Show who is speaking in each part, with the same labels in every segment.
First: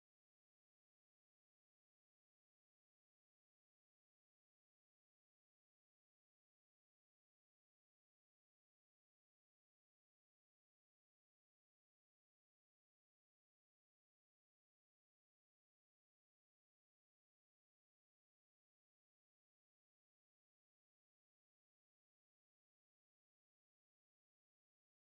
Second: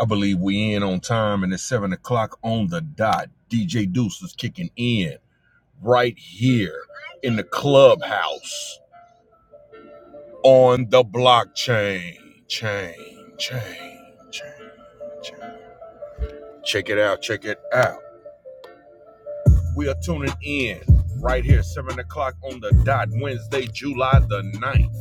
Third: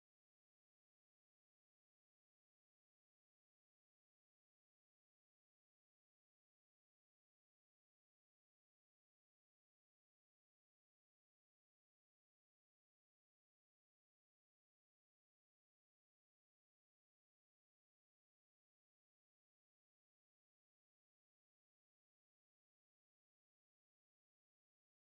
Speaker 1: I believe we in on time and it's seven o'clock on the dot. DJ Deuce is kicking in right here in the clubhouse on the blockchain. Chain, chain, chain, chain. Check it out, check it out. We are tuning in right here, seven o'clock on the dot, Wednesday, July the ninth.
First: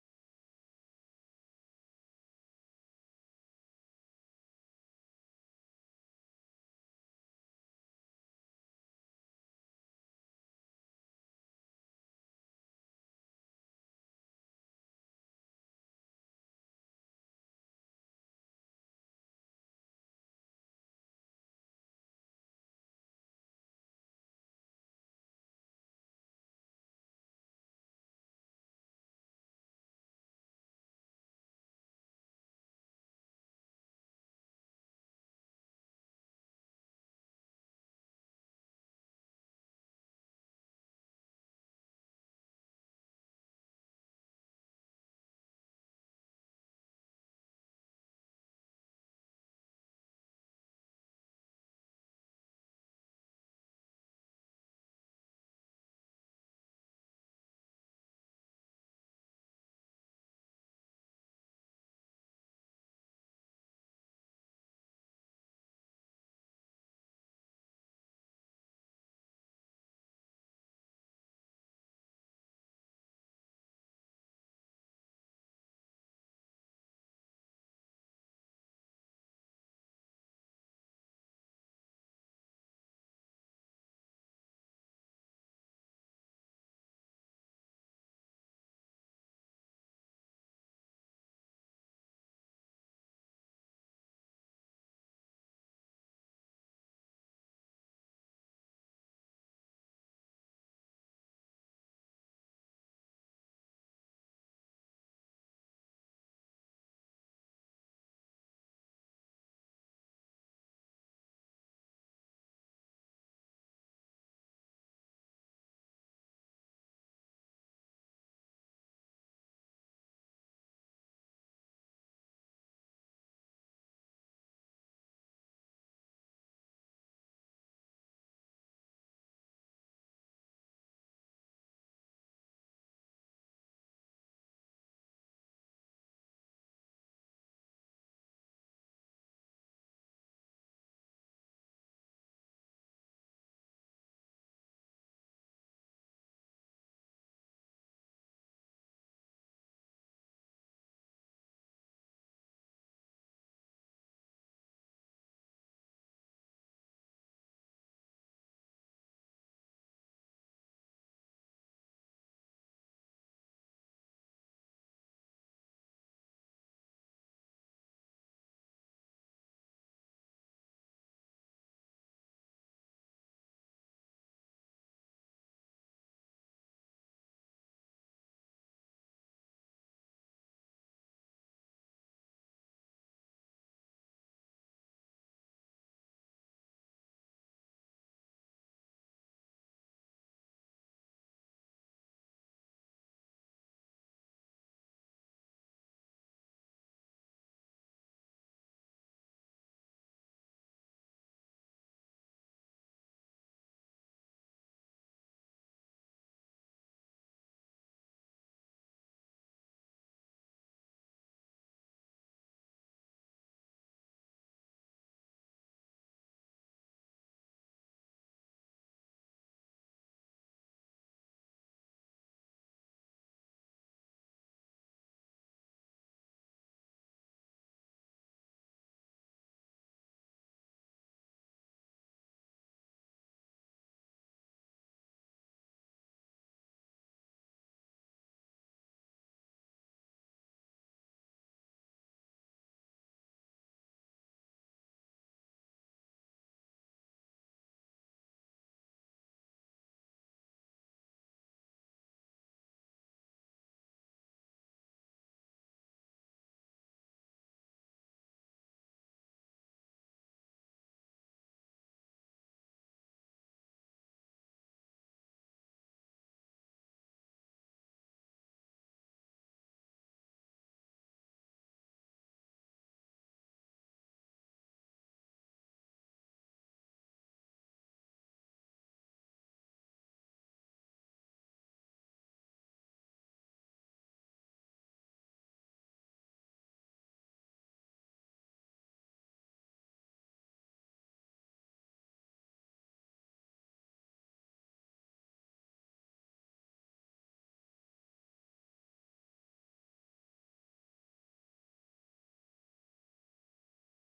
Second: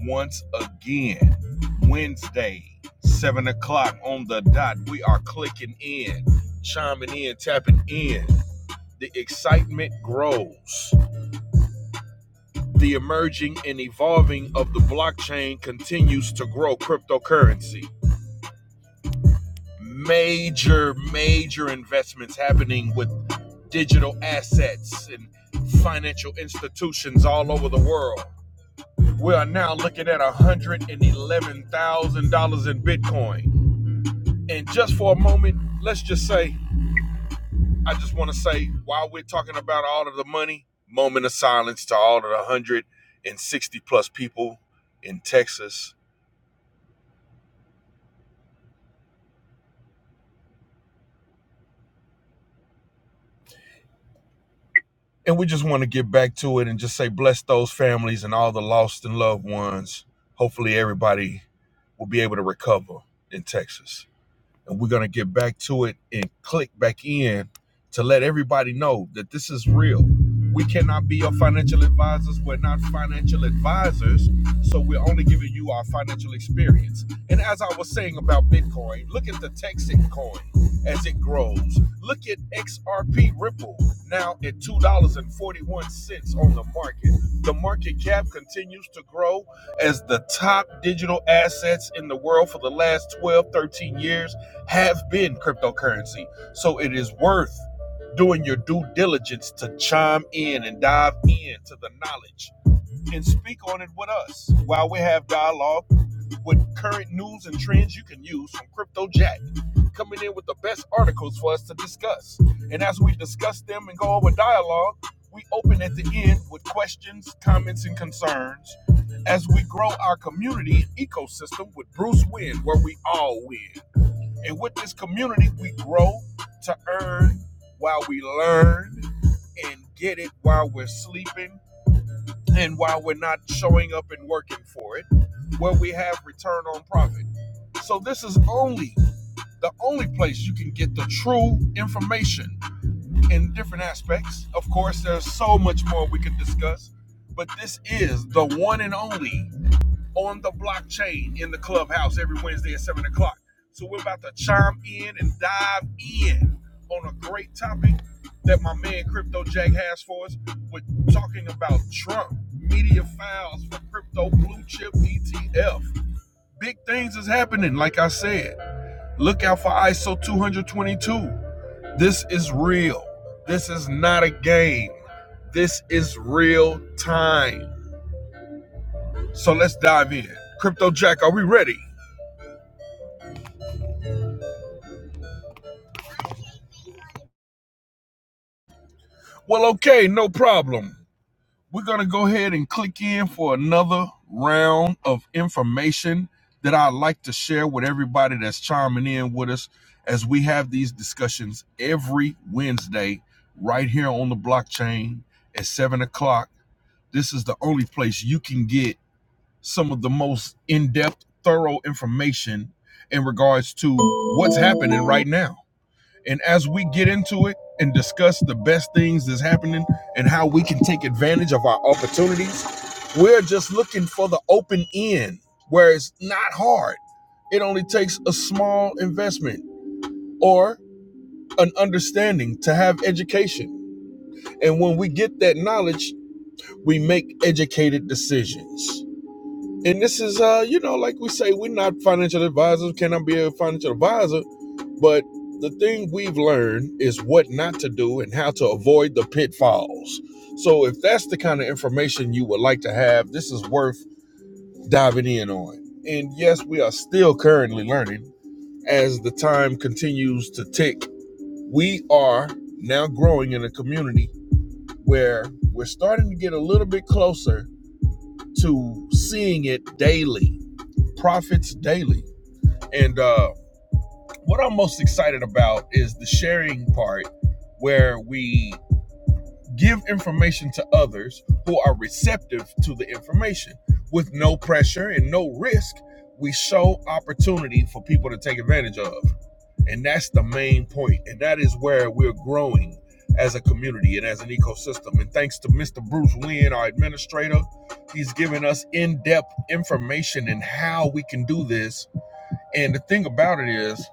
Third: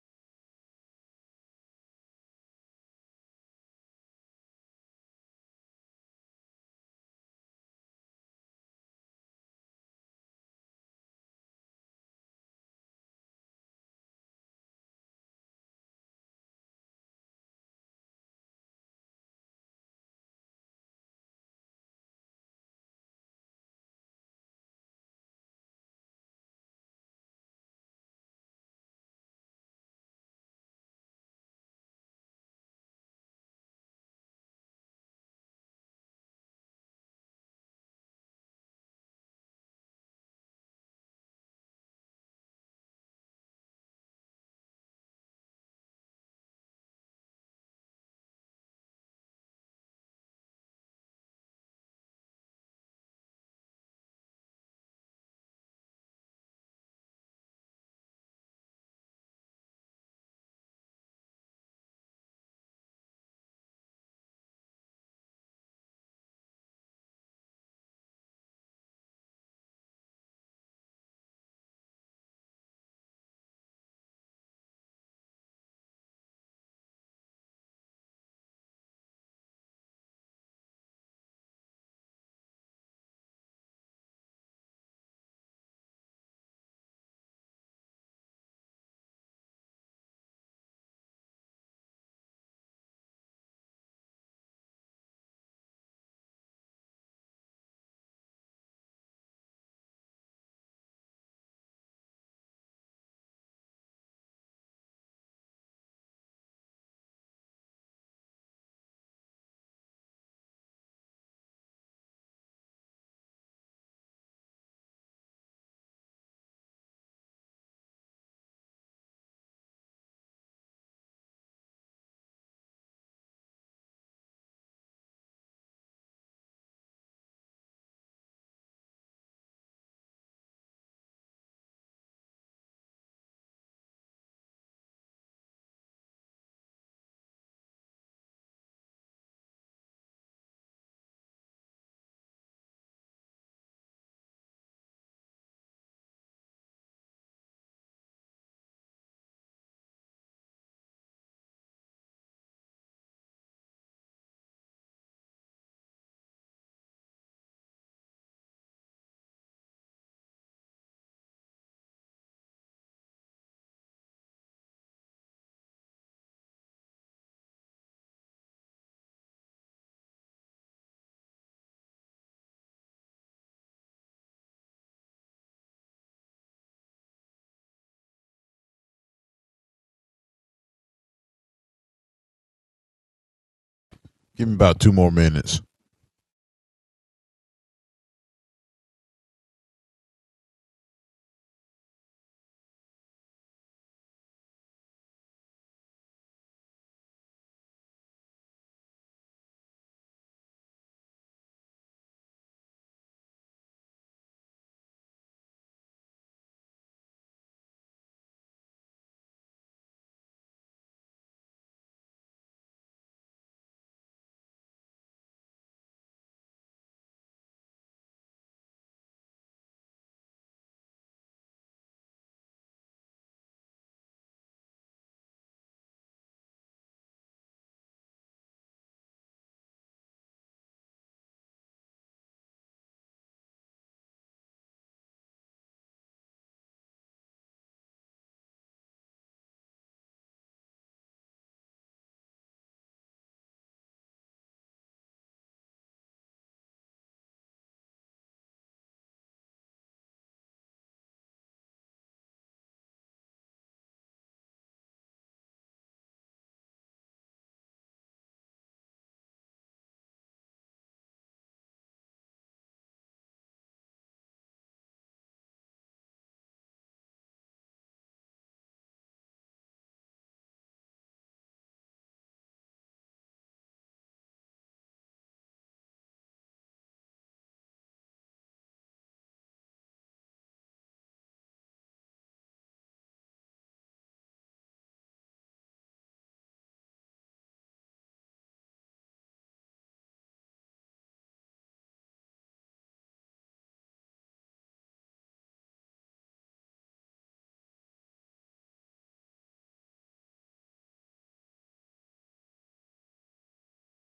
Speaker 1: once again. Wednesday, 7 o'clock on the dot. We are clicking in, chiming in, tapping in. The excitement grows. The emerging and evolving of the blockchain continues to grow cryptocurrency. Major, major investments happening with digital assets and financial institutions all over the world. We are now looking at $111,000 in Bitcoin. And just for a moment, let's just say, I just want to say, while we're talking about all of the money, moment of silence to all of the 160 plus people in Texas. And we just want to get back to it and just say, bless those families and all the lost and loved ones. Hopefully, everybody will be able to recover in Texas. and we're gonna get back to it and click back in to let everybody know that this is real. We cannot be your financial advisors. We're not financial advisors, so we're only giving you our financial experience. And as I was saying about Bitcoin, look at the Texan coin as it grows. Look at XRP Ripple now at two dollars and forty-one cents on the market. The market cap continues to grow as the top digital assets in the world for the last 12, 13 years have been cryptocurrency. So it is worth doing your due diligence to chime in and dive into the knowledge and speak on it with us while we have dialogue with current news and trends you can use from Crypto Jack, coming in with the best articles for us to discuss. And as we discuss them and go over dialogue, we open at the end with questions, comments, and concerns as we grow our community and ecosystem with Bruce Wynn, where we all win. And with this community, we grow to earn while we learn and get it while we're sleeping and while we're not showing up and working for it, where we have return on profit. So this is only the only place you can get the true information in different aspects. Of course, there's so much more we could discuss, but this is the one and only on the blockchain in the clubhouse every Wednesday at 7 o'clock. So we're about to chime in and dive in on a great topic that my man Crypto Jack has for us. We're talking about Trump, media files for crypto blue chip ETF. Big things is happening, like I said. Look out for ISO 222. This is real. This is not a game. This is real time. So let's dive in. Crypto Jack, are we ready?
Speaker 2: Give me about two more minutes.
Speaker 1: Well, okay, no problem. We're going to go ahead and click in for another round of information that I'd like to share with everybody that's chiming in with us as we have these discussions every Wednesday right here on the blockchain at 7 o'clock. This is the only place you can get some of the most in depth, thorough information in regards to what's happening right now. And as we get into it and discuss the best things that's happening and how we can take advantage of our opportunities, we're just looking for the open end where it's not hard. It only takes a small investment or an understanding to have education. And when we get that knowledge, we make educated decisions. And this is, uh, you know, like we say, we're not financial advisors, cannot be a financial advisor, but the thing we've learned is what not to do and how to avoid the pitfalls. So if that's the kind of information you would like to have, this is worth diving in on. And yes, we are still currently learning as the time continues to tick. We are now growing in a community where we're starting to get a little bit closer to seeing it daily Profits Daily. And uh, what I'm most excited about is the sharing part where we give information to others who are receptive to the information with no pressure and no risk. We show opportunity for people to take advantage of. And that's the main point. And that is where we're growing as a community and as an ecosystem. And thanks to Mr. Bruce Wynn, our administrator, he's given us in depth information in how we can do this and the thing about it is,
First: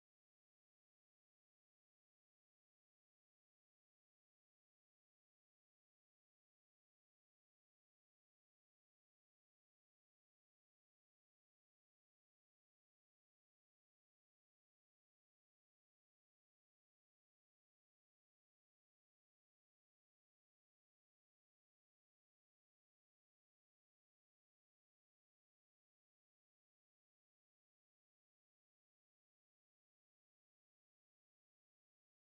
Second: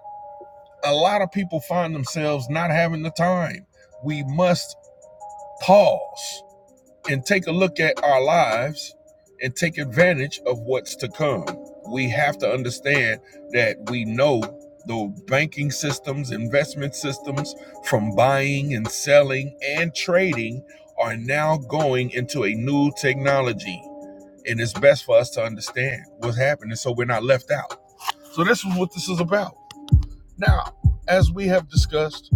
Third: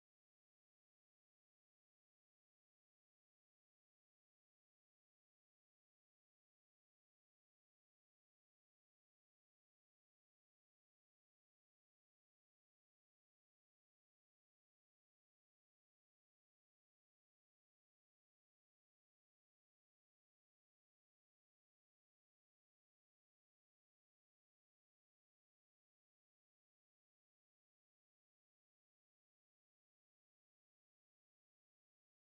Speaker 1: a lot of people find themselves not having the time. We must pause and take a look at our lives and take advantage of what's to come. We have to understand that we know the banking systems, investment systems from buying and selling and trading are now going into a new technology. And it's best for us to understand what's happening so we're not left out. So, this is what this is about now, as we have discussed,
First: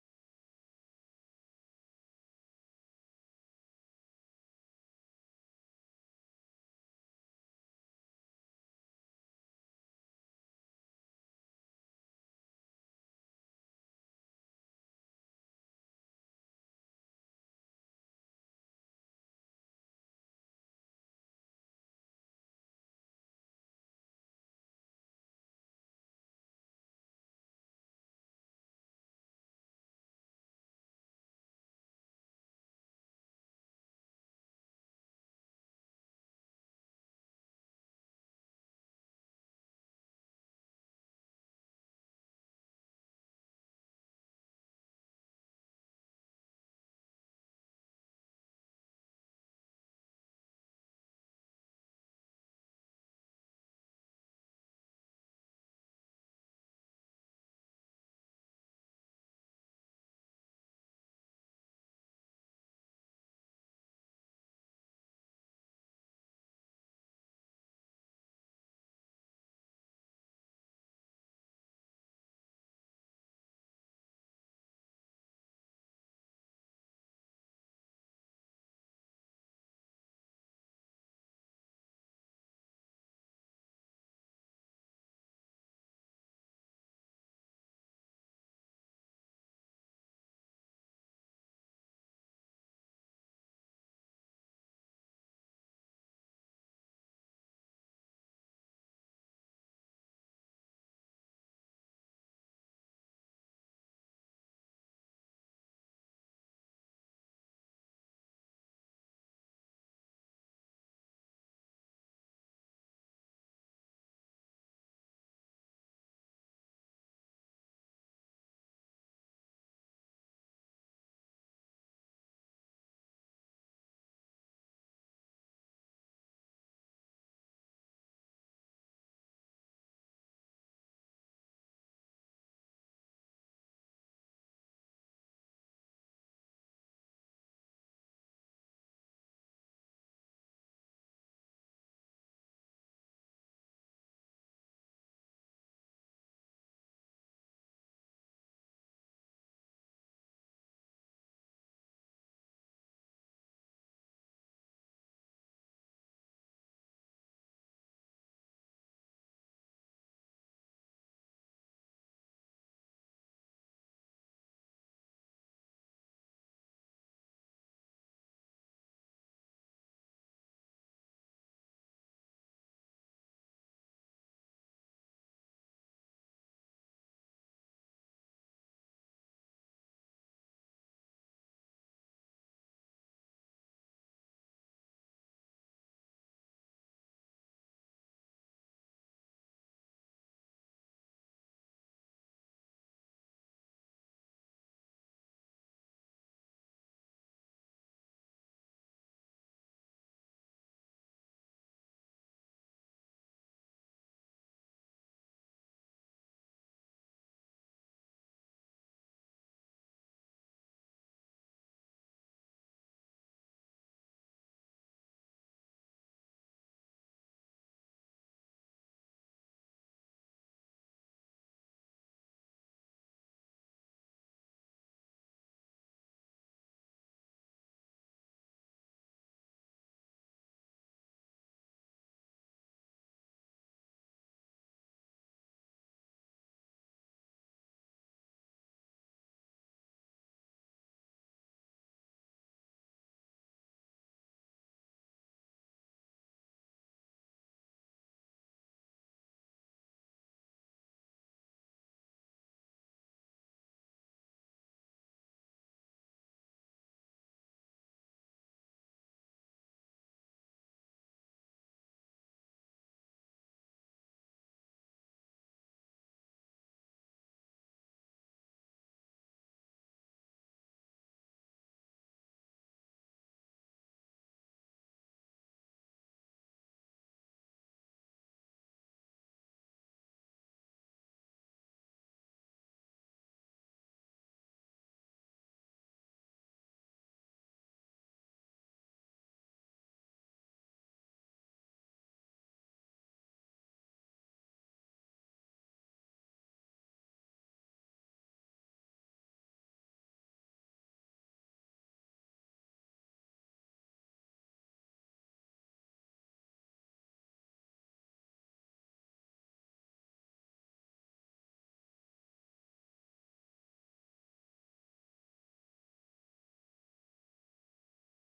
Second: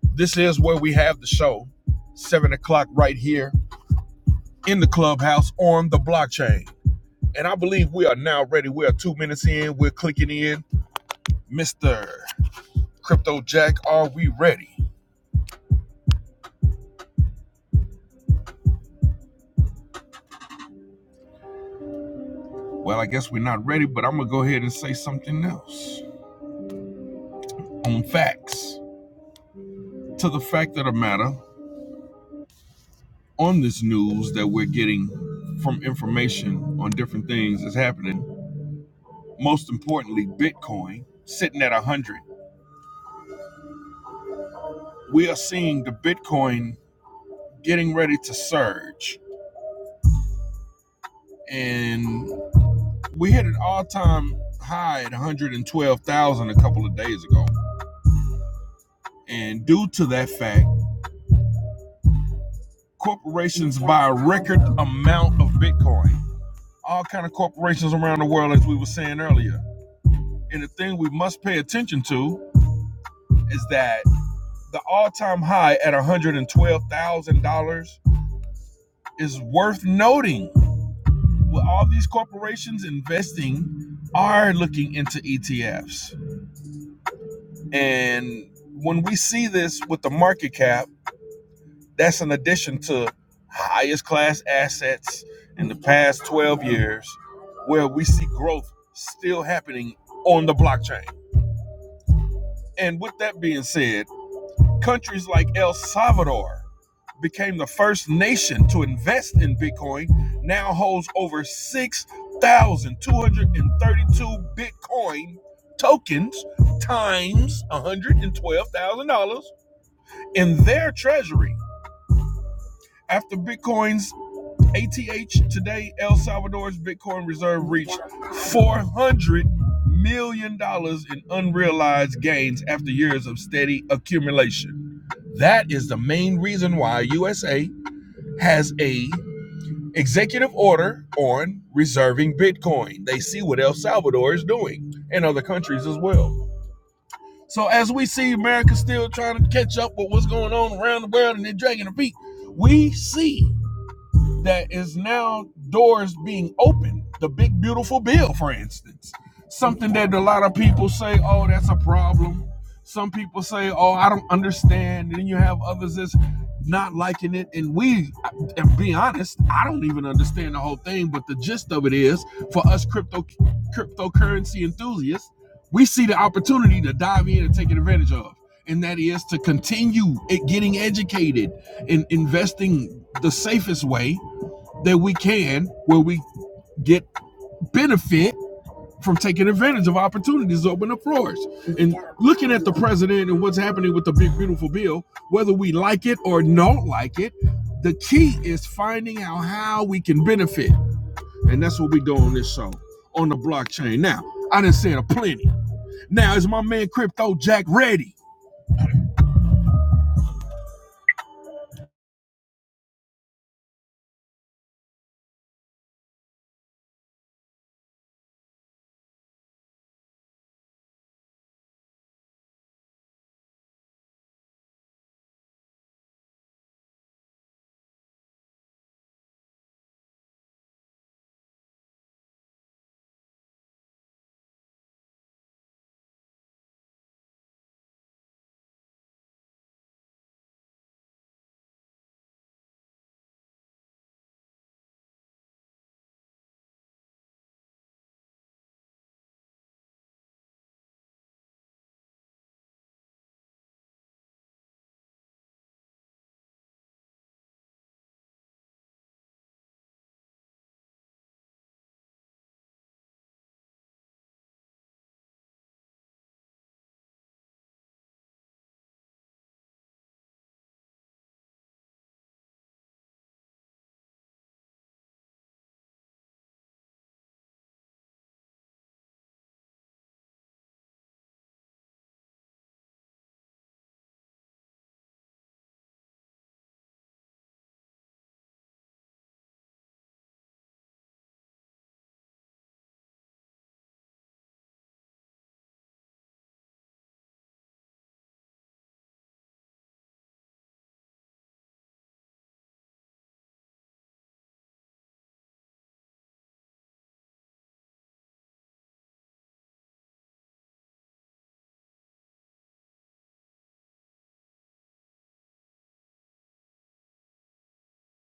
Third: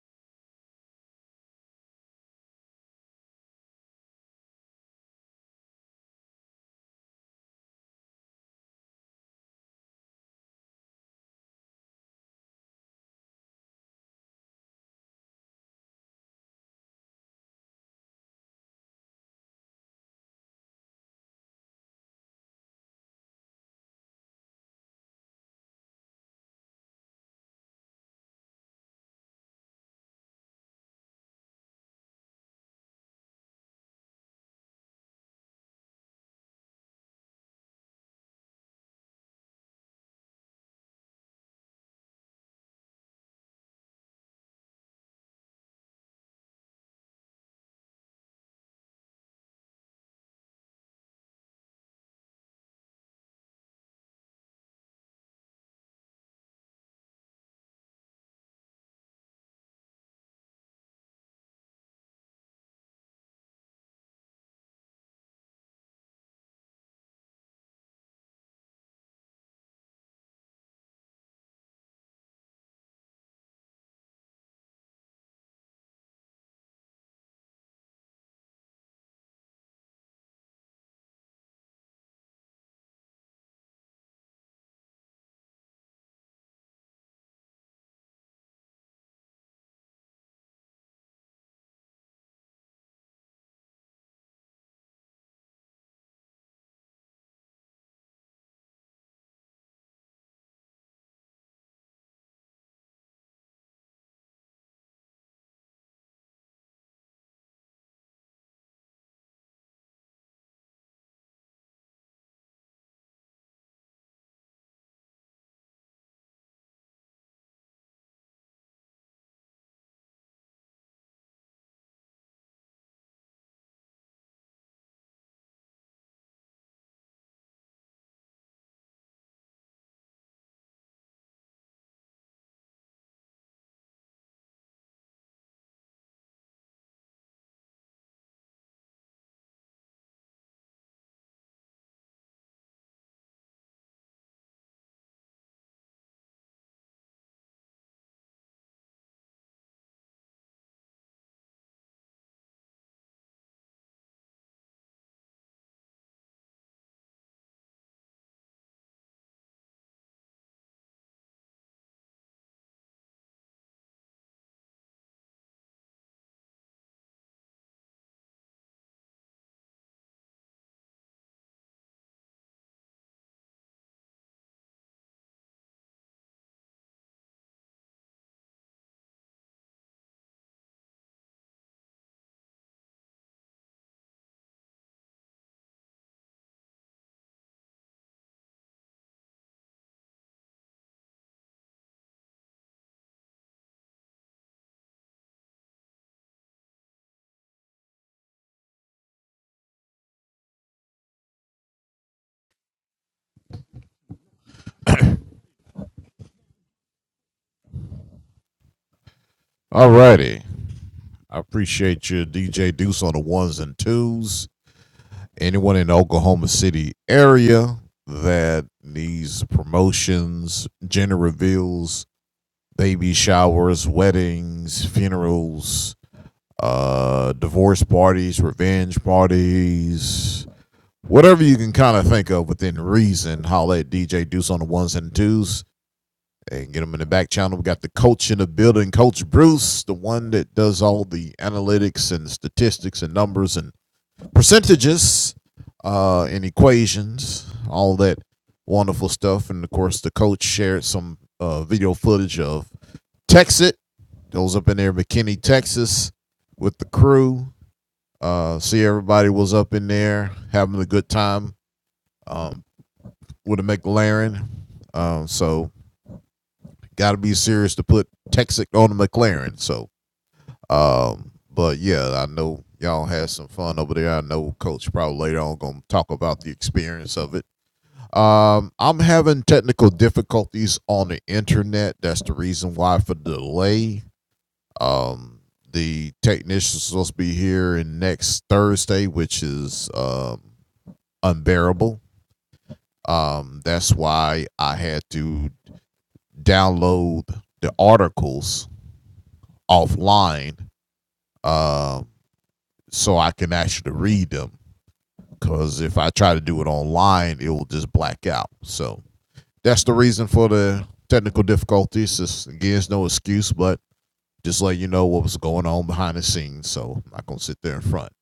Speaker 1: this is where we have the show, seven o'clock right here in the clubhouse on the blockchain. And I believe we are now ready. We are two minutes in. We're clicking in. Mr. Crypto Jack, are we ready? Well, I guess we're not ready, but I'm going to go ahead and say something else on facts. To the fact of the matter, on this news that we're getting from information on different things that's happening, most importantly, Bitcoin sitting at 100. we are seeing the Bitcoin getting ready to surge. And we hit an all time high at 112,000 a couple of days ago. And due to that fact, corporations buy a record amount of Bitcoin. All kind of corporations around the world, as we were saying earlier. And the thing we must pay attention to is that the all time high at $112,000 is worth noting With all these corporations investing are looking into ETFs. And when we see this with the market cap, that's an addition to highest class assets in the past 12 years where we see growth still happening on the blockchain. And with that being said, countries like El Salvador became the first nation to invest in Bitcoin, now holds over 6,232 Bitcoin tokens times $112,000 in their treasury. After Bitcoin's ATH today, El Salvador's Bitcoin reserve reached $400 million dollars in unrealized gains after years of steady accumulation. That is the main reason why USA has a executive order on reserving Bitcoin. They see what El Salvador is doing and other countries as well. So as we see America still trying to catch up with what's going on around the world and they're dragging their feet, we see that is now doors being opened. The big beautiful bill, for instance, something that a lot of people say, "Oh, that's a problem." Some people say, "Oh, I don't understand," and then you have others that's not liking it. And we, and be honest, I don't even understand the whole thing. But the gist of it is, for us crypto cryptocurrency enthusiasts, we see the opportunity to dive in and take advantage of. And that is to continue it getting educated and investing the safest way that we can where we get benefit from taking advantage of opportunities that open up floors, And looking at the president and what's happening with the big beautiful bill, whether we like it or don't like it, the key is finding out how we can benefit. And that's what we do on this show on the blockchain. Now, I didn't say it a plenty. Now is my man Crypto Jack ready?
Speaker 2: All righty. I appreciate you, DJ Deuce, on the ones and twos. Anyone in the Oklahoma City area that needs promotions, gender reveals, baby showers, weddings, funerals, uh, divorce parties, revenge parties, whatever you can kind of think of within reason, holla at DJ Deuce on the ones and twos. and get them in the back channel. We got the coach in the building, Coach Bruce, the one that does all the analytics and statistics and numbers and percentages uh, and equations, all that wonderful stuff. And of course, the coach shared some uh, video footage of Texit. those up in there, McKinney, Texas, with the crew. Uh, see, everybody was up in there having a good time um, with a McLaren. Um, so got to be serious to put Texas on the McLaren. So, um, but yeah, I know y'all had some fun over there. I know Coach probably later on going to talk about the experience of it. Um, I'm having technical difficulties on the internet. That's the reason why for the delay. Um, the technician's supposed to be here in next Thursday, which is um, unbearable. Um, that's why I had to download the articles offline um, so I can actually read them. Because if I try to do it online, it will just black out. So that's the reason for the technical difficulties. It's, again, it's no excuse, but just let you know what was going on behind the scenes. So I'm not gonna sit there in front.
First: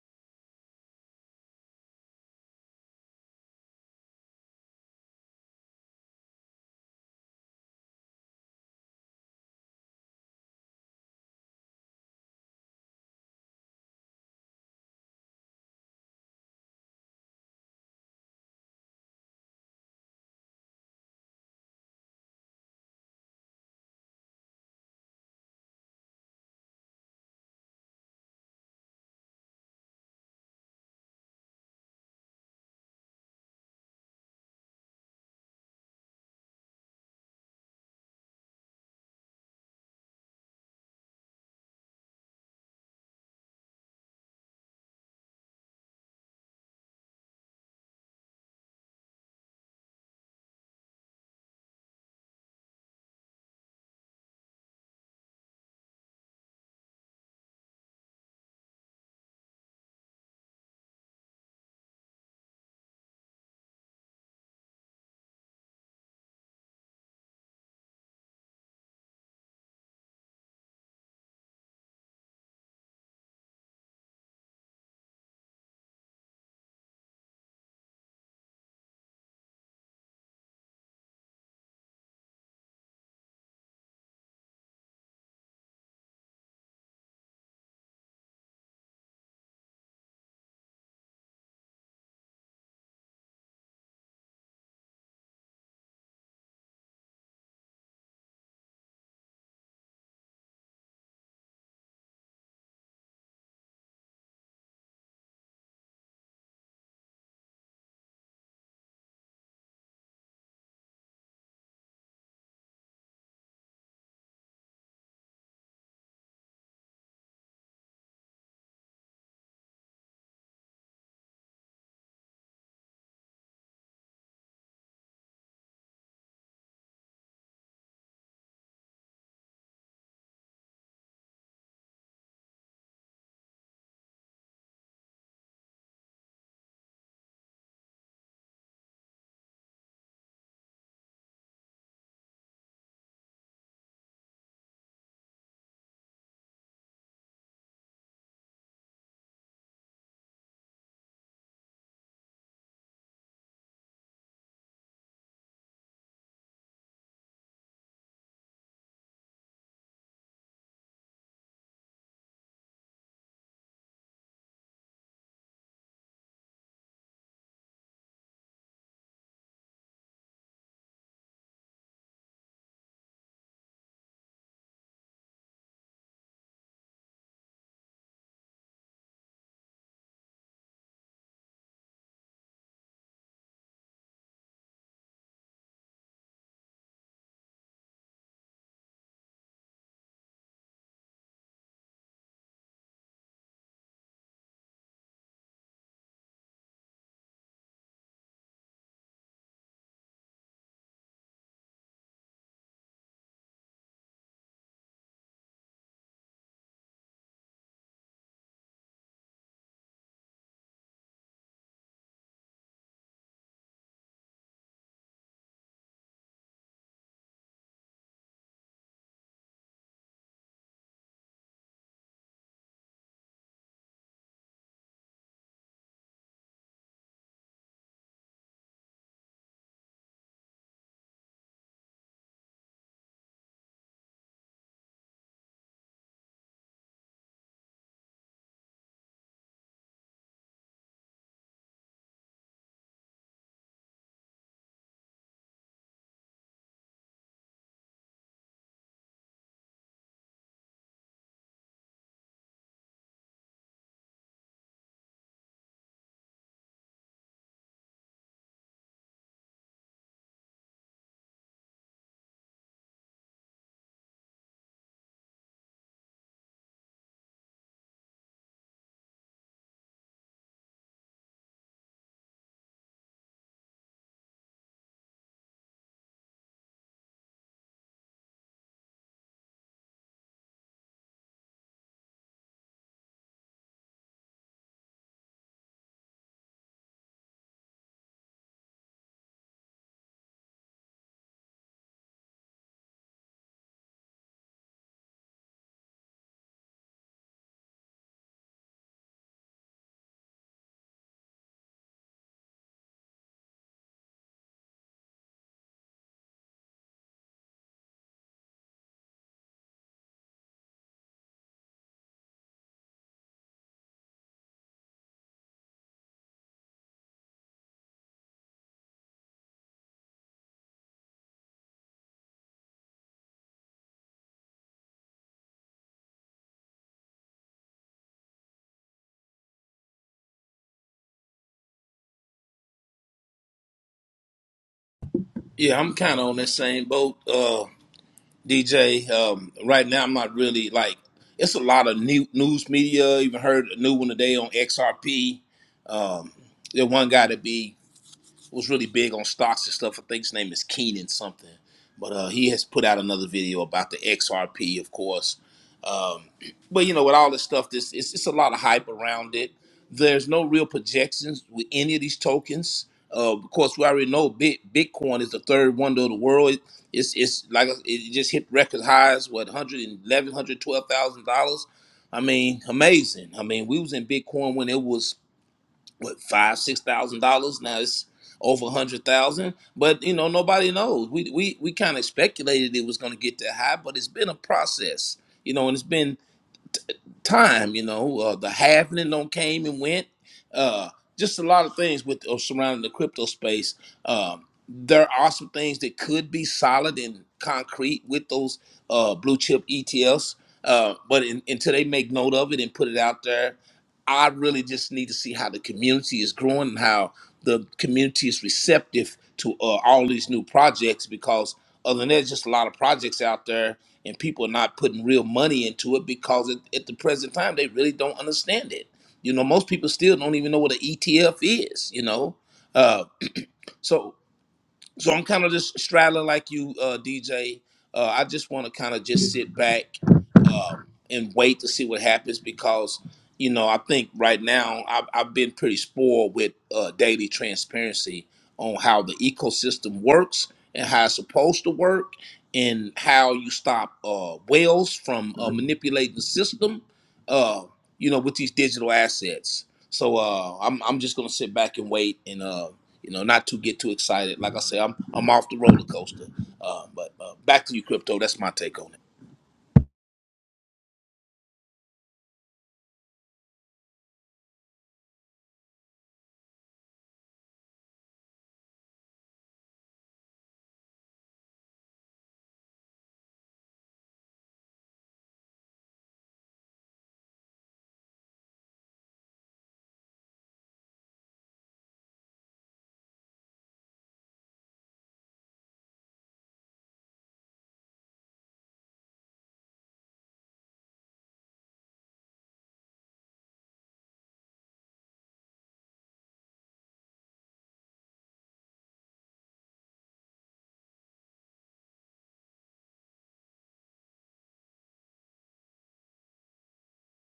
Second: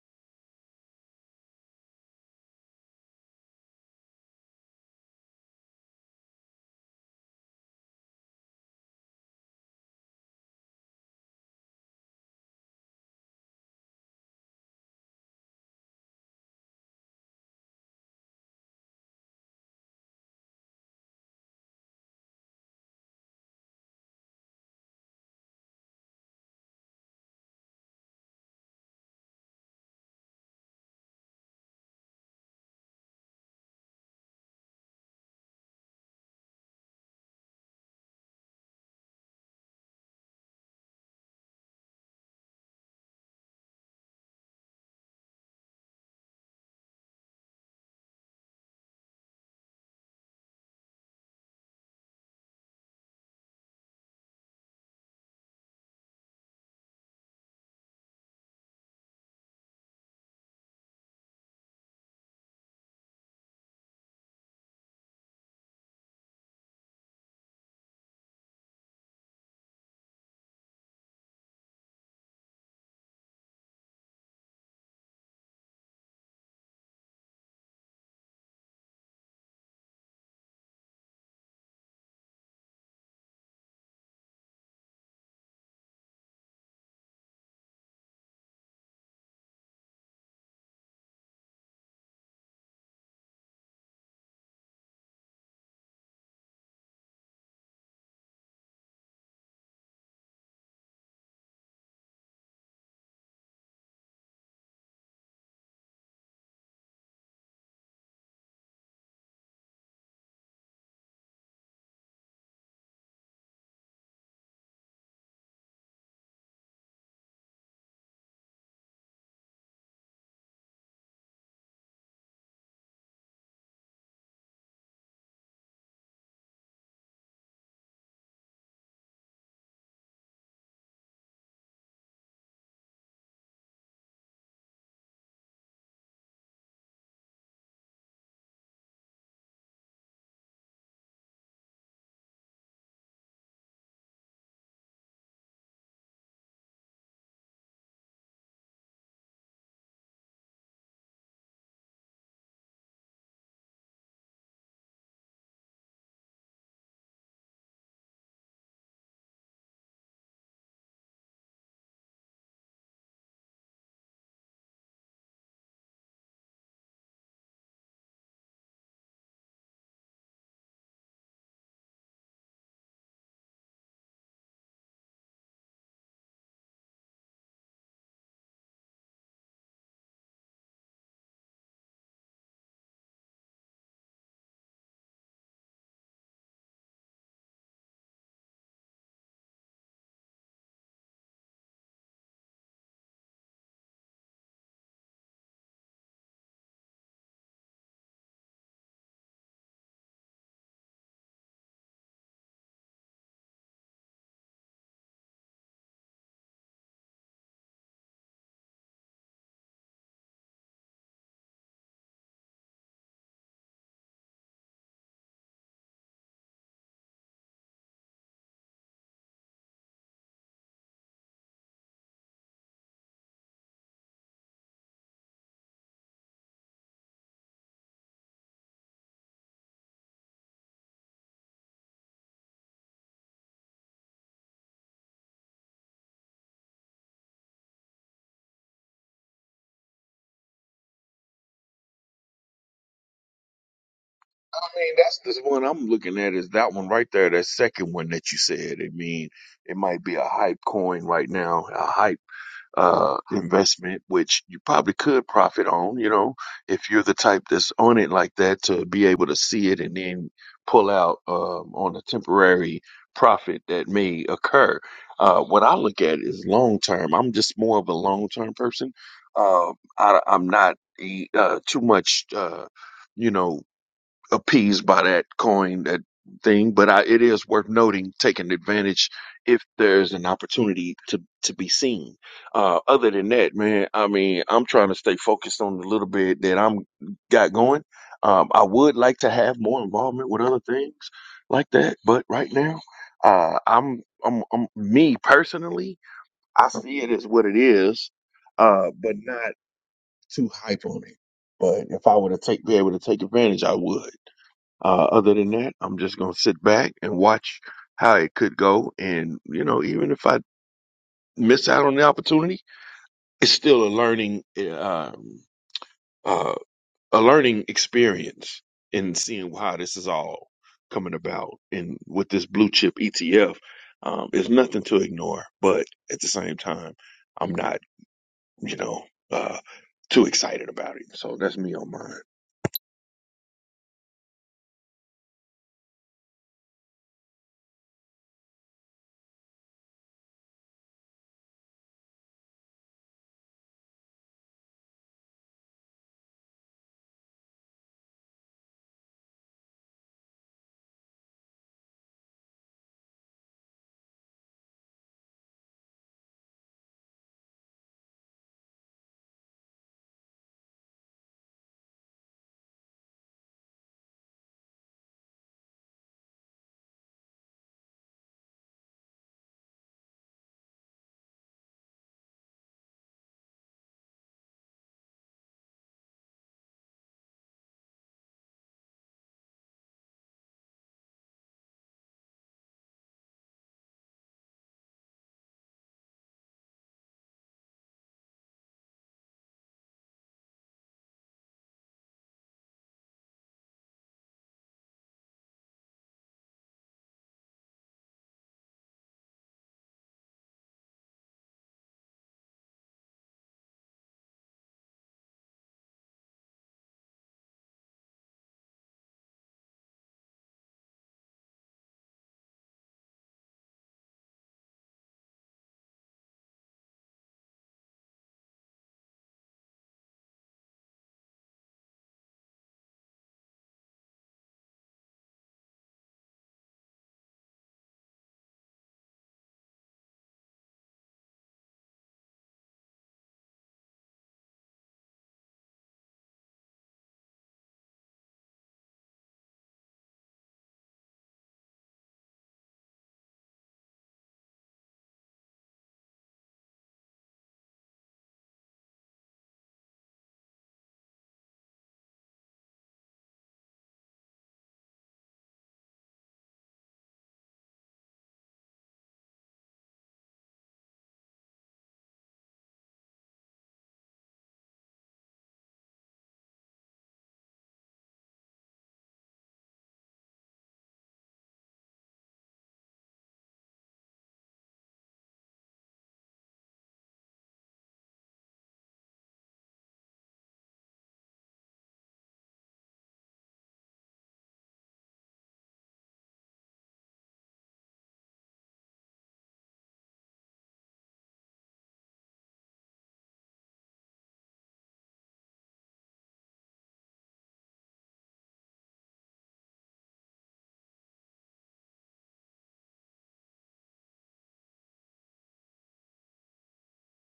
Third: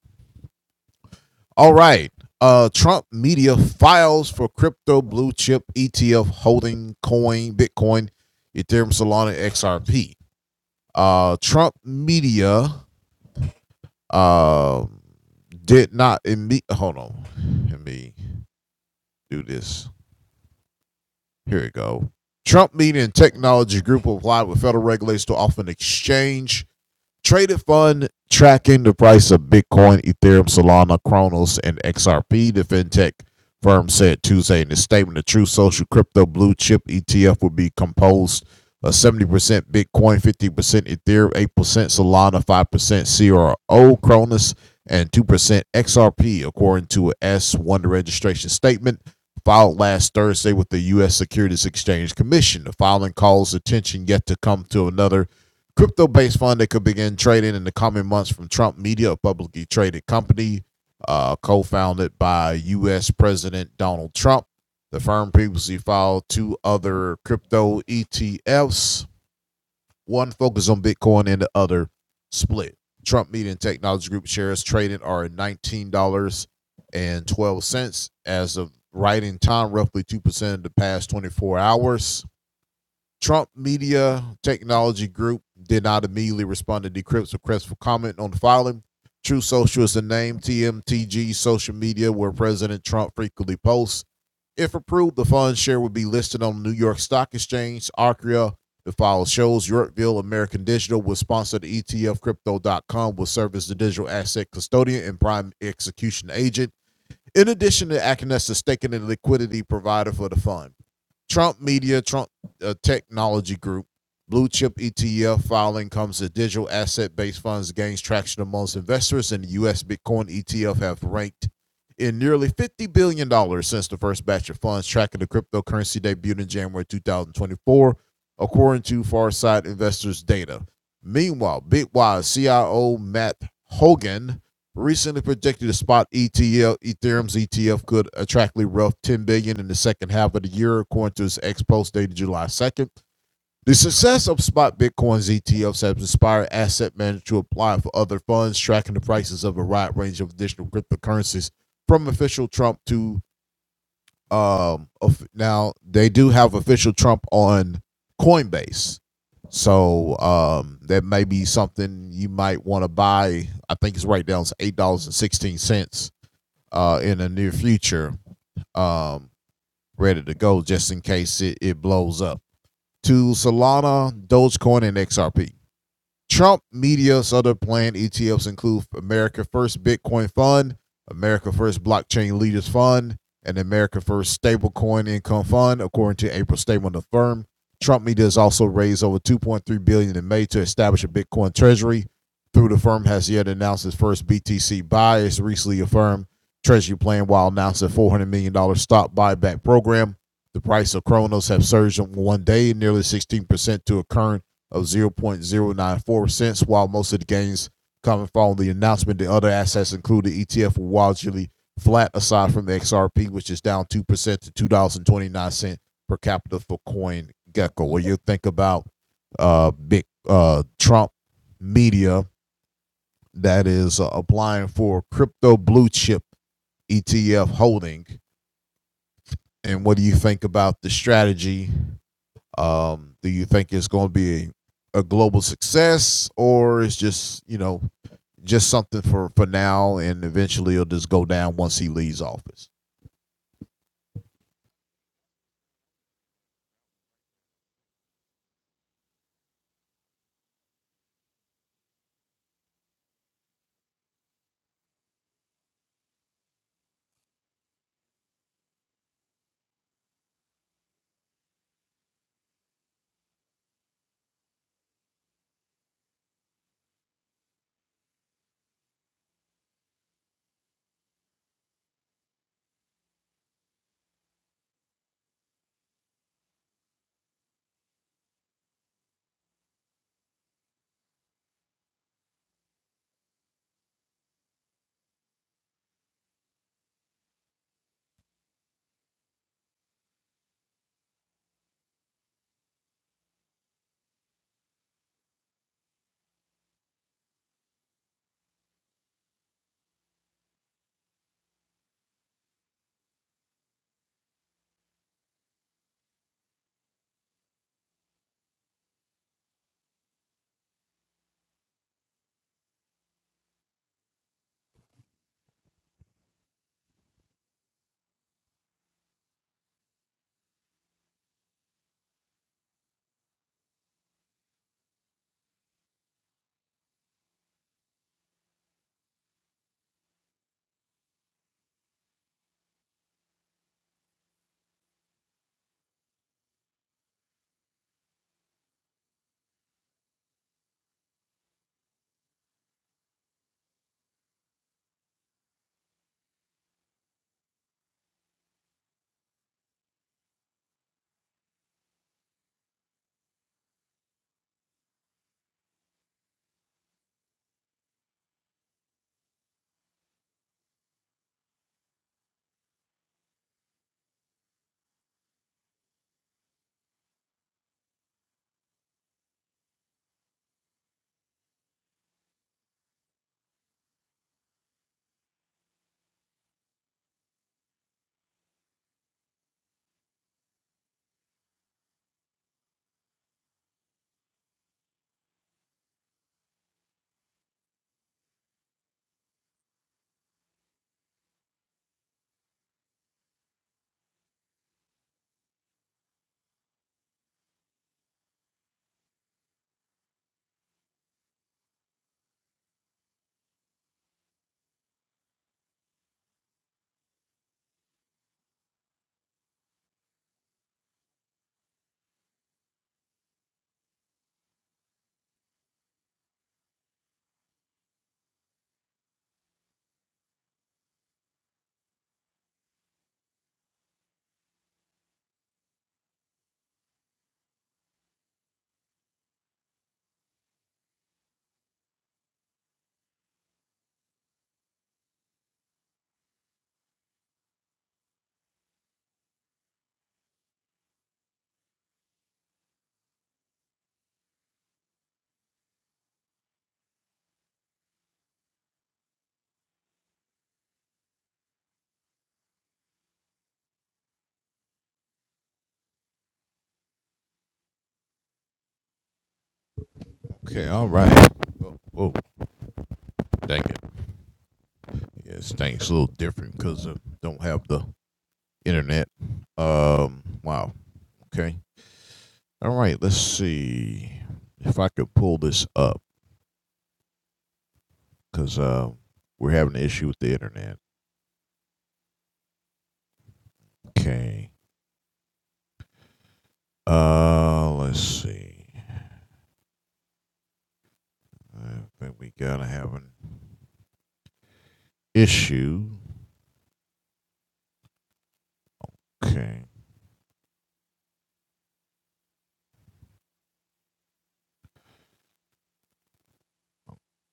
Speaker 2: All right. Uh, Trump media files for crypto blue chip ETF holding coin, Bitcoin, Ethereum, Solana, XRP. Uh, Trump media uh, did not imme- hold on. Let me do this. Here we go. Trump media and technology group will apply with federal regulators to offer an exchange Traded fund tracking the price of Bitcoin, Ethereum, Solana, Kronos, and XRP, the fintech firm said Tuesday in a statement. The True Social Crypto Blue Chip ETF will be composed of 70% Bitcoin, 50% Ethereum, 8% Solana, 5% CRO, Kronos, and 2% XRP, according to a S1 registration statement filed last Thursday with the U.S. Securities Exchange Commission. The filing calls attention yet to come to another crypto based fund that could begin trading in the coming months from Trump Media, a publicly traded company uh, co founded by U.S. President Donald Trump. The firm previously filed two other crypto ETFs, one focused on Bitcoin and the other split. Trump Media and Technology Group shares trading are $19.12 as of writing time, roughly 2% of the past 24 hours. Trump Media Technology Group did not immediately respond to Decrypt's request for comment on the filing. True Social is the name TMTG social media where President Trump frequently posts. If approved, the fund share would be listed on the New York Stock Exchange, Arcria. The file shows Yorkville American Digital will sponsor the ETF. Crypto.com will serve as the digital asset custodian and prime execution agent, in addition to acting as the staking and liquidity provider for the fund. Trump Media, Trump uh, Technology Group, Blue Chip ETF filing comes as digital asset based funds gains traction amongst investors, and the U.S. Bitcoin ETF have ranked in nearly $50 billion dollars since the first batch of funds tracking the cryptocurrency debuted in January 2024, according to Farsight Investors data. Meanwhile, Bitwise CIO Matt Hogan recently predicted the spot ETL Ethereum's ETF could attractly rough 10 billion dollars in the second half of the year, according to his ex post dated July 2nd. The success of spot Bitcoin's ETFs has inspired asset managers to apply for other funds, tracking the prices of a wide range of additional cryptocurrencies, from official Trump to um, now they do have official Trump on Coinbase, so um, that may be something you might want to buy. I think it's right down to eight dollars and sixteen cents uh, in the near future, um, ready to go just in case it, it blows up. To Solana, Dogecoin, and XRP. Trump media's other planned ETFs include America First Bitcoin Fund, America First Blockchain Leaders Fund, and America First Stablecoin Income Fund, according to April statement of the firm. Trump Media has also raised over 2.3 billion dollars in May to establish a Bitcoin treasury. Through the firm has yet announced its first BTC buy. It's recently affirmed treasury plan while announcing $400 million dollars stock buyback program. The price of Kronos have surged in one day, nearly 16% to a current of 0.094 cents, while most of the gains coming following the announcement. The other assets include the ETF were largely flat, aside from the XRP, which is down 2% to $2.29 per capita for Coin Gecko. What do you think about uh, big uh, Trump media that is uh, applying for crypto blue chip ETF holding? And what do you think about the strategy Um, do you think it's going to be a, a global success, or it's just you know just something for for now, and eventually it'll just go down once he leaves office?
Speaker 1: I mean, that's the one I'm looking at is that one right there, that second one that you said. I mean, it might be a hype coin right now, a hype. uh, investment, which you probably could profit on, you know, if you're the type that's on it like that to be able to see it and then pull out um, on a temporary profit that may occur. Uh, what I look at is long term. I'm just more of a long term person. Uh, I, I'm not a, uh, too much, uh, you know appeased by that coin, that thing. But I, it is worth noting, taking advantage if there's an opportunity to to be seen. Uh, other than that, man, I mean, I'm trying to stay focused on the little bit that I'm got going. Um, I would like to have more involvement with other things like that, but right now, uh, I'm, I'm I'm me personally, I see it as what it is, uh, but not too hype on it. But if I were to take be able to take advantage, I would. Uh, other than that, I'm just going to sit back and watch how it could go. And, you know, even if I miss out on the opportunity, it's still a learning, uh, uh, a learning experience in seeing how this is all coming about. And with this blue chip ETF, um, it's nothing to ignore, but at the same time, I'm not, you know, uh, too excited about it. So that's me on mine.
Speaker 3: Yeah, I'm kind of on that same boat, uh, DJ. Um, right now, I'm not really like it's a lot of new news media. Even heard a new one today on XRP. Um, the one got to be was really big on stocks and stuff. I think his name is Keenan something, but uh, he has put out another video about the XRP, of course. Um, but you know, with all this stuff, this it's, it's a lot of hype around it. There's no real projections with any of these tokens. Uh, of course, we already know Bit Bitcoin is the third wonder of the world. It- It's it's like it just hit record highs, what hundred and eleven hundred twelve thousand dollars. I mean, amazing. I mean, we was in Bitcoin when it was what five six thousand dollars now it's over a hundred thousand but you know nobody knows we we, we kind of speculated it was going to get that high but it's been a process you know and it's been time. You know, uh, the halvening don't came and went. Uh, just a lot of things with uh, surrounding the crypto space. Um, there are some things that could be solid and concrete with those uh, blue chip ETFs, uh, but in, until they make note of it and put it out there, I really just need to see how the community is growing and how the community is receptive to uh, all these new projects. Because other than that, just a lot of projects out there and people are not putting real money into it because at, at the present time they really don't understand it. You know, most people still don't even know what an ETF is. You know, uh, so so I'm kind of just straddling like you, uh, DJ. Uh, I just want to kind of just sit back um, and wait to see what happens because you know I think right now I've, I've been pretty spoiled with uh, daily transparency on how the ecosystem works and how it's supposed to work and how you stop uh, whales from uh, manipulating the system uh, you know with these digital assets so uh, I'm, I'm just gonna sit back and wait and uh, you know not to get too excited like I say I'm I'm off the roller coaster uh, but uh, back to you crypto that's my take on it
Speaker 2: Okay, all right. Oh, oh dang it! Yes, things a little different because I don't have the internet. Um, wow. Okay. All right. Let's see if I could pull this up because uh, we're having an issue with the internet. Okay. Uh, let's see. I think we gotta have an issue. Okay.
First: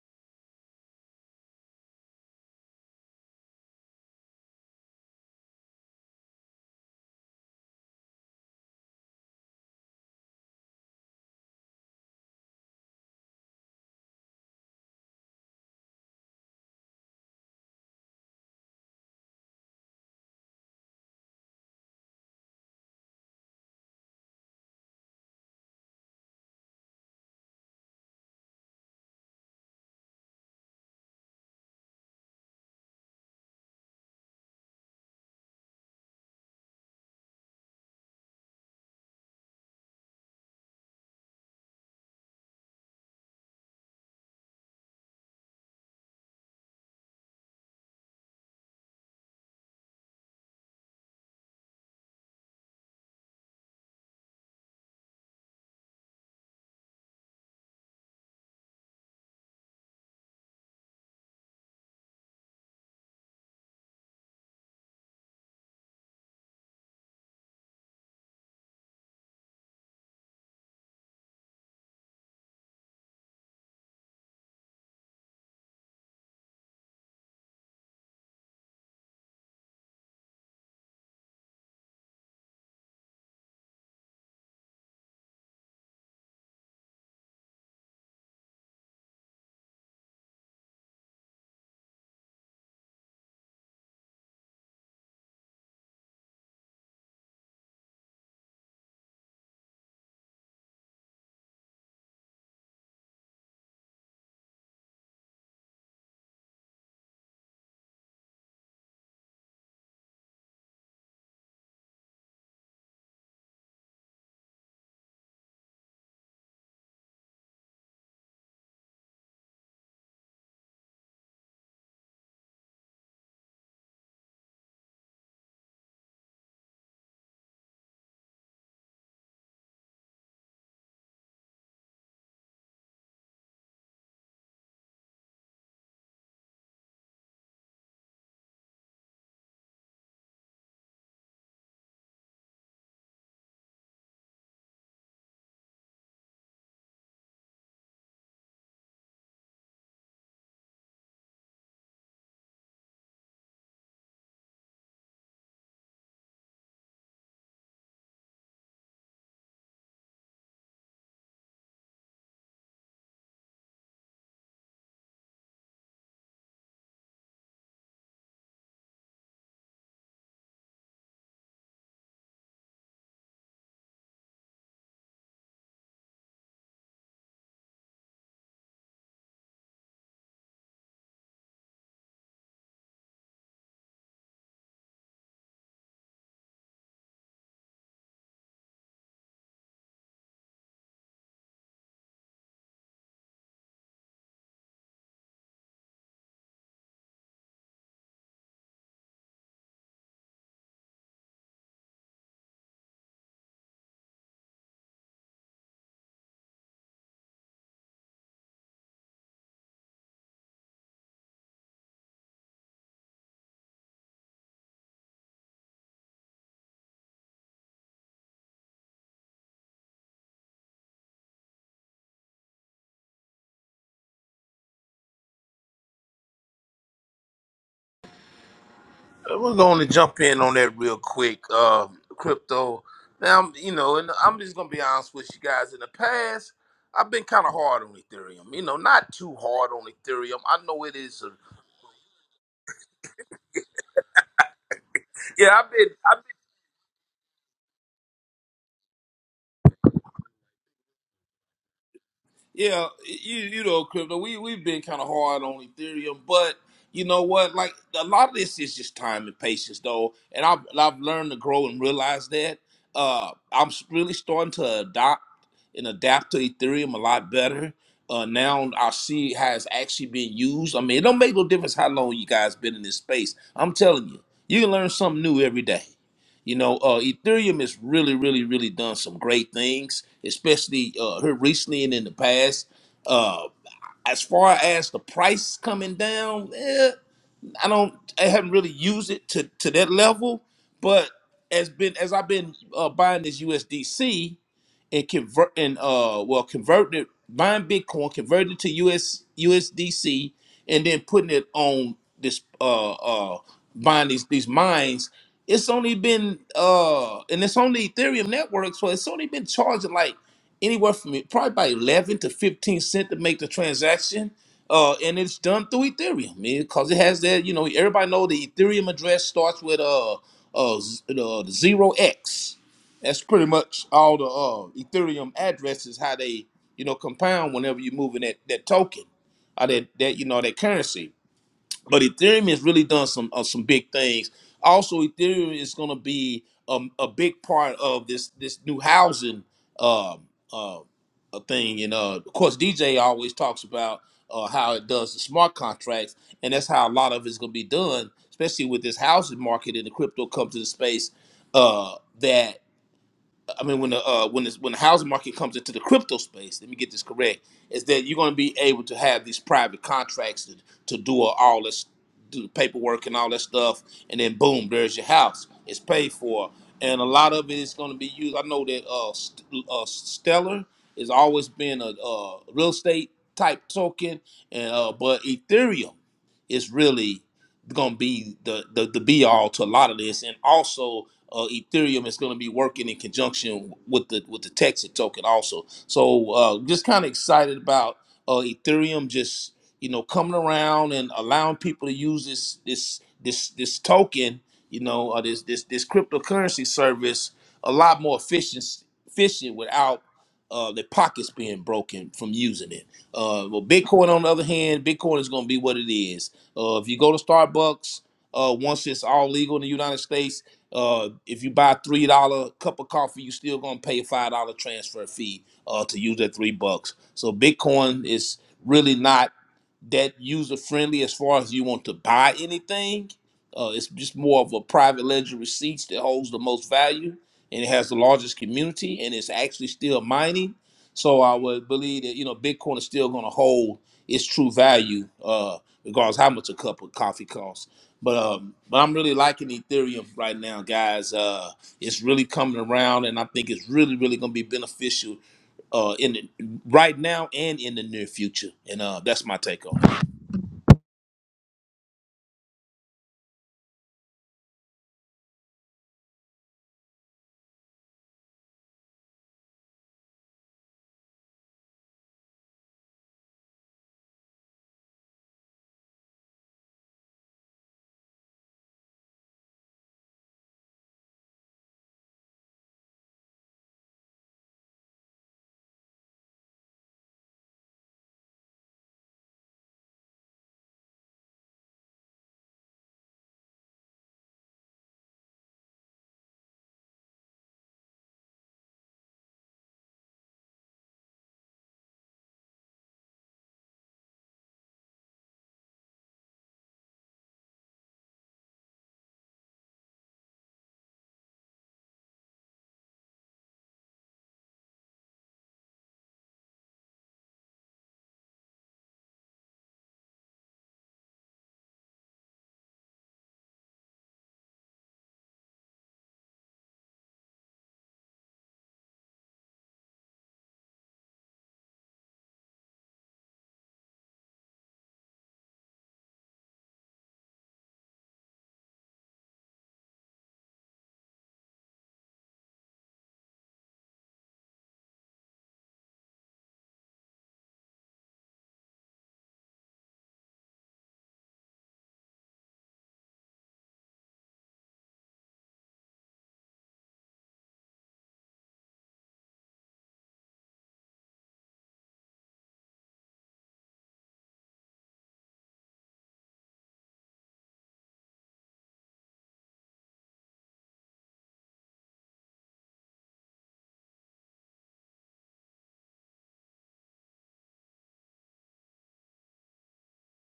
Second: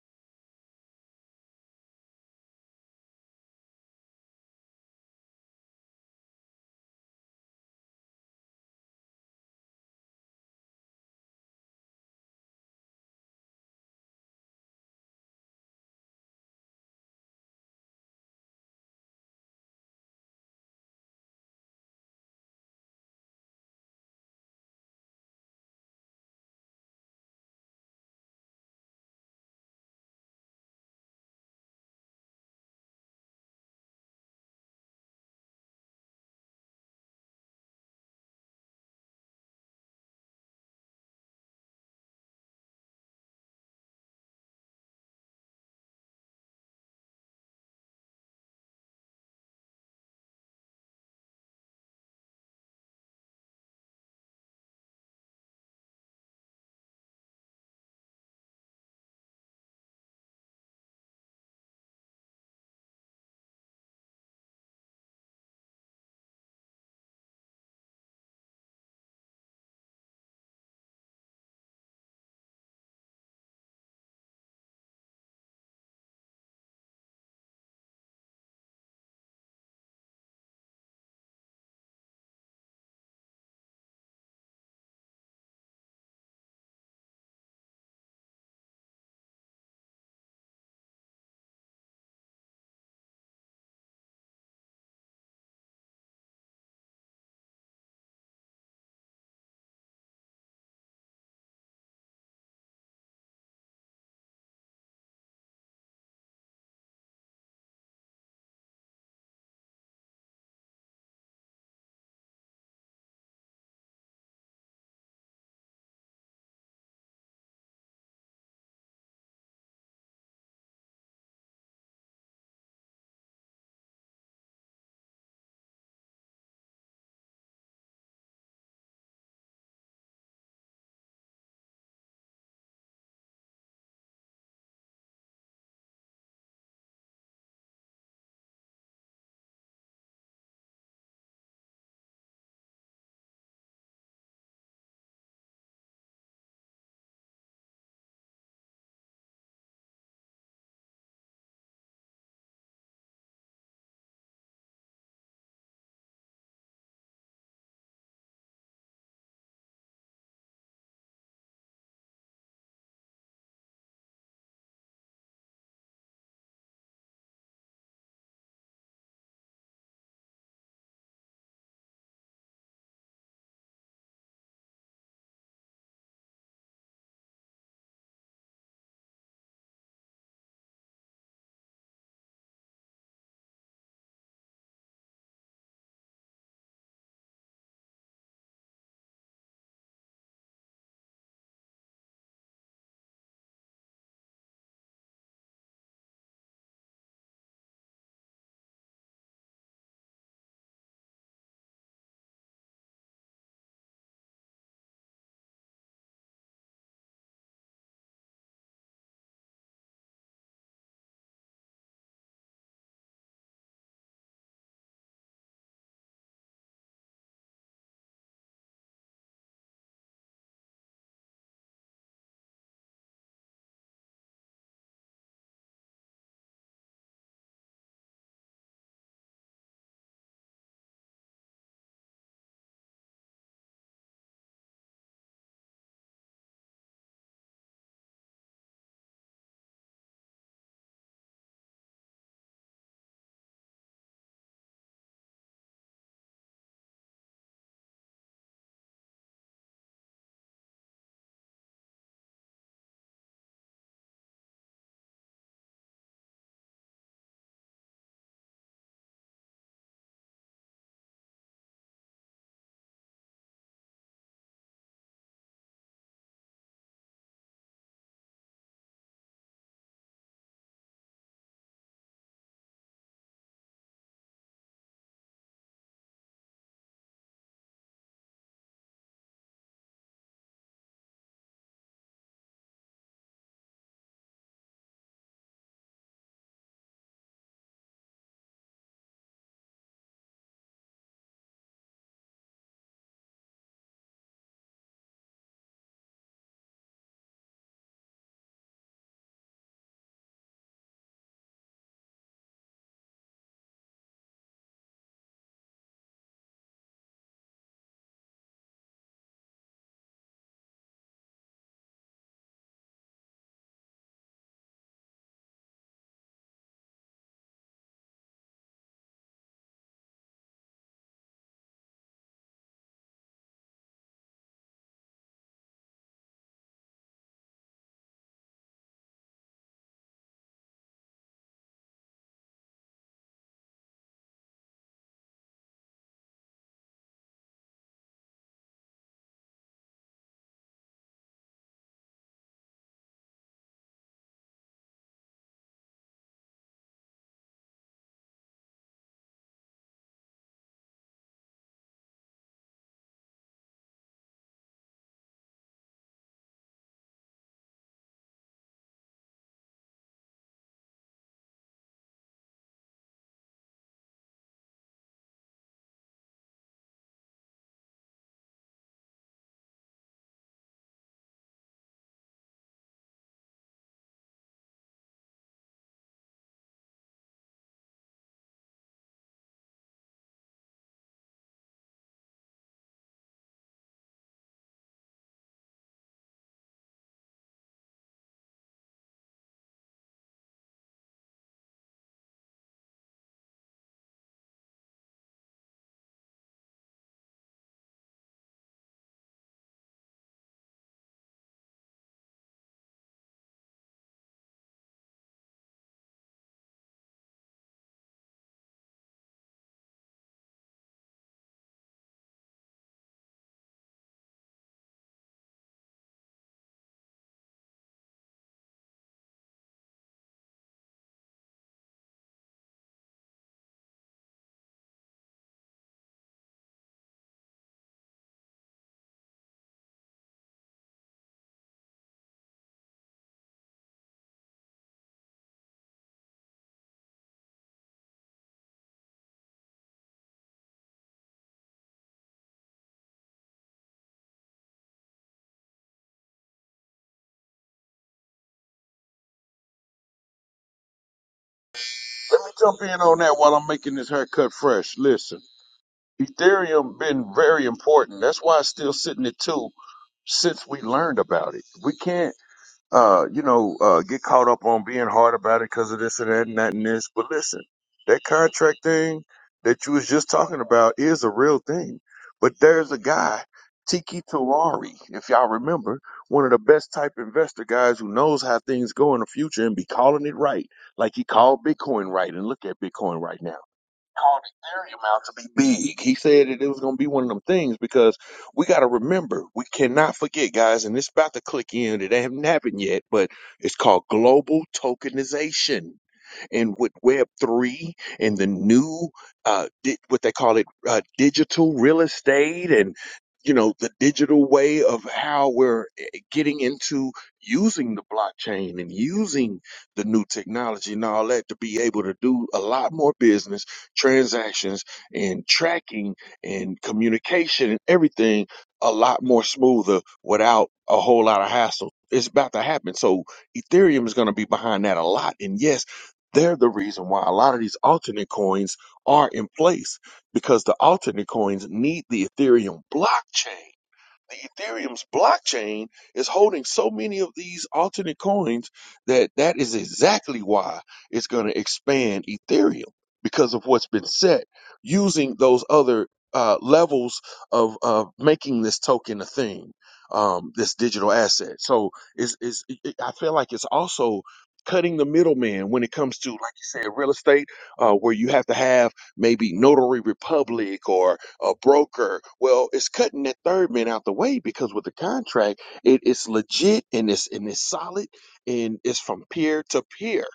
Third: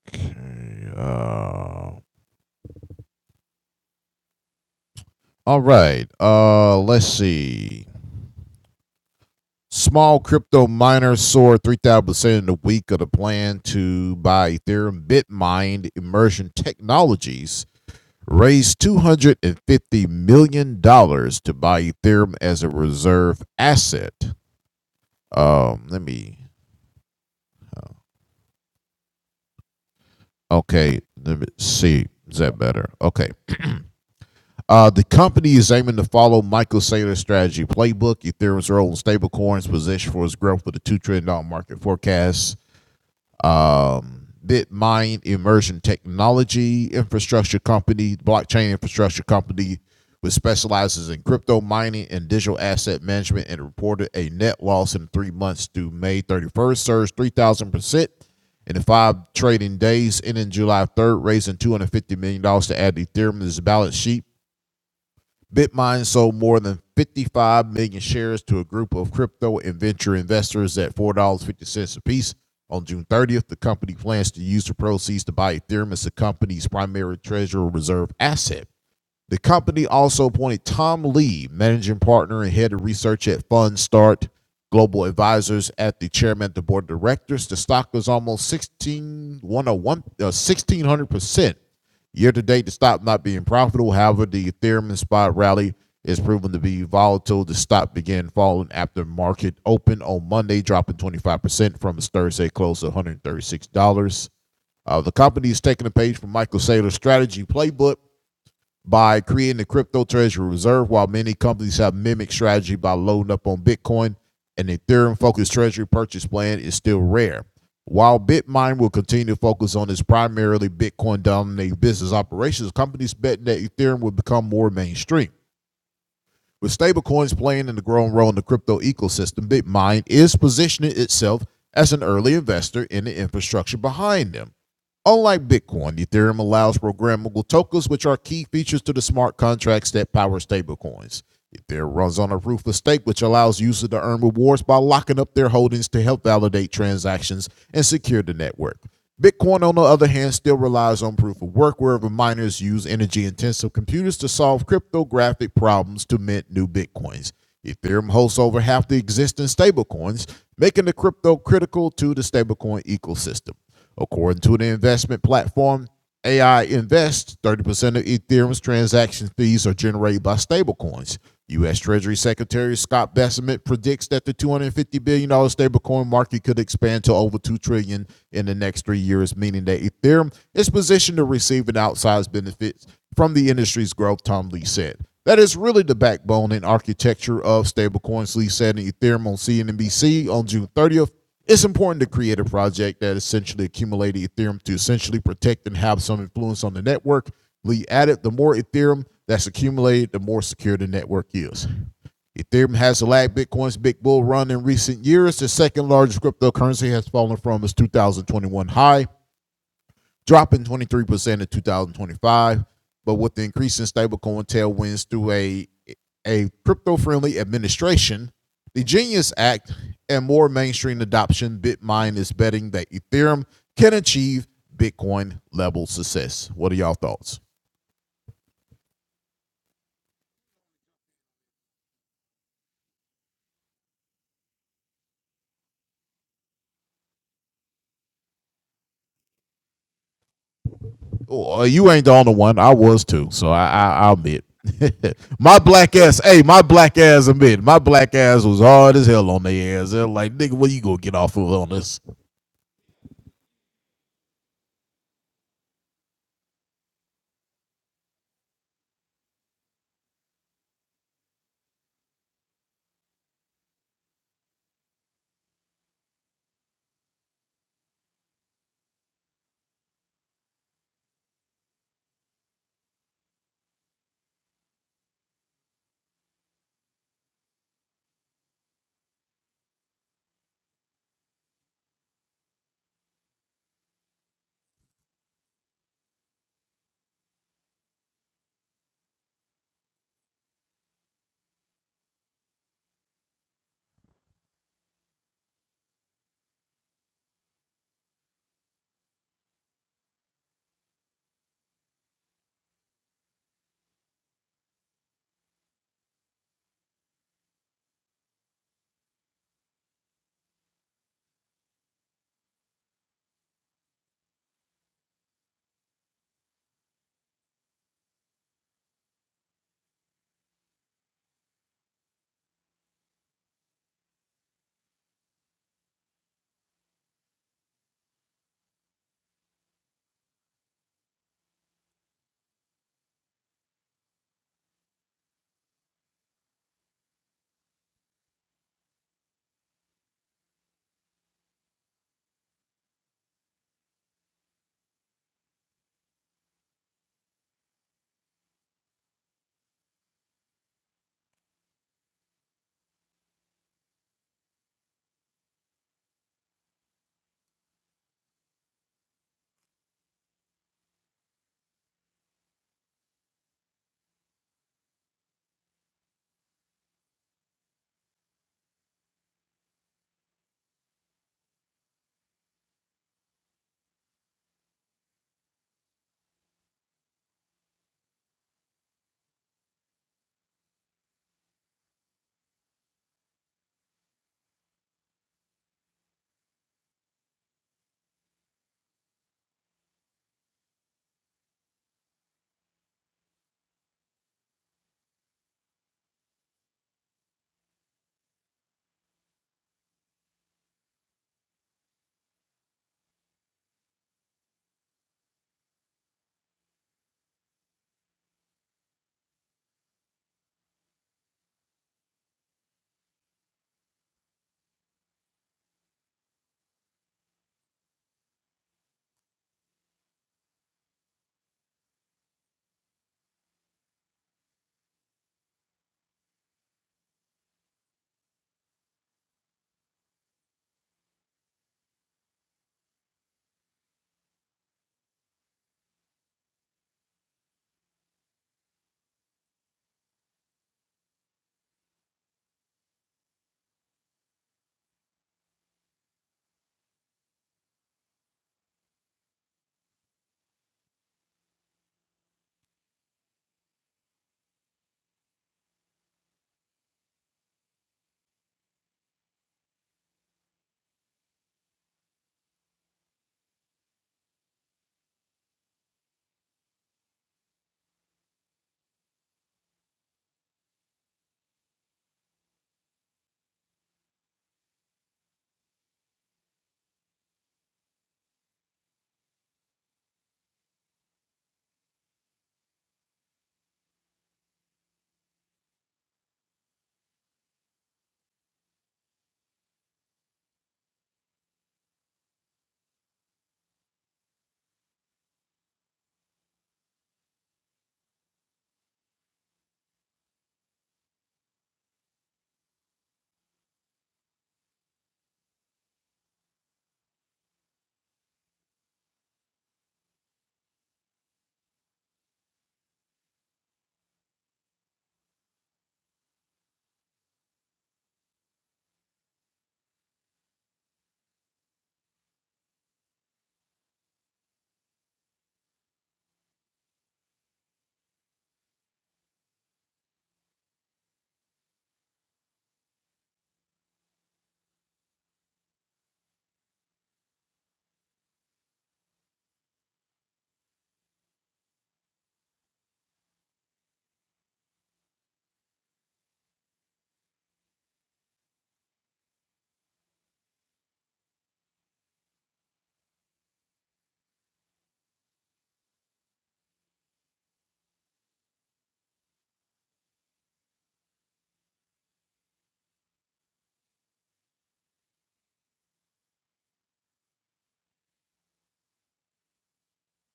Speaker 2: Okay. Uh, all right. Uh, let's see. Small crypto miner soared 3,000% in the week of the plan to buy Ethereum Bitmine Immersion Technologies raised $250 million dollars to buy Ethereum as a reserve asset. Um, let me Okay, let me see. Is that better? Okay. Uh, the company is aiming to follow Michael Saylor's strategy playbook. Ethereum's role in stablecoins position for its growth with a $2 trillion dollars market forecast um, BitMine Immersion Technology Infrastructure Company, blockchain infrastructure company, which specializes in crypto mining and digital asset management, and reported a net loss in three months through May 31st, surged 3,000% in the five trading days ending July 3rd, raising $250 million dollars to add Ethereum to its balance sheet Bitmine sold more than 55 million shares to a group of crypto and venture investors at $4.50 apiece. On June 30th, the company plans to use the proceeds to buy Ethereum as the company's primary treasury reserve asset. The company also appointed Tom Lee, managing partner and head of research at Fundstart Global Advisors, at the chairman of the board of directors. The stock was almost 16, 101, uh, 1600% year to date. The stock not being profitable. However, the Ethereum inspired rally is proven to be volatile. The stock began falling after market open on Monday, dropping 25% from its Thursday close of $136. Uh, the company is taking a page from Michael Saylor's strategy playbook by creating the crypto treasury reserve, while many companies have mimicked strategy by loading up on Bitcoin, an Ethereum focused treasury purchase plan is still rare. While BitMine will continue to focus on its primarily Bitcoin dominated business operations, companies bet that Ethereum will become more mainstream. With stablecoins playing in the growing role in the crypto ecosystem, BitMine is positioning itself as an early investor in the infrastructure behind them. Unlike Bitcoin, Ethereum allows programmable tokens, which are key features to the smart contracts that power stablecoins. Ethereum runs on a proof of stake, which allows users to earn rewards by locking up their holdings to help validate transactions and secure the network. Bitcoin, on the other hand, still relies on proof of work, wherever miners use energy intensive computers to solve cryptographic problems to mint new Bitcoins. Ethereum hosts over half the existing stablecoins, making the crypto critical to the stablecoin ecosystem. According to the investment platform AI Invest, 30% of Ethereum's transaction fees are generated by stablecoins. U.S. Treasury Secretary Scott Bessent predicts that the $250 billion dollars stablecoin market could expand to over $2 trillion dollars in the next three years, meaning that Ethereum is positioned to receive an outsized benefit from the industry's growth, Tom Lee said. That is really the backbone and architecture of stablecoins, Lee said in Ethereum on CNBC on June 30th. It's important to create a project that essentially accumulates Ethereum to essentially protect and have some influence on the network. Lee added, the more Ethereum that's accumulated, the more secure the network is. Ethereum has lagged Bitcoin's big bull run in recent years. The second largest cryptocurrency has fallen from its 2021 high dropping 23% in 2025. But with the increase in stablecoin tailwinds through a, a crypto friendly administration, the Genius Act, and more mainstream adoption, BitMine is betting that Ethereum can achieve Bitcoin level success. What are y'all thoughts?
Speaker 3: Uh, We're going to jump in on that real quick. Uh, crypto. Now, you know, and I'm just going to be honest with you guys. In the past, I've been kind of hard on Ethereum. You know, not too hard on Ethereum. I know it is. A,
Speaker 2: Oh, you ain't the only one. I was too. So I, I, I'll admit. my
Speaker 3: yeah, I've been.
Speaker 2: black ass, hey, my black ass admit, my black ass was hard as hell on their ass. They're like, nigga, what you gonna get off of on this?
Speaker 3: Yeah, you you know, crypto. We we've been kind of hard on Ethereum, but you know what? Like a lot of this is just time and patience, though. And I've I've learned to grow and realize that. Uh, I'm s- really starting to adopt and adapt to Ethereum a lot better. Uh, now I see how it's actually being used. I mean, it don't make no difference how long you guys been in this space. I'm telling you, you can learn something new every day. You know, uh, Ethereum has really, really, really done some great things, especially uh, here recently and in the past. Uh, as far as the price coming down, eh, I don't, I haven't really used it to to that level. But as been as I've been uh, buying this USDC, and convert and uh well converting it buying Bitcoin, converting it to US USDC, and then putting it on this uh uh buying these these mines. It's only been uh and it's only Ethereum network, so it's only been charging like anywhere from probably by eleven to fifteen cent to make the transaction. Uh, and it's done through Ethereum because it has that. You know, everybody know the Ethereum address starts with uh uh, z- uh zero X. That's pretty much all the uh, Ethereum addresses how they you know compound whenever you're moving that that token or that that you know that currency. But Ethereum has really done some uh, some big things. Also, Ethereum is going to be um, a big part of this this new housing um, uh, uh, thing. And uh, of course, DJ always talks about uh, how it does the smart contracts, and that's how a lot of it's going to be done, especially with this housing market and the crypto comes to the space. Uh, that I mean, when the uh, when this, when the housing market comes into the crypto space, let me get this correct, is that you're going to be able to have these private contracts to, to do all this, do the paperwork and all that stuff, and then boom, there's your house. It's paid for, and a lot of it is going to be used. I know that uh, St- uh Stellar has always been a, uh real estate type token, and uh, but Ethereum is really gonna be the the, the be all to a lot of this, and also uh, Ethereum is gonna be working in conjunction with the with the Texas token also. So uh, just kind of excited about uh, Ethereum just you know coming around and allowing people to use this this this this token, you know, uh, this this this cryptocurrency service a lot more efficient efficient without uh, their pockets being broken from using it. Uh, well, Bitcoin on the other hand, Bitcoin is going to be what it is. Uh, if you go to Starbucks, uh, once it's all legal in the United States, uh, if you buy a three dollar cup of coffee, you still going to pay a five dollar transfer fee uh, to use that three bucks. So Bitcoin is really not that user friendly as far as you want to buy anything. Uh, it's just more of a private ledger receipts that holds the most value and it has the largest community and it's actually still mining. So I would believe that you know Bitcoin is still going to hold its true value, uh, regardless how much a cup of coffee costs. But um, but I'm really liking Ethereum right now, guys. Uh, it's really coming around, and I think it's really really going to be beneficial uh, in the, right now and in the near future. And uh, that's my take on. it.
Speaker 1: Let me jump in on that while I'm making this haircut fresh. Listen. Ethereum been very important. That's why it's still sitting at two since we learned about it. We can't, uh, you know, uh, get caught up on being hard about it because of this and that and that and this. But listen, that contract thing that you was just talking about is a real thing. But there's a guy, Tiki Terari, if y'all remember, one of the best type investor guys who knows how things go in the future and be calling it right, like he called Bitcoin right. And look at Bitcoin right now called Ethereum out to be big. He said that it was going to be one of them things because we got to remember, we cannot forget, guys, and it's about to click in. It hasn't happened yet, but it's called global tokenization. And with Web3 and the new, uh, di- what they call it, uh, digital estate and, you know, the digital way of we're eh, eh, getting into using the blockchain and using the new all that to be able to do a lot more business and tracking and communication and everything a lot more smoother out. So, so yes, their coins are in place because the alternate coins need the Ethereum blockchain the Ethereum's blockchain is holding so many of these alternate coins that that is exactly why it's going to expand Ethereum because of what's been set using those other uh, levels of of making this token a thing, um, this digital asset. So it's, it's, it, I feel like it's also cutting the middleman when it comes to, like you said, real estate, uh, where you have to have maybe notary republic or a broker. Well, it's cutting that third man out the way because with the contract, it is legit and it's and it's solid and it's from peer to peer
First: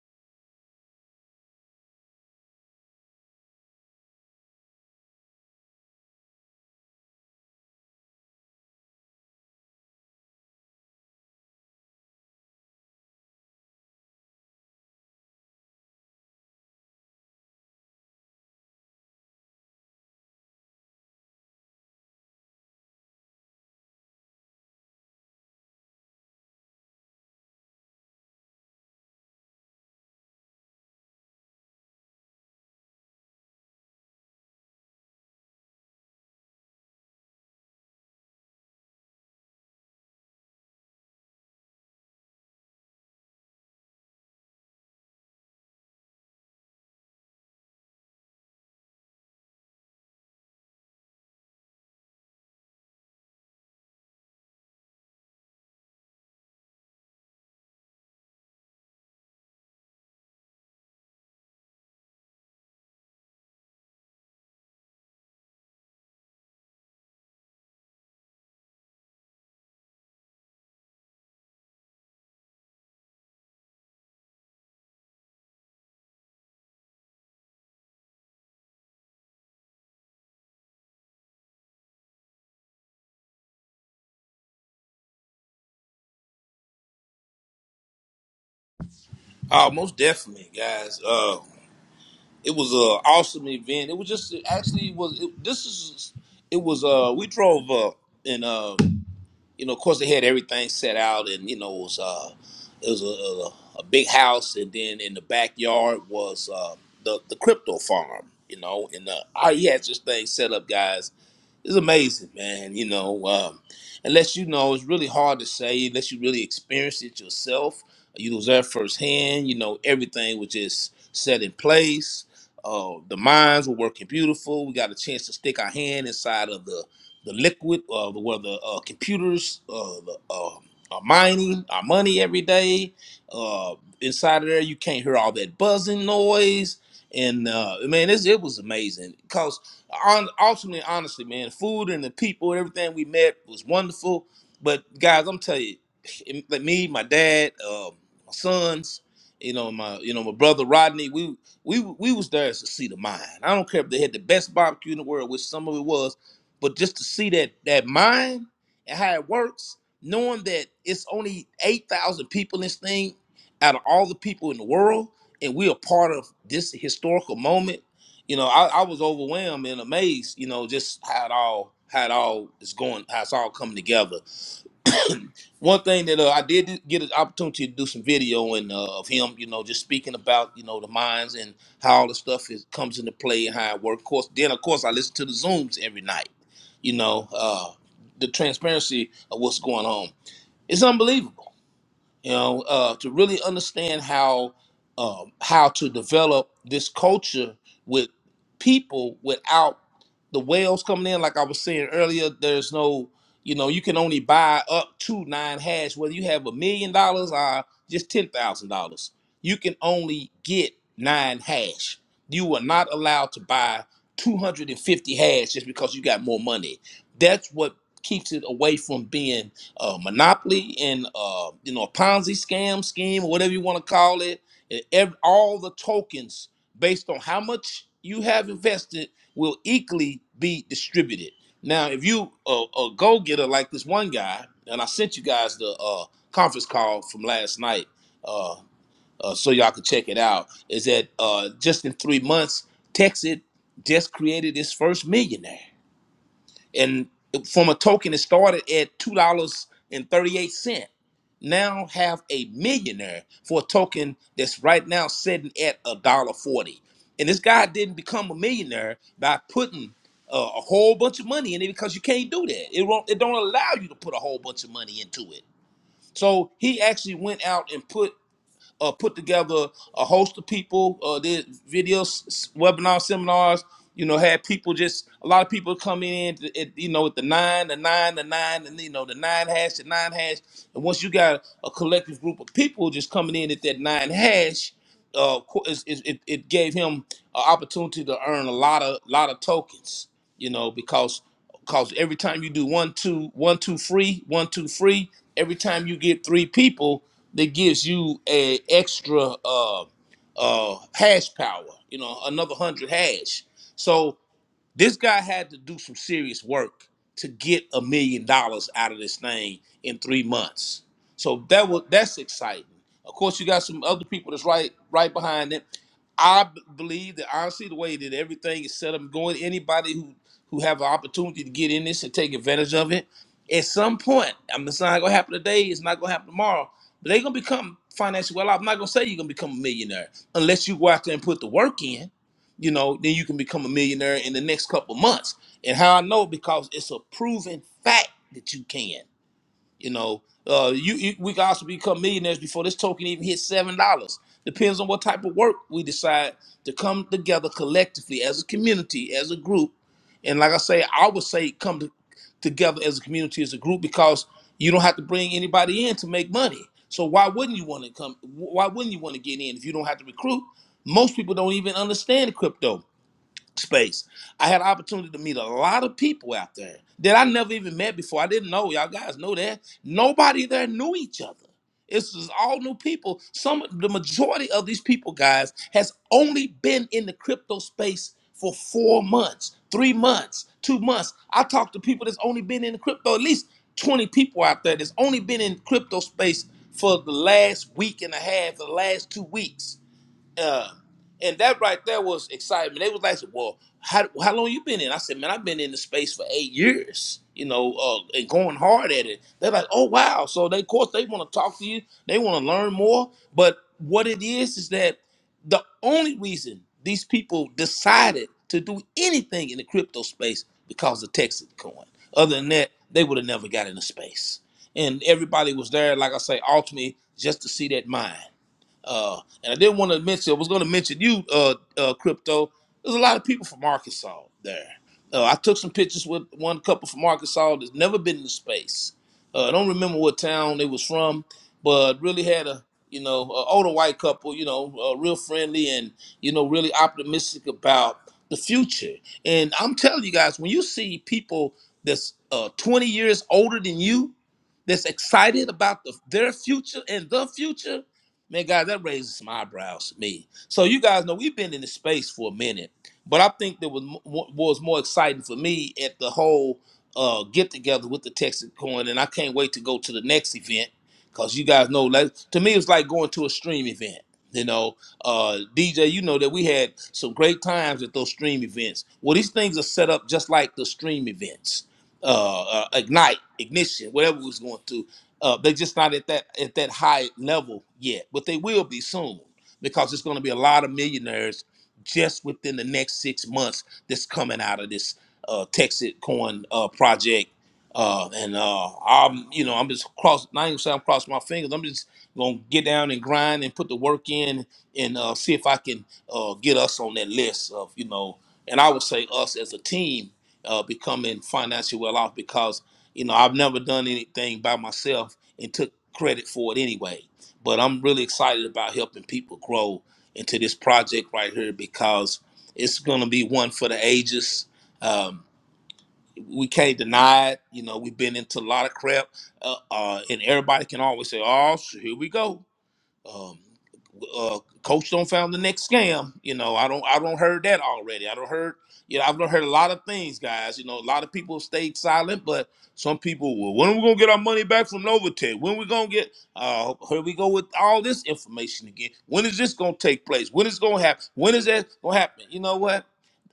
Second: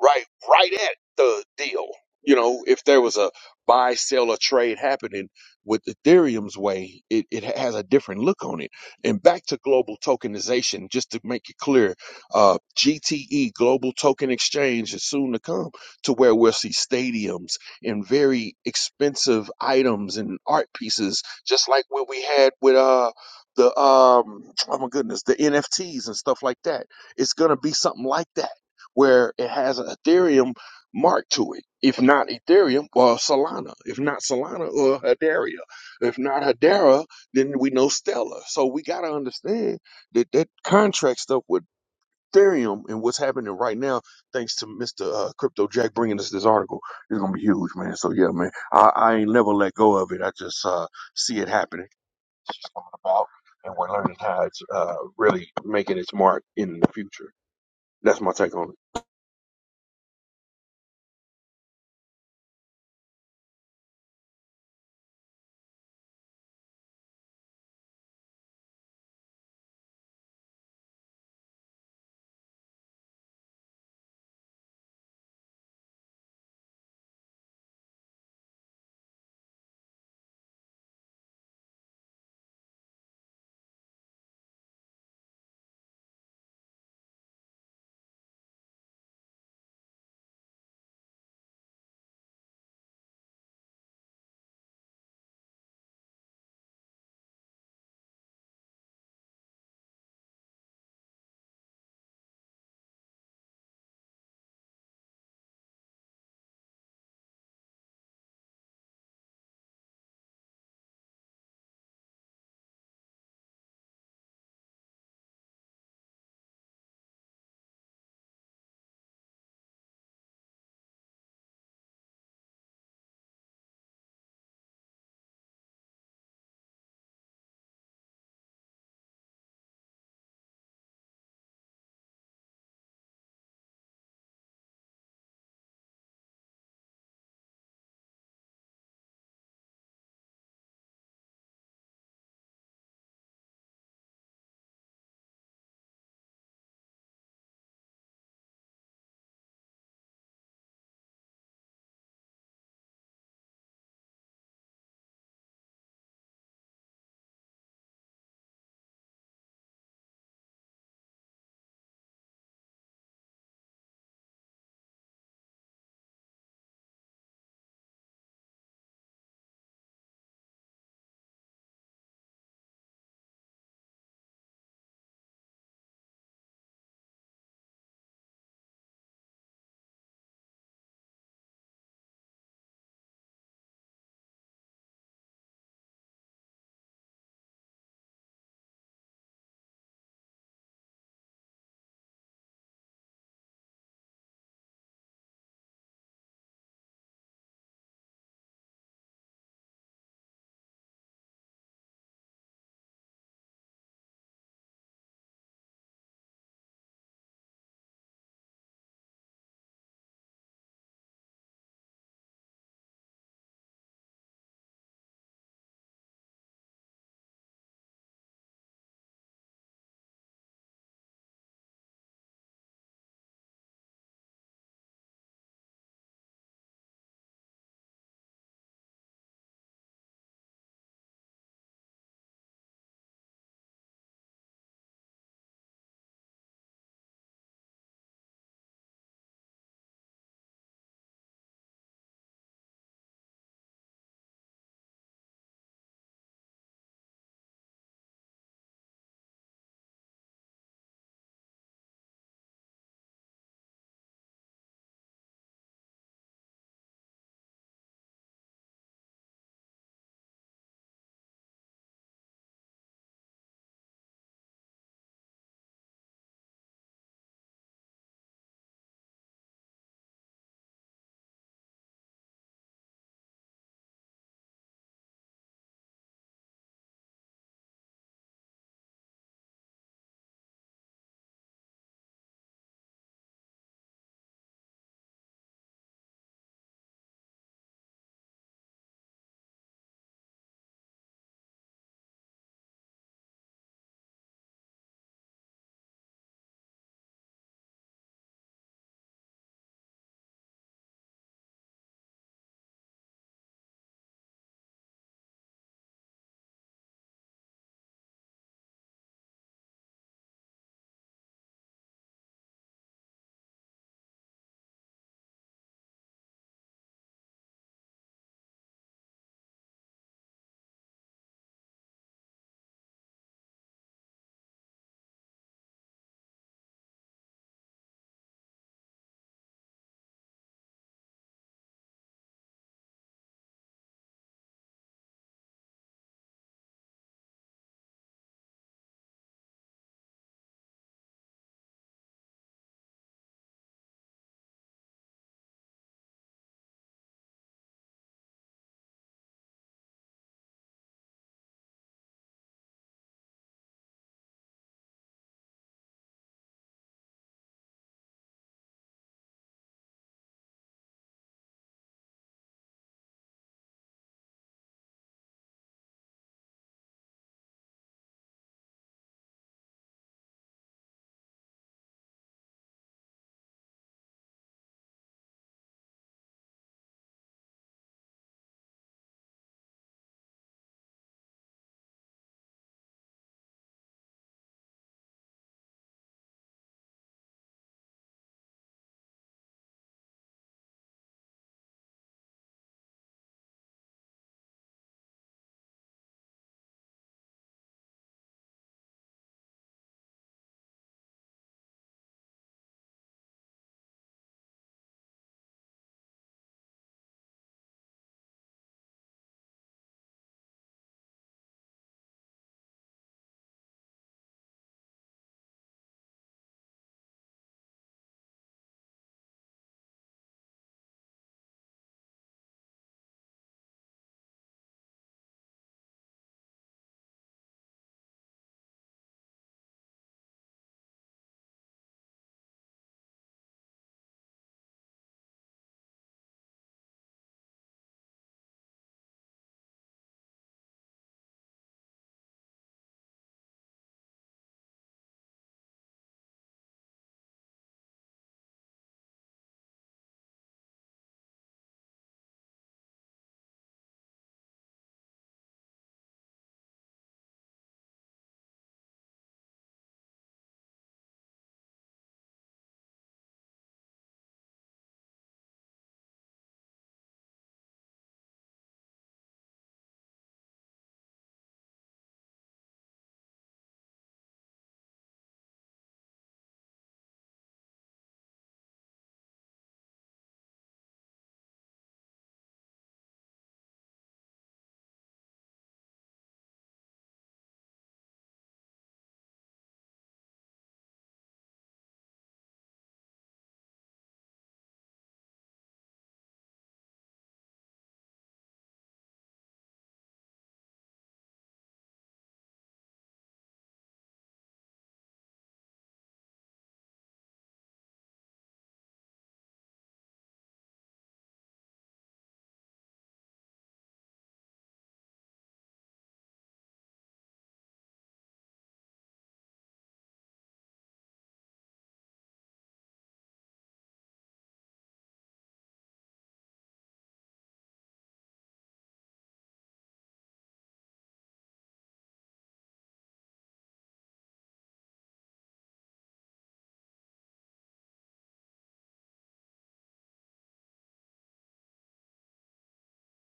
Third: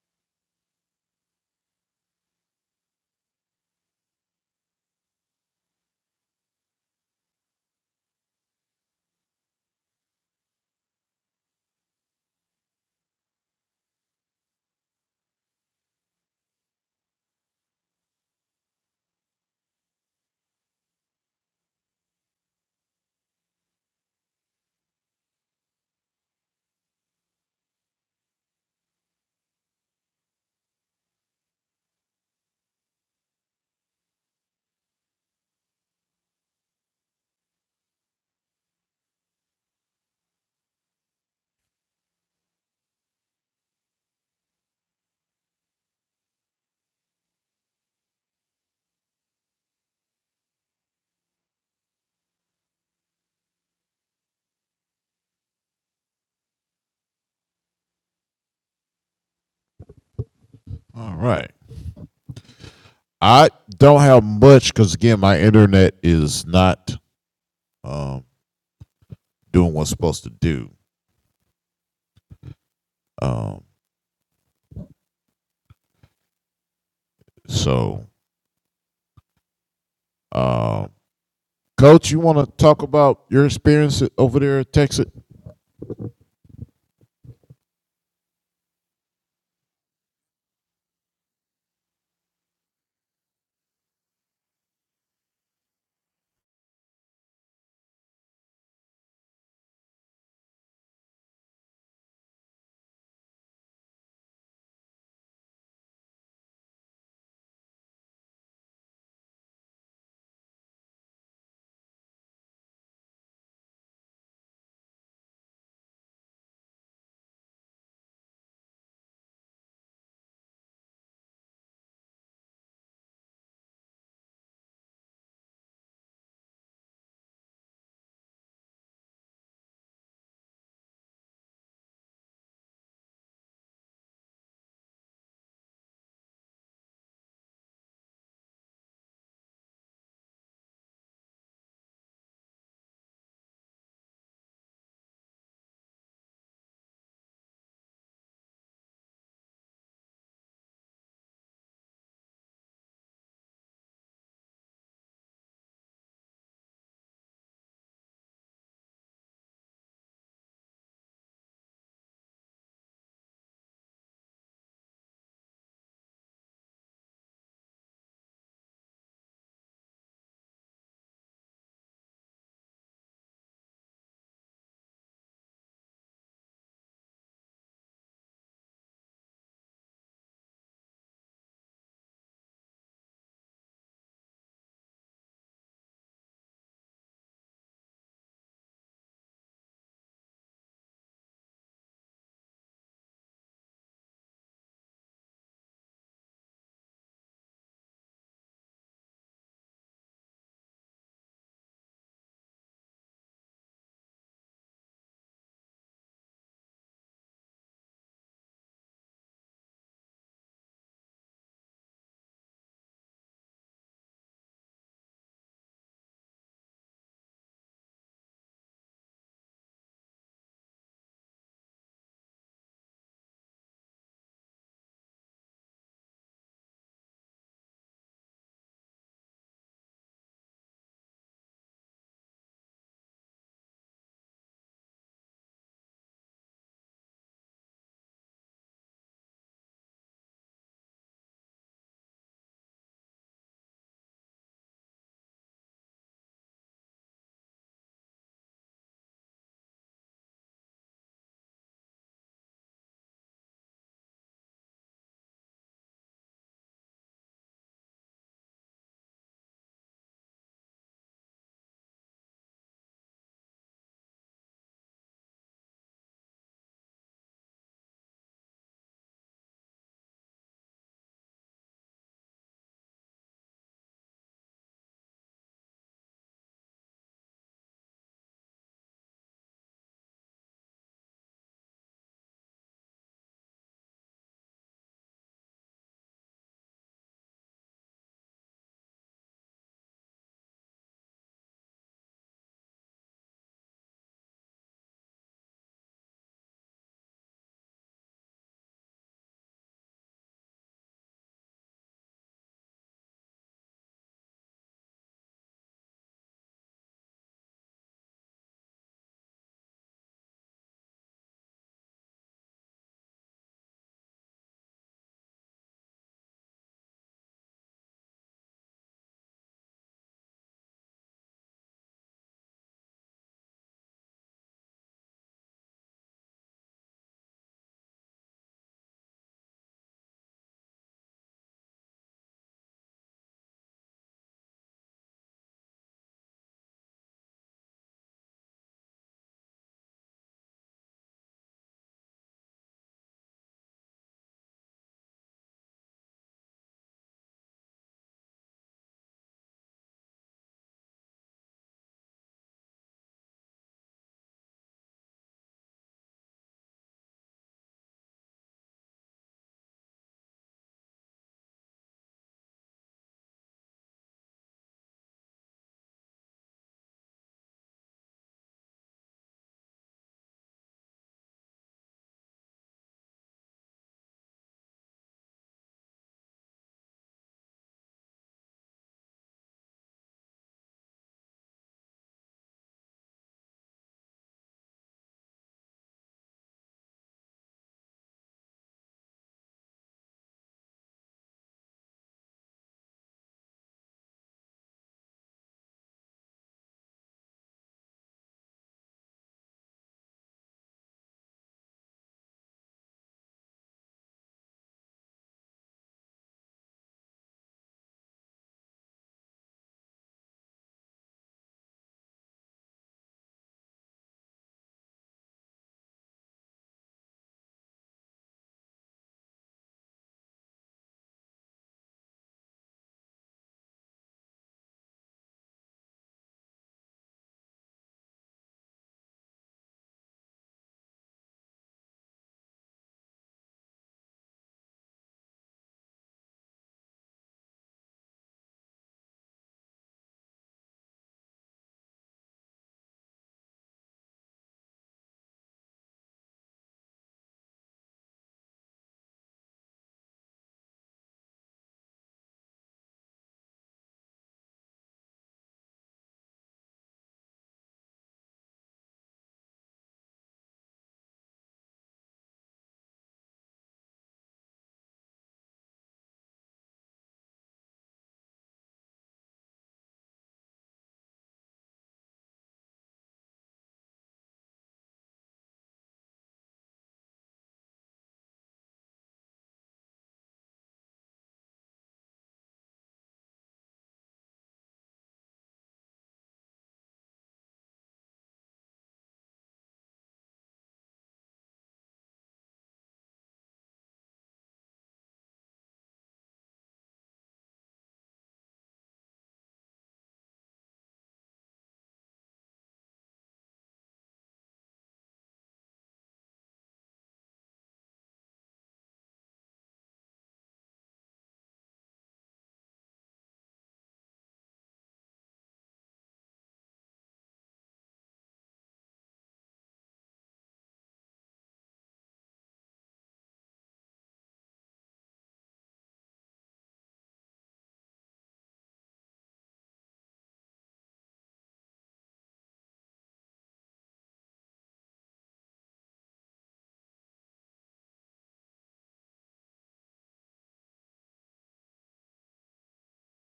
Speaker 1: right right at the deal. You know, if there was a buy, sell, or trade happening with Ethereum's way, it, it has a different look on it. And back to global tokenization, just to make it clear, uh, GTE, Global Token Exchange, is soon to come to where we'll see stadiums and very expensive items and art pieces, just like what we had with uh the um oh my goodness, the NFTs and stuff like that. It's gonna be something like that where it has an Ethereum mark to it. If not Ethereum, well, Solana. If not Solana, or Hedera. If not Hedera, then we know Stellar. So we got to understand that that contract stuff with Ethereum and what's happening right now, thanks to Mr. Uh, Crypto Jack bringing us this article, is going to be huge, man. So yeah, man, I, I ain't never let go of it. I just uh, see it happening about, and we're learning how it's uh, really making its mark in the future. That's my take on it.
Speaker 2: All right. I don't have much because again, my internet is not um, doing what's supposed to do. Um, so, uh, Coach, you want to talk about your experience over there at Texas?
Speaker 3: Oh, most definitely, guys. Uh, it was an awesome event. It was just it actually it was it, this is it was uh we drove up and uh you know of course they had everything set out and you know it was uh it was a, a, a big house and then in the backyard was uh, the the crypto farm you know and uh, I, he had this thing set up guys it's amazing, man. You know, um, unless you know, it's really hard to say unless you really experience it yourself. You was there firsthand. You know, everything was just set in place. Uh, the mines were working beautiful. We got a chance to stick our hand inside of the the liquid, uh, the, where the uh, computers, uh, the uh, are mining our money every day. Uh, inside of there, you can't hear all that buzzing noise. And uh, man, it's, it was amazing on ultimately, honestly, man, food and the people and everything we met was wonderful. But guys, I'm telling you, it- like me, my dad, um, my sons, you know, my you know, my brother Rodney, we we we was there to see the mine. I don't care if they had the best barbecue in the world, which some of it was, but just to see that that mine and how it works, knowing that it's only eight thousand people in this thing out of all the people in the world, and we are part of this historical moment you know, I, I was overwhelmed and amazed, you know, just how it all how it all is going, how it's all coming together. One thing that uh, I did get an opportunity to do some video and uh, of him, you know, just speaking about you know the minds and how all the stuff is comes into play and how it works. Of course, then of course I listen to the zooms every night. You know, uh, the transparency of what's going on. It's unbelievable you know, uh, to really understand how um, how to develop this culture with people without the whales coming in. Like I was saying earlier, there's no, you know, you can only buy up to nine hash, whether you have a million dollars or just ten thousand dollars. You can only get nine hash. You are not allowed to buy 250 hash just because you got more money. That's what keeps it away from being uh, monopoly and uh, you know a Ponzi scam scheme or whatever you want to call it. And ev- all the tokens based on how much you have invested will equally be distributed. Now, if you a, a go getter like this one guy, and I sent you guys the uh, conference call from last night, uh, uh, so y'all can check it out. Is that uh, just in three months, Texas just created its first millionaire and from a token it started at two dollars and 38 cent now have a millionaire for a token that's right now sitting at a dollar 40 and this guy didn't become a millionaire by putting uh, a whole bunch of money in it because you can't do that it won't it don't allow you to put a whole bunch of money into it so he actually went out and put uh, put together a host of people, uh, did videos, webinars, seminars. You know, had people just a lot of people come in, to- at, you know, with the nine, the nine, the nine, and you know, the nine hash, the nine hash. And once you got a collective group of people just coming in at that nine hash, uh, qu- is- is- it, it gave him an opportunity to earn a lot of lot of tokens, you know, because because every time you do one two one two free one two free, every time you get three people, that gives you a extra uh, uh, hash power, you know, another hundred hash. So this guy had to do some serious work to get a million dollars out of this thing in three months. So that was that's exciting. Of course, you got some other people that's right right behind it. I b- believe that honestly, the way that everything is set up, and going anybody who who have an opportunity to get in this and take advantage of it, at some point, I'm it's not gonna happen today. It's not gonna happen tomorrow. But they're gonna become financially well off. I'm not gonna say you're gonna become a millionaire unless you go out there and put the work in you know, then you can become a millionaire in the next couple months. And how I know because it's a proven fact that you can. You know, uh, you, you we can also become millionaires before this token even hits seven dollars. Depends on what type of work we decide to come together collectively as a community, as a group. And like I say, I would say come to, together as a community, as a group, because you don't have to bring anybody in to make money. So why wouldn't you want to come? Why wouldn't you want to get in if you don't have to recruit? Most people don't even understand crypto space. I had an opportunity to meet a lot of people out there that I never even met before. I didn't know. Y'all guys know that. Nobody there knew each other. It's just all new people. Some the majority of these people, guys, has only been in the crypto space for four months, three months, two months. I talked to people that's only been in the crypto, at least 20 people out there that's only been in crypto space for the last week and a half, the last two weeks uh, and that right there was excitement. They was like, "Well, how how long you been in?" I said, "Man, I've been in the space for eight years, you know, uh, and going hard at it." They're like, "Oh wow!" So they, of course, they want to talk to you. They want to learn more. But what it is is that the only reason these people decided to do anything in the crypto space because of Texas coin. Other than that, they would have never got into space. And everybody was there, like I say, ultimately just to see that mine. Uh, and I didn't want to mention, I was going to mention you, uh, uh, Crypto. There's a lot of people from Arkansas there. Uh, I took some pictures with one couple from Arkansas that's never been in the space. Uh, I don't remember what town they was from, but really had a, you know, a older white couple, you know, uh, real friendly and, you know, really optimistic about the future. And I'm telling you guys, when you see people that's uh, 20 years older than you, that's excited about the, their future and the future, Man, guys, that raises some eyebrows to me. So you guys know we've been in the space for a minute, but I think that was mo- was more exciting for me at the whole uh, get together with the Texas Coin, and I can't wait to go to the next event because you guys know, like to me, it's like going to a stream event. You know, uh, DJ, you know that we had some great times at those stream events. Well, these things are set up just like the stream events, uh, uh, ignite, ignition, whatever we was going through uh, they're just not at that at that high level yet, but they will be soon because there's going to be a lot of millionaires just within the next six months that's coming out of this uh, Texas Coin uh, project. Uh, and uh, I'm, you know, I'm just cross. Not even saying I'm crossing my fingers. I'm just gonna get down and grind and put the work in and uh, see if I can uh, get us on that list of, you know, and I would say us as a team uh, becoming financially well off because you know i've never done anything by myself and took credit for it anyway but i'm really excited about helping people grow into this project right here because it's going to be one for the ages um, we can't deny it you know we've been into a lot of crap uh, uh, and everybody can always say oh so here we go um, uh, coach don't found the next scam. You know, I don't I don't heard that already. I don't heard you know I've done heard a lot of things, guys. You know, a lot of people stayed silent, but some people well, when are we gonna get our money back from Novatech? When we gonna get? Uh, here we go with all this information again. When is this gonna take place? When is it gonna happen? When is that gonna happen? You know what?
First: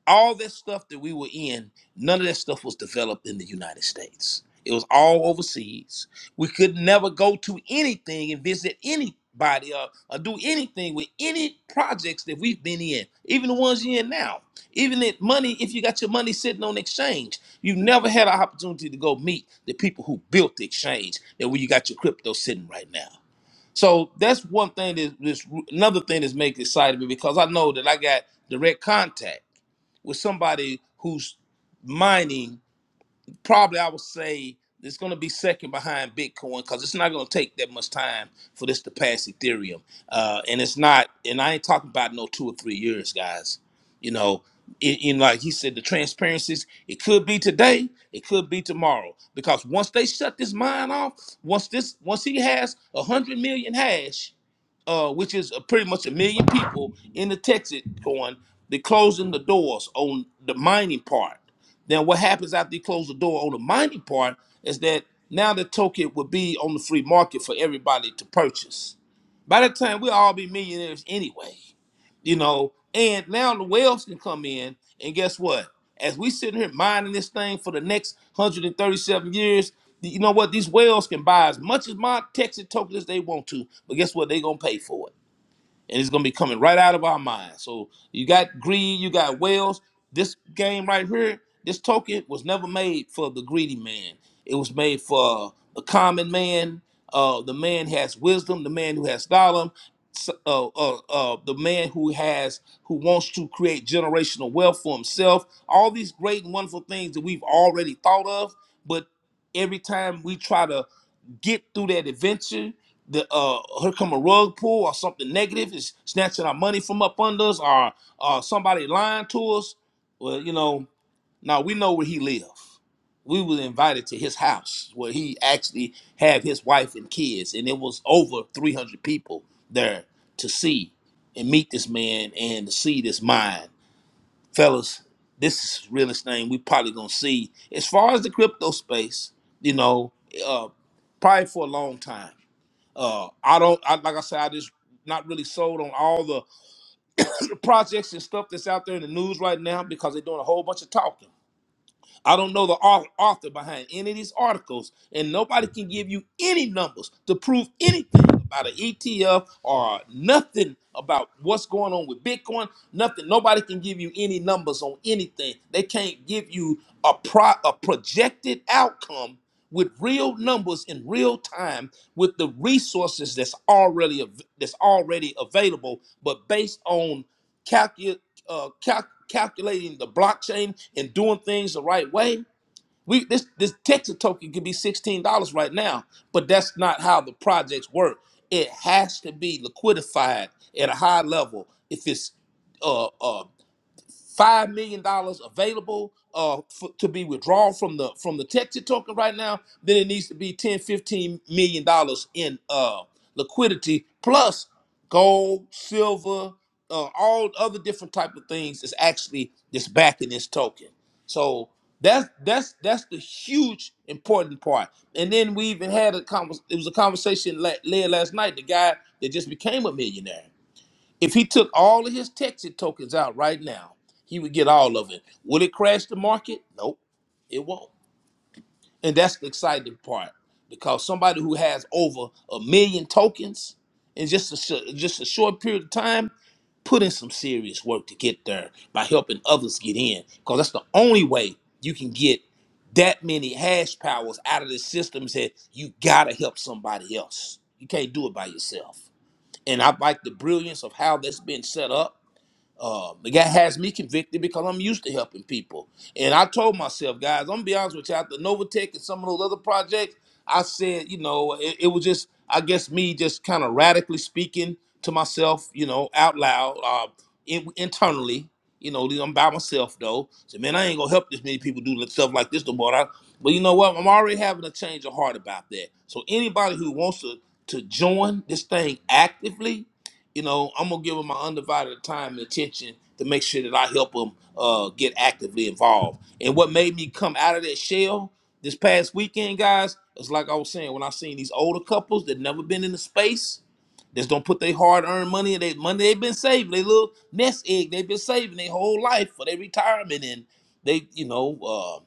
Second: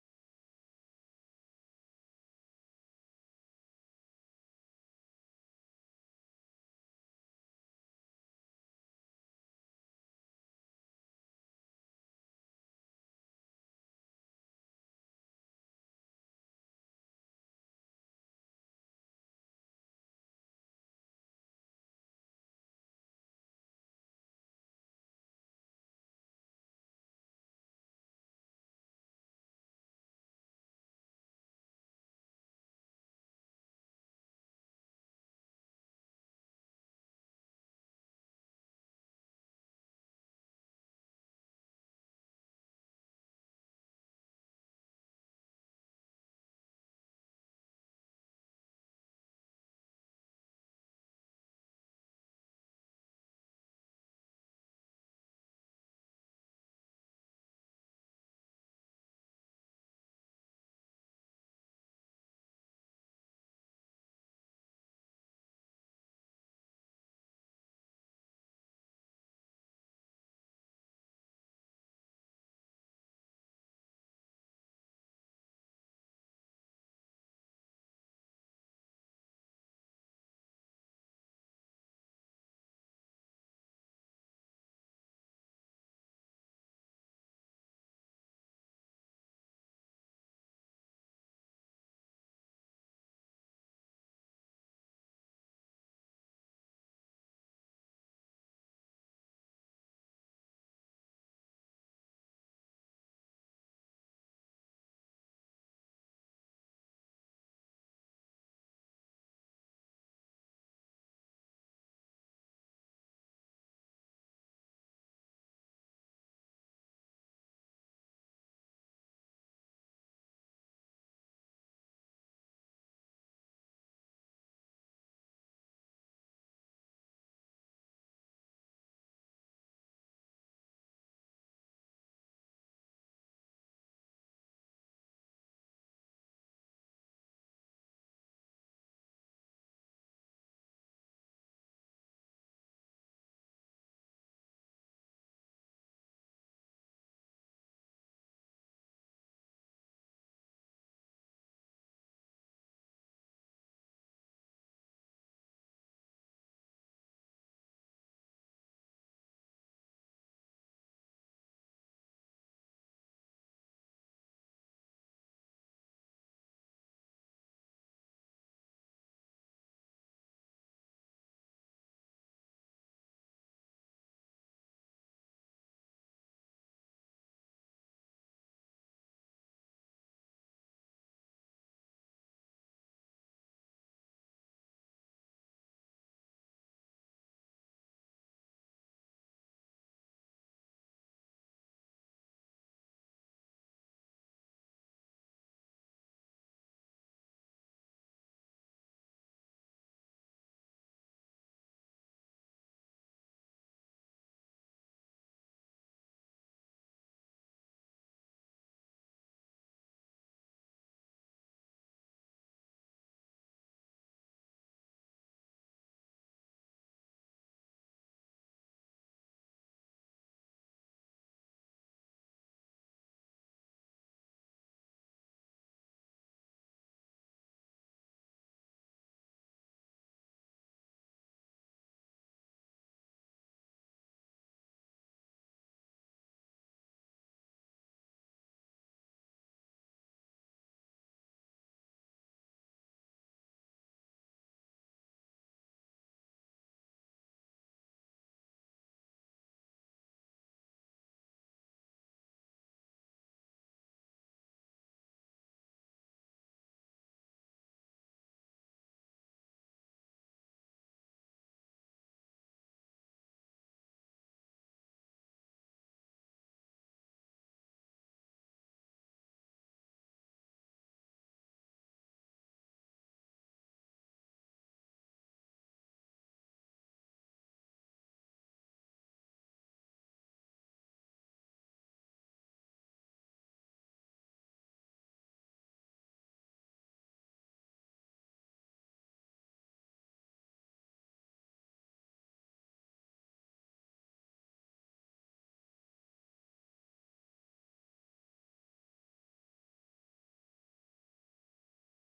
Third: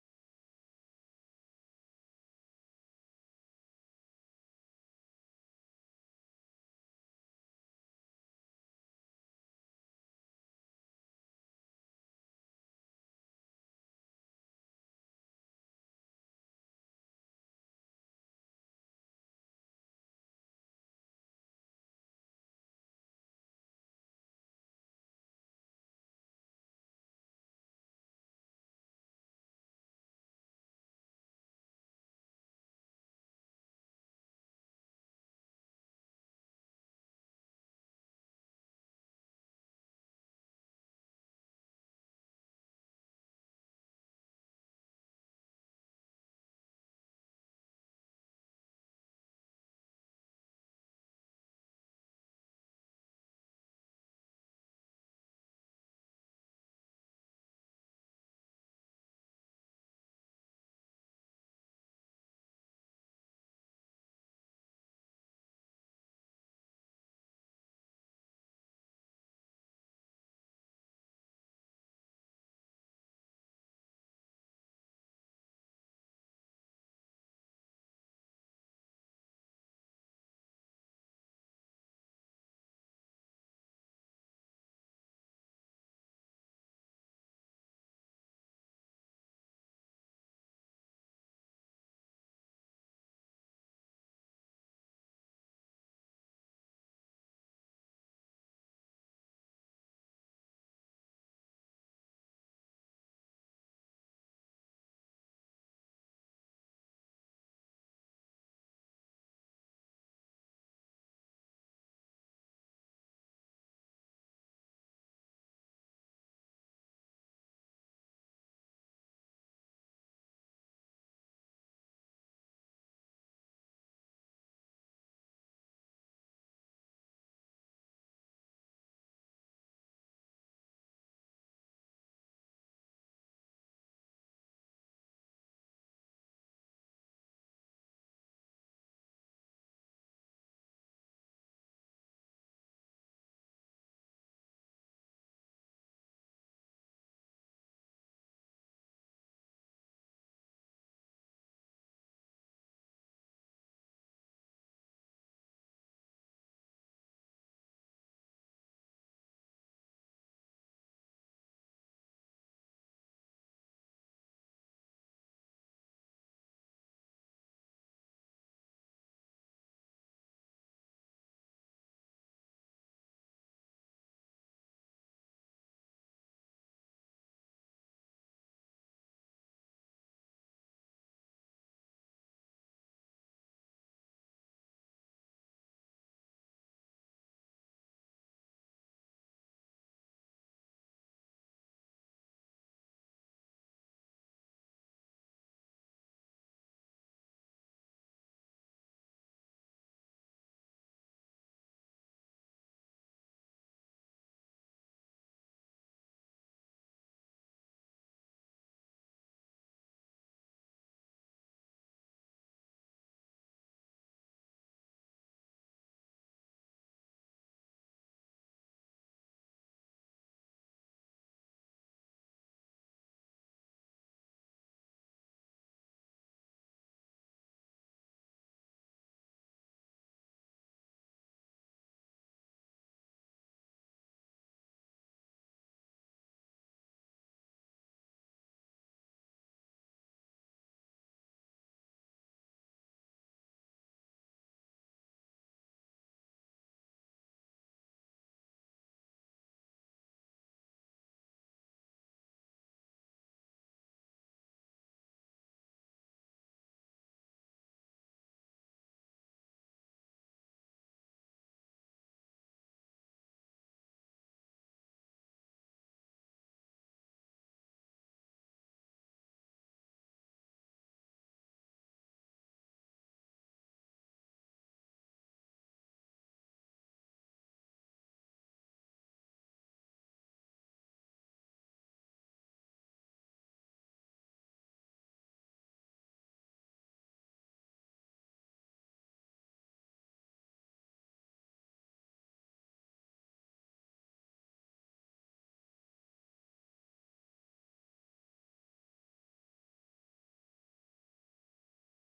Speaker 3: all this stuff that we were in, none of that stuff was developed in the United States. It was all overseas. We could never go to anything and visit anybody or, or do anything with any projects that we've been in, even the ones you're in now. Even that money, if you got your money sitting on exchange, you never had an opportunity to go meet the people who built the exchange that where you got your crypto sitting right now. So that's one thing that this another thing that's making excited me because I know that I got direct contact with somebody who's mining, probably I would say it's going to be second behind Bitcoin because it's not going to take that much time for this to pass Ethereum. Uh, and it's not, and I ain't talking about no two or three years, guys. You know, it, you know. like he said, the transparencies, it could be today, it could be tomorrow. Because once they shut this mine off, once this, once he has a hundred million hash, uh, which is uh, pretty much a million people in the Texas going, they're closing the doors on the mining part. Then what happens after you close the door on the mining part is that now the token will be on the free market for everybody to purchase. By that time, we'll all be millionaires anyway you know. And now the whales can come in, and guess what? As we sitting here mining this thing for the next 137 years, you know what? These whales can buy as much as my Texas token as they want to, but guess what? They're gonna pay for it and it's gonna be coming right out of our minds. So you got greed, you got whales. This game right here, this token was never made for the greedy man. It was made for the common man, uh, the man who has wisdom, the man who has style, uh, uh, uh, the man who has who wants to create generational wealth for himself. All these great and wonderful things that we've already thought of, but every time we try to get through that adventure. The uh, her come a rug pull or something negative is snatching our money from up under us, or or somebody lying to us. Well, you know, now we know where he lived. We was invited to his house where he actually had his wife and kids, and it was over three hundred people there to see and meet this man and to see this mind fellas, this is the realest thing we probably gonna see as far as the crypto space. You know, uh, probably for a long time. Uh, I don't I, like I said. I just not really sold on all the projects and stuff that's out there in the news right now because they're doing a whole bunch of talking. I don't know the au- author behind any of these articles, and nobody can give you any numbers to prove anything about an ETF or nothing about what's going on with Bitcoin. Nothing. Nobody can give you any numbers on anything. They can't give you a pro a projected outcome with real numbers in real time with the resources that's already av- that's already available, but based on calcu- uh, cal- calculating the blockchain and doing things the right way. We this this Texas token could be sixteen dollars right now, but that's not how the projects work. It has to be liquidified at a high level if it's uh, uh, five million dollars available uh for, to be withdrawn from the from the Texas token right now, then it needs to be ten, fifteen million dollars in uh liquidity plus gold, silver, uh, all other different type of things is actually that's backing this token. So that's that's that's the huge important part. And then we even had a convers- it was a conversation la- led last night. The guy that just became a millionaire. If he took all of his Texas tokens out right now, he would get all of it. Will it crash the market? Nope, it won't. And that's the exciting part because somebody who has over a million tokens in just a sh- just a short period of time put in some serious work to get there by helping others get in because that's the only way you can get that many hash powers out of the systems that you gotta help somebody else. You can't do it by yourself. And I like the brilliance of how that's been set up um, the guy has me convicted because I'm used to helping people. And I told myself, guys, I'm gonna be honest with you, after Novatech and some of those other projects, I said, you know, it, it was just, I guess, me just kind of radically speaking to myself, you know, out loud, uh, in, internally. You know, I'm by myself though. So man, I ain't gonna help this many people do stuff like this no more. I- But you know what? I'm already having a change of heart about that. So anybody who wants to to join this thing actively, you know, I'm gonna give them my undivided time and attention to make sure that I help them uh, get actively involved. And what made me come out of that shell this past weekend, guys, is like I was saying when I seen these older couples that never been in the space, that's don't put their hard earned money and they money they've been saving, they little nest egg they've been saving their whole life for their retirement and they, you know, uh,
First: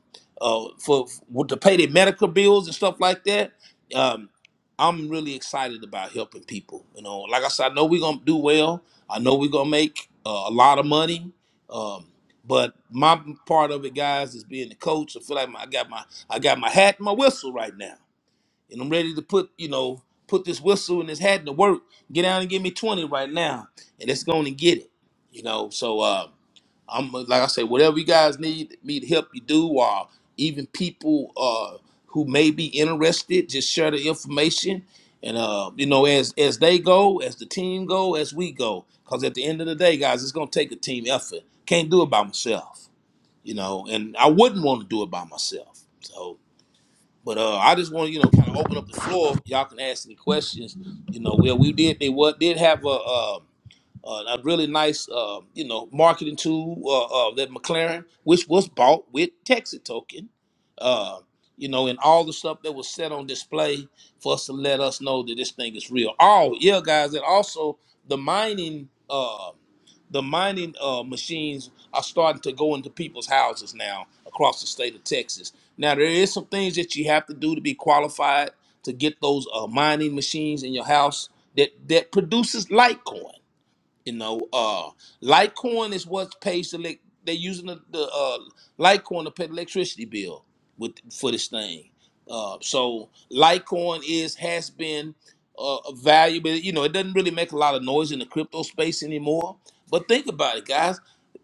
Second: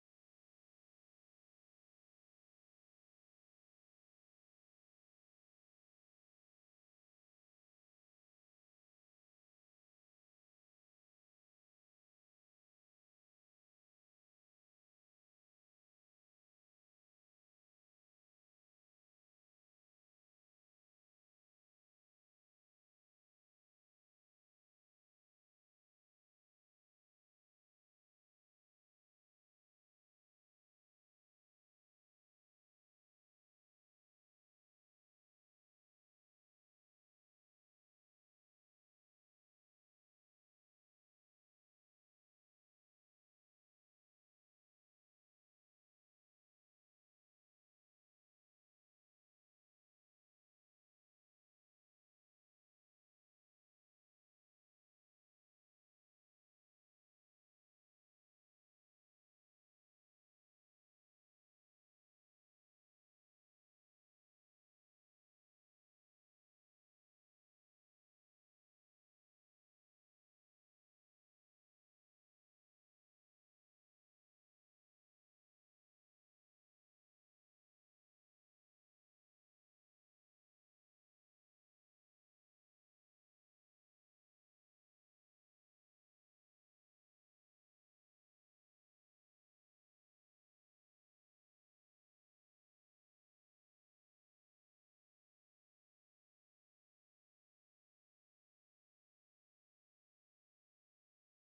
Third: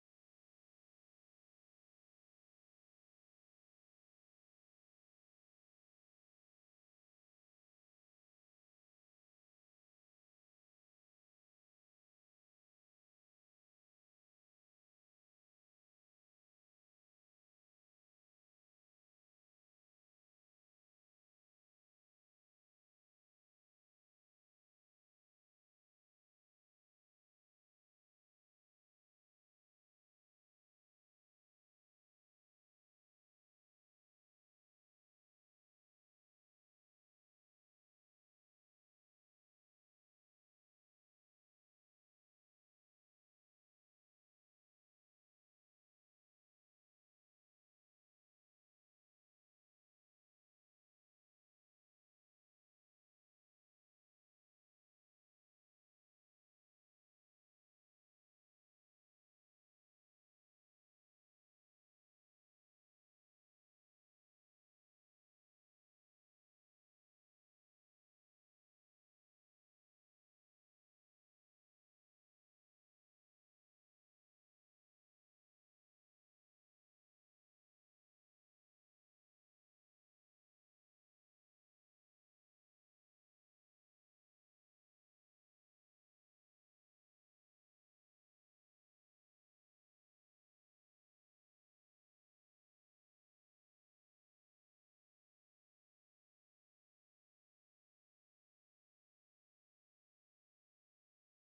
Speaker 3: uh, for, for to pay their medical bills and stuff like that. Um, I'm really excited about helping people. You know, like I said, I know we're gonna do well. I know we're gonna make uh, a lot of money. Um, but my part of it, guys, is being the coach. I feel like my, I got my I got my hat and my whistle right now, and I'm ready to put you know put this whistle and this hat to work. Get down and give me 20 right now, and it's going to get it. You know, so. Uh, I'm like I say, whatever you guys need me to help you do, or even people uh, who may be interested, just share the information. And uh, you know, as as they go, as the team go, as we go, because at the end of the day, guys, it's gonna take a team effort. Can't do it by myself, you know. And I wouldn't want to do it by myself. So but uh, I just want to, you know, kind of open up the floor. Y'all can ask any questions. You know, well, we did they what did have a uh, uh, a really nice, uh, you know, marketing tool uh, uh, that McLaren, which was bought with Texas token. Uh, you know, and all the stuff that was set on display for us to let us know that this thing is real. Oh, yeah, guys, and also the mining, uh, the mining uh, machines are starting to go into people's houses now across the state of Texas. Now there is some things that you have to do to be qualified to get those uh, mining machines in your house that that produces Litecoin. You know, uh, Litecoin is what pays the elec- they're using the, the uh, Litecoin to pay the electricity bill with for this thing. Uh, so Litecoin is has been uh, valuable. You know, it doesn't really make a lot of noise in the crypto space anymore. But think about it, guys.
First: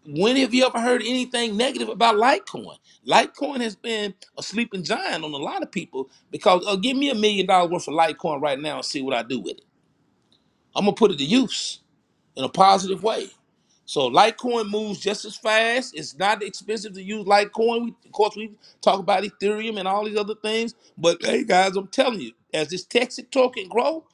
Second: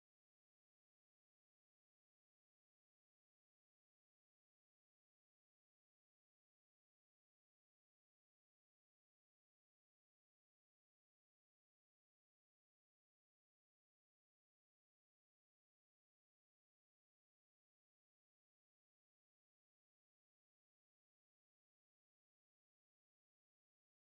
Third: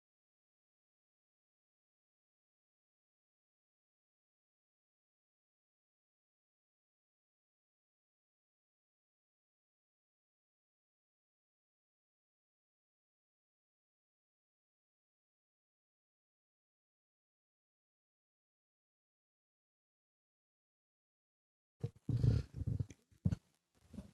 Speaker 3: When have you ever heard anything negative about Litecoin? Litecoin has been a sleeping giant on a lot of people because uh, give me a million dollars worth of Litecoin right now and see what I do with it. I'm gonna put it to use in a positive way. So Litecoin moves just as fast. It's not expensive to use Litecoin. We, of course, we talk about Ethereum and all these other things. But hey, guys, I'm telling you, as this Texas token grow,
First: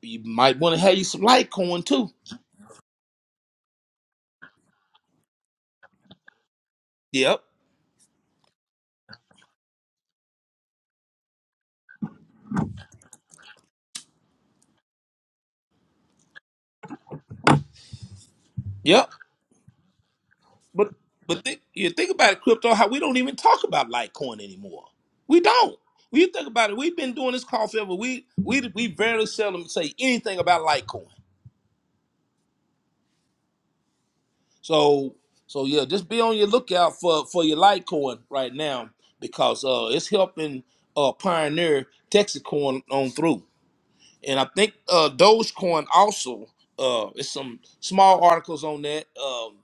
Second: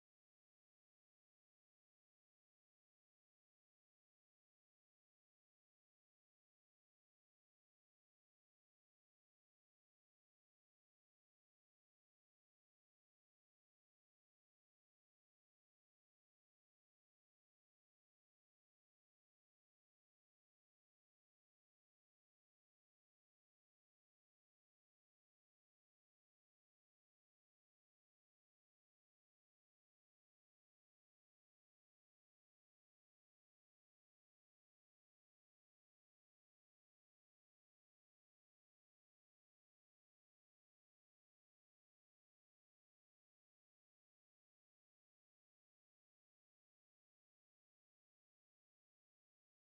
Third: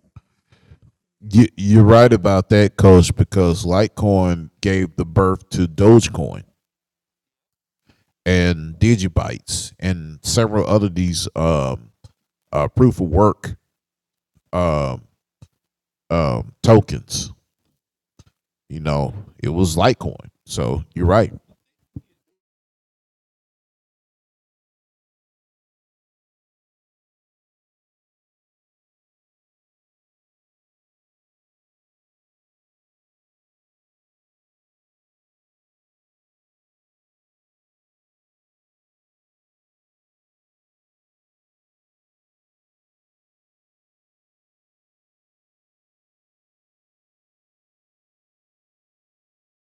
Speaker 3: you might want to have you some
Speaker 2: You, you're
Speaker 3: Litecoin too.
Speaker 2: right about that, Coach, because Litecoin gave the birth to Dogecoin
Speaker 3: Yep,
Speaker 2: and Digibytes and several other these um, uh, proof of work um, um, tokens. You
Speaker 3: yep.
Speaker 2: know, it was Litecoin. So
Speaker 3: But
Speaker 2: you're right.
Speaker 3: but think you think about it, crypto. How we don't even talk about Litecoin anymore. We don't. When you think about it, we've been doing this call forever. We we we barely seldom say anything about Litecoin. So so yeah, just be on your lookout for for your Litecoin right now because uh it's helping uh pioneer Texas coin on through and I think uh, Dogecoin also. Uh, it's some small articles on that. Um,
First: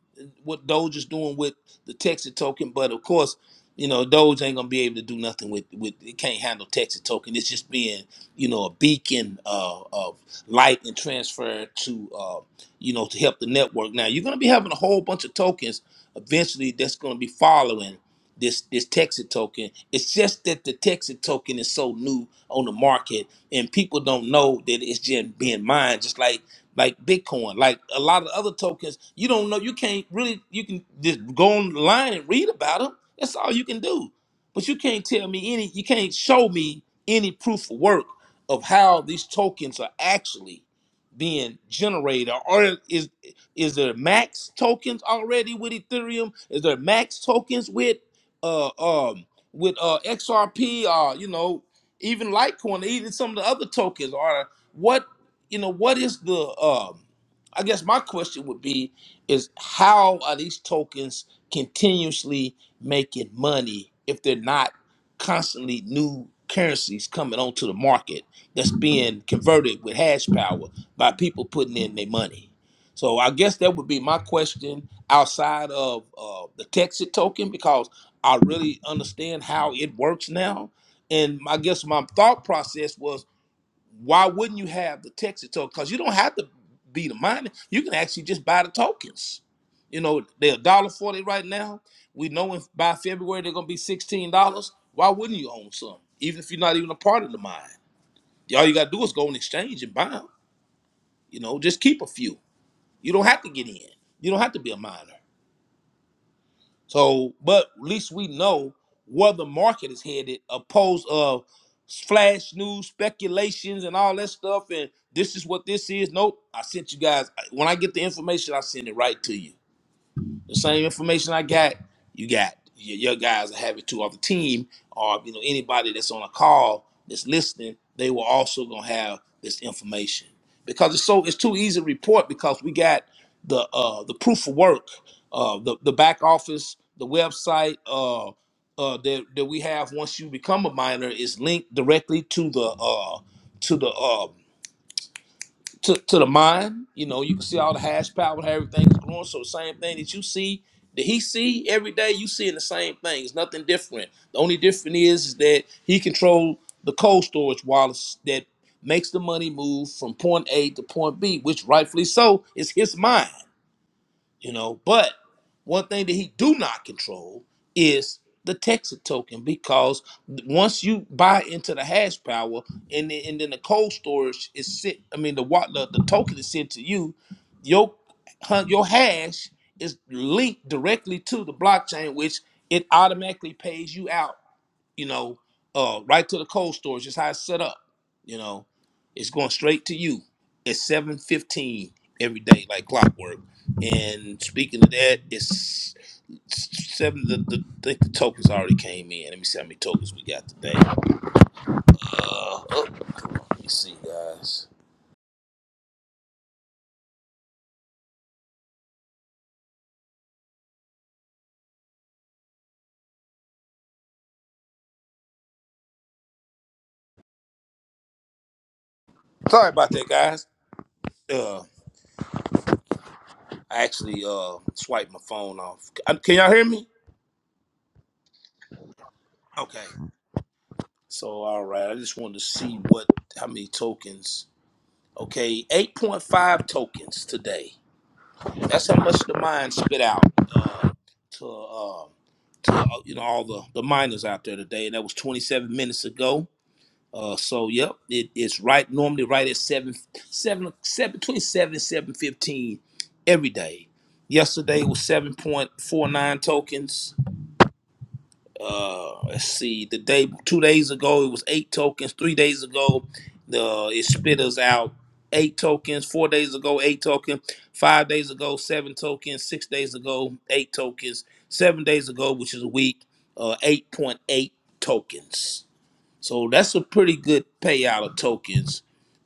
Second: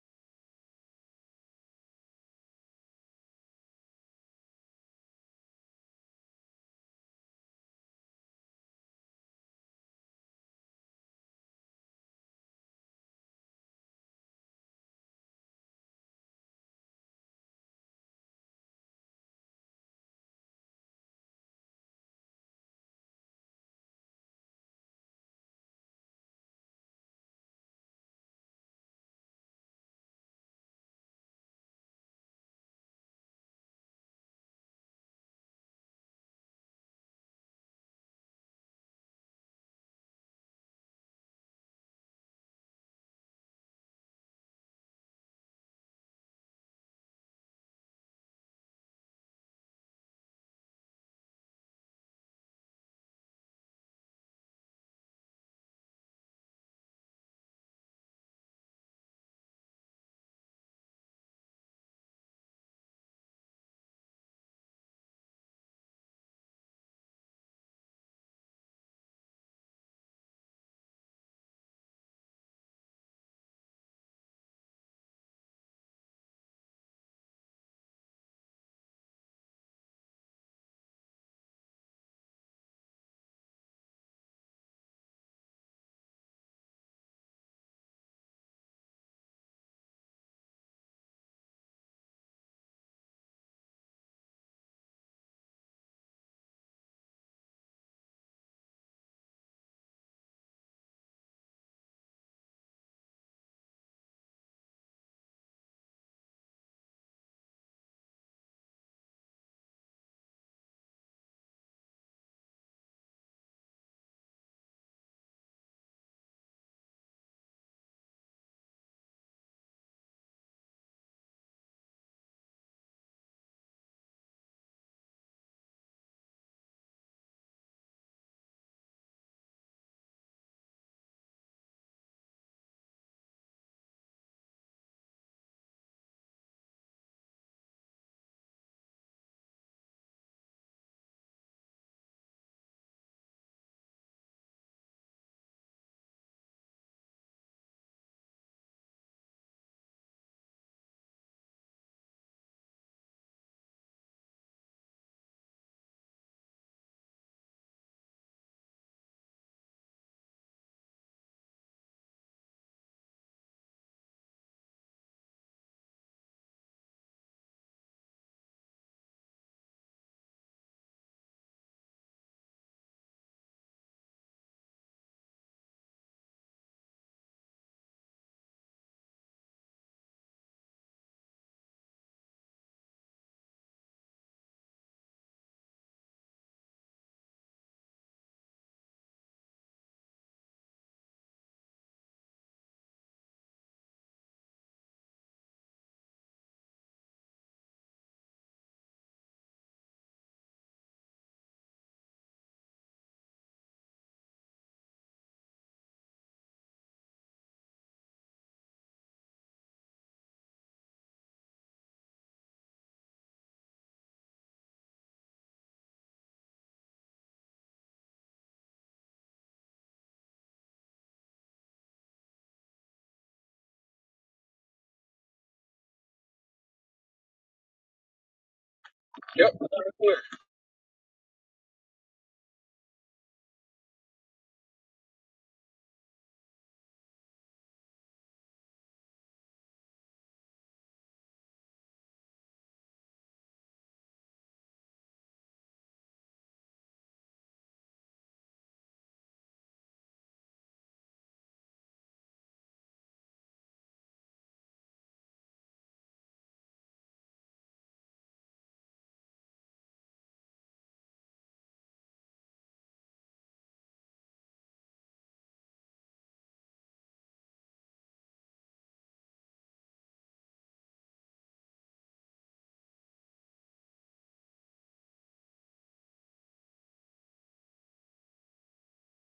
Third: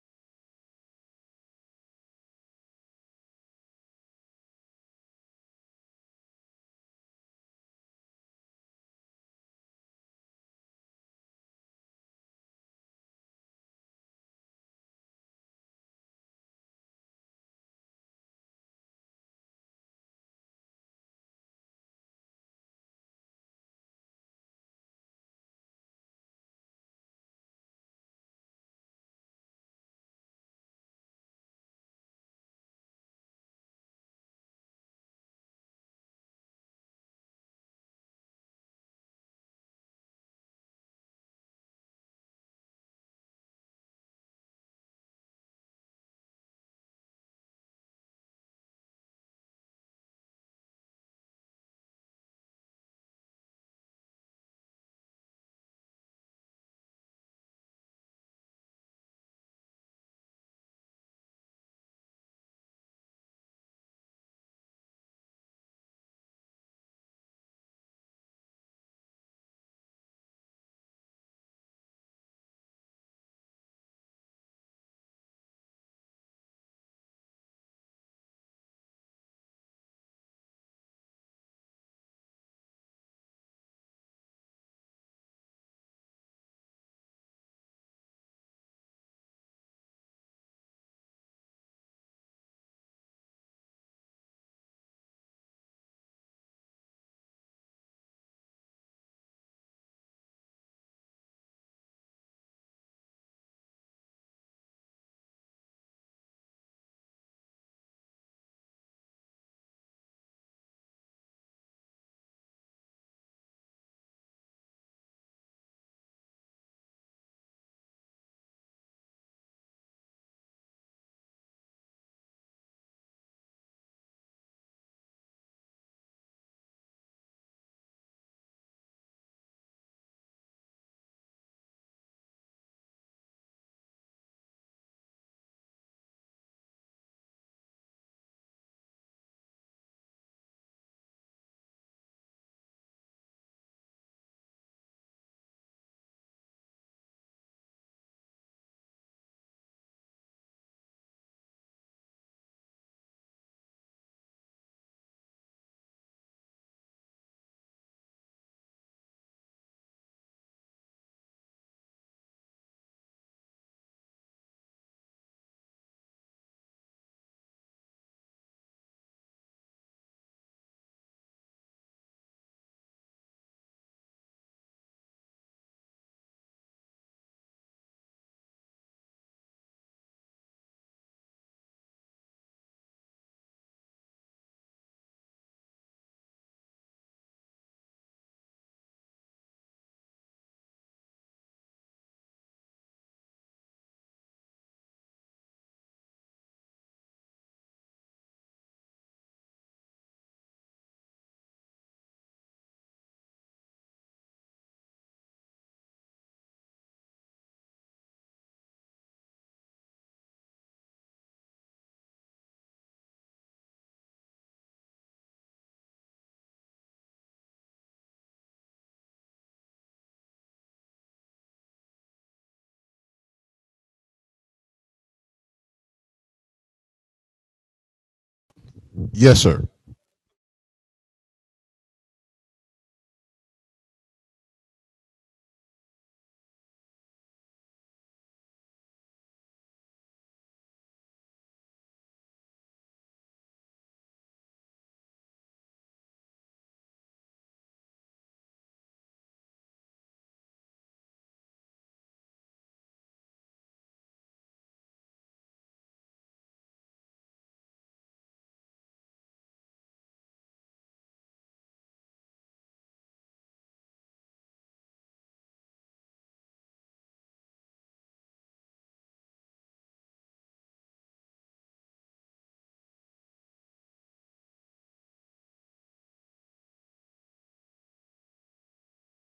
Speaker 3: what Doge is doing with the Texas token, but of course, you know Doge ain't gonna be able to do nothing with with. It can't handle Texas token. It's just being you know a beacon uh, of light and transfer to uh, you know to help the network. Now you're gonna be having a whole bunch of tokens eventually that's gonna be following this this Texas token. It's just that the Texas token is so new on the market and people don't know that it's just being mined just like like bitcoin like a lot of other tokens you don't know you can't really you can just go online and read about them that's all you can do but you can't tell me any you can't show me any proof of work of how these tokens are actually being generated or is is there max tokens already with ethereum is there max tokens with uh um with uh xrp uh you know even Litecoin, even some of the other tokens are what you know. What is the? Um, I guess my question would be: Is how are these tokens continuously making money if they're not constantly new currencies coming onto the market that's being converted with hash power by people putting in their money? So I guess that would be my question outside of uh, the Texas token because I really understand how it works now and my- I guess my thought process was, why wouldn't you have the Texas token? Because you don't have to be the miner. You can actually just buy the tokens. You know, they're a dollar forty right now. We know if by February they're gonna be sixteen dollars. Why wouldn't you own some? Even if you're not even a part of the mine. All you gotta do is go on exchange and buy them. You know, just keep a few. You don't have to get in. You don't have to be a miner. So, but at least we know where the market is headed, opposed of flash news, speculations, and all that stuff. And this is what this is. Nope. I sent you guys when I get the information, I send it right to you. The same information I got, you got. Your, your guys will have it too, or the team, or you know anybody that's on a call that's listening. They will also gonna have this information because it's so it's too easy to report because we got the uh, the proof of work, uh, the the back office, the website uh, uh, that that we have once you become a minor is linked directly to the uh, to the uh, to, to the mind. You know, you can see all the hash power, how everything's growing. So the same thing that you see, that he see every day, you seeing the same thing. It's nothing different. The only difference is, is that he control the cold storage wallets that makes the money move from point A to point B, which rightfully so is his mind you know. But one thing that he do not control is the Texas token because once you buy into the hash power and then, and then the cold storage is sent, I mean the what the, the token is sent to you, your hun- your hash is linked directly to the blockchain, which it automatically pays you out you know, uh, right to the cold storage. Just how it's set up. You know, it's going straight to you at seven fifteen every day, like clockwork. And speaking of that, it's seven. The, the I think the tokens already came in. Let me see how many tokens we got today. Uh, oh, let me see, guys. Sorry about that, guys. Uh, I actually uh swiped my phone off. Uh, Can y'all hear me?
Speaker 2: Yes, sir.
Speaker 3: Okay.
Speaker 1: Yep.
Speaker 3: So all right, I just wanted to see what how many tokens. Okay, 8.5 tokens today. That's how much the mine spit out uh, to um to uh, you know all the the miners out there today, and that was 27 minutes ago. Uh, so yep, it is right normally right at seven seven seven between seven and seven fifteen every day. Yesterday was 7.49 tokens uh let's see the day two days ago it was eight tokens three days ago the it split us out eight tokens four days ago eight token five days ago seven tokens six days ago eight tokens seven days ago which is a week uh 8.8 tokens so that's a pretty good payout of tokens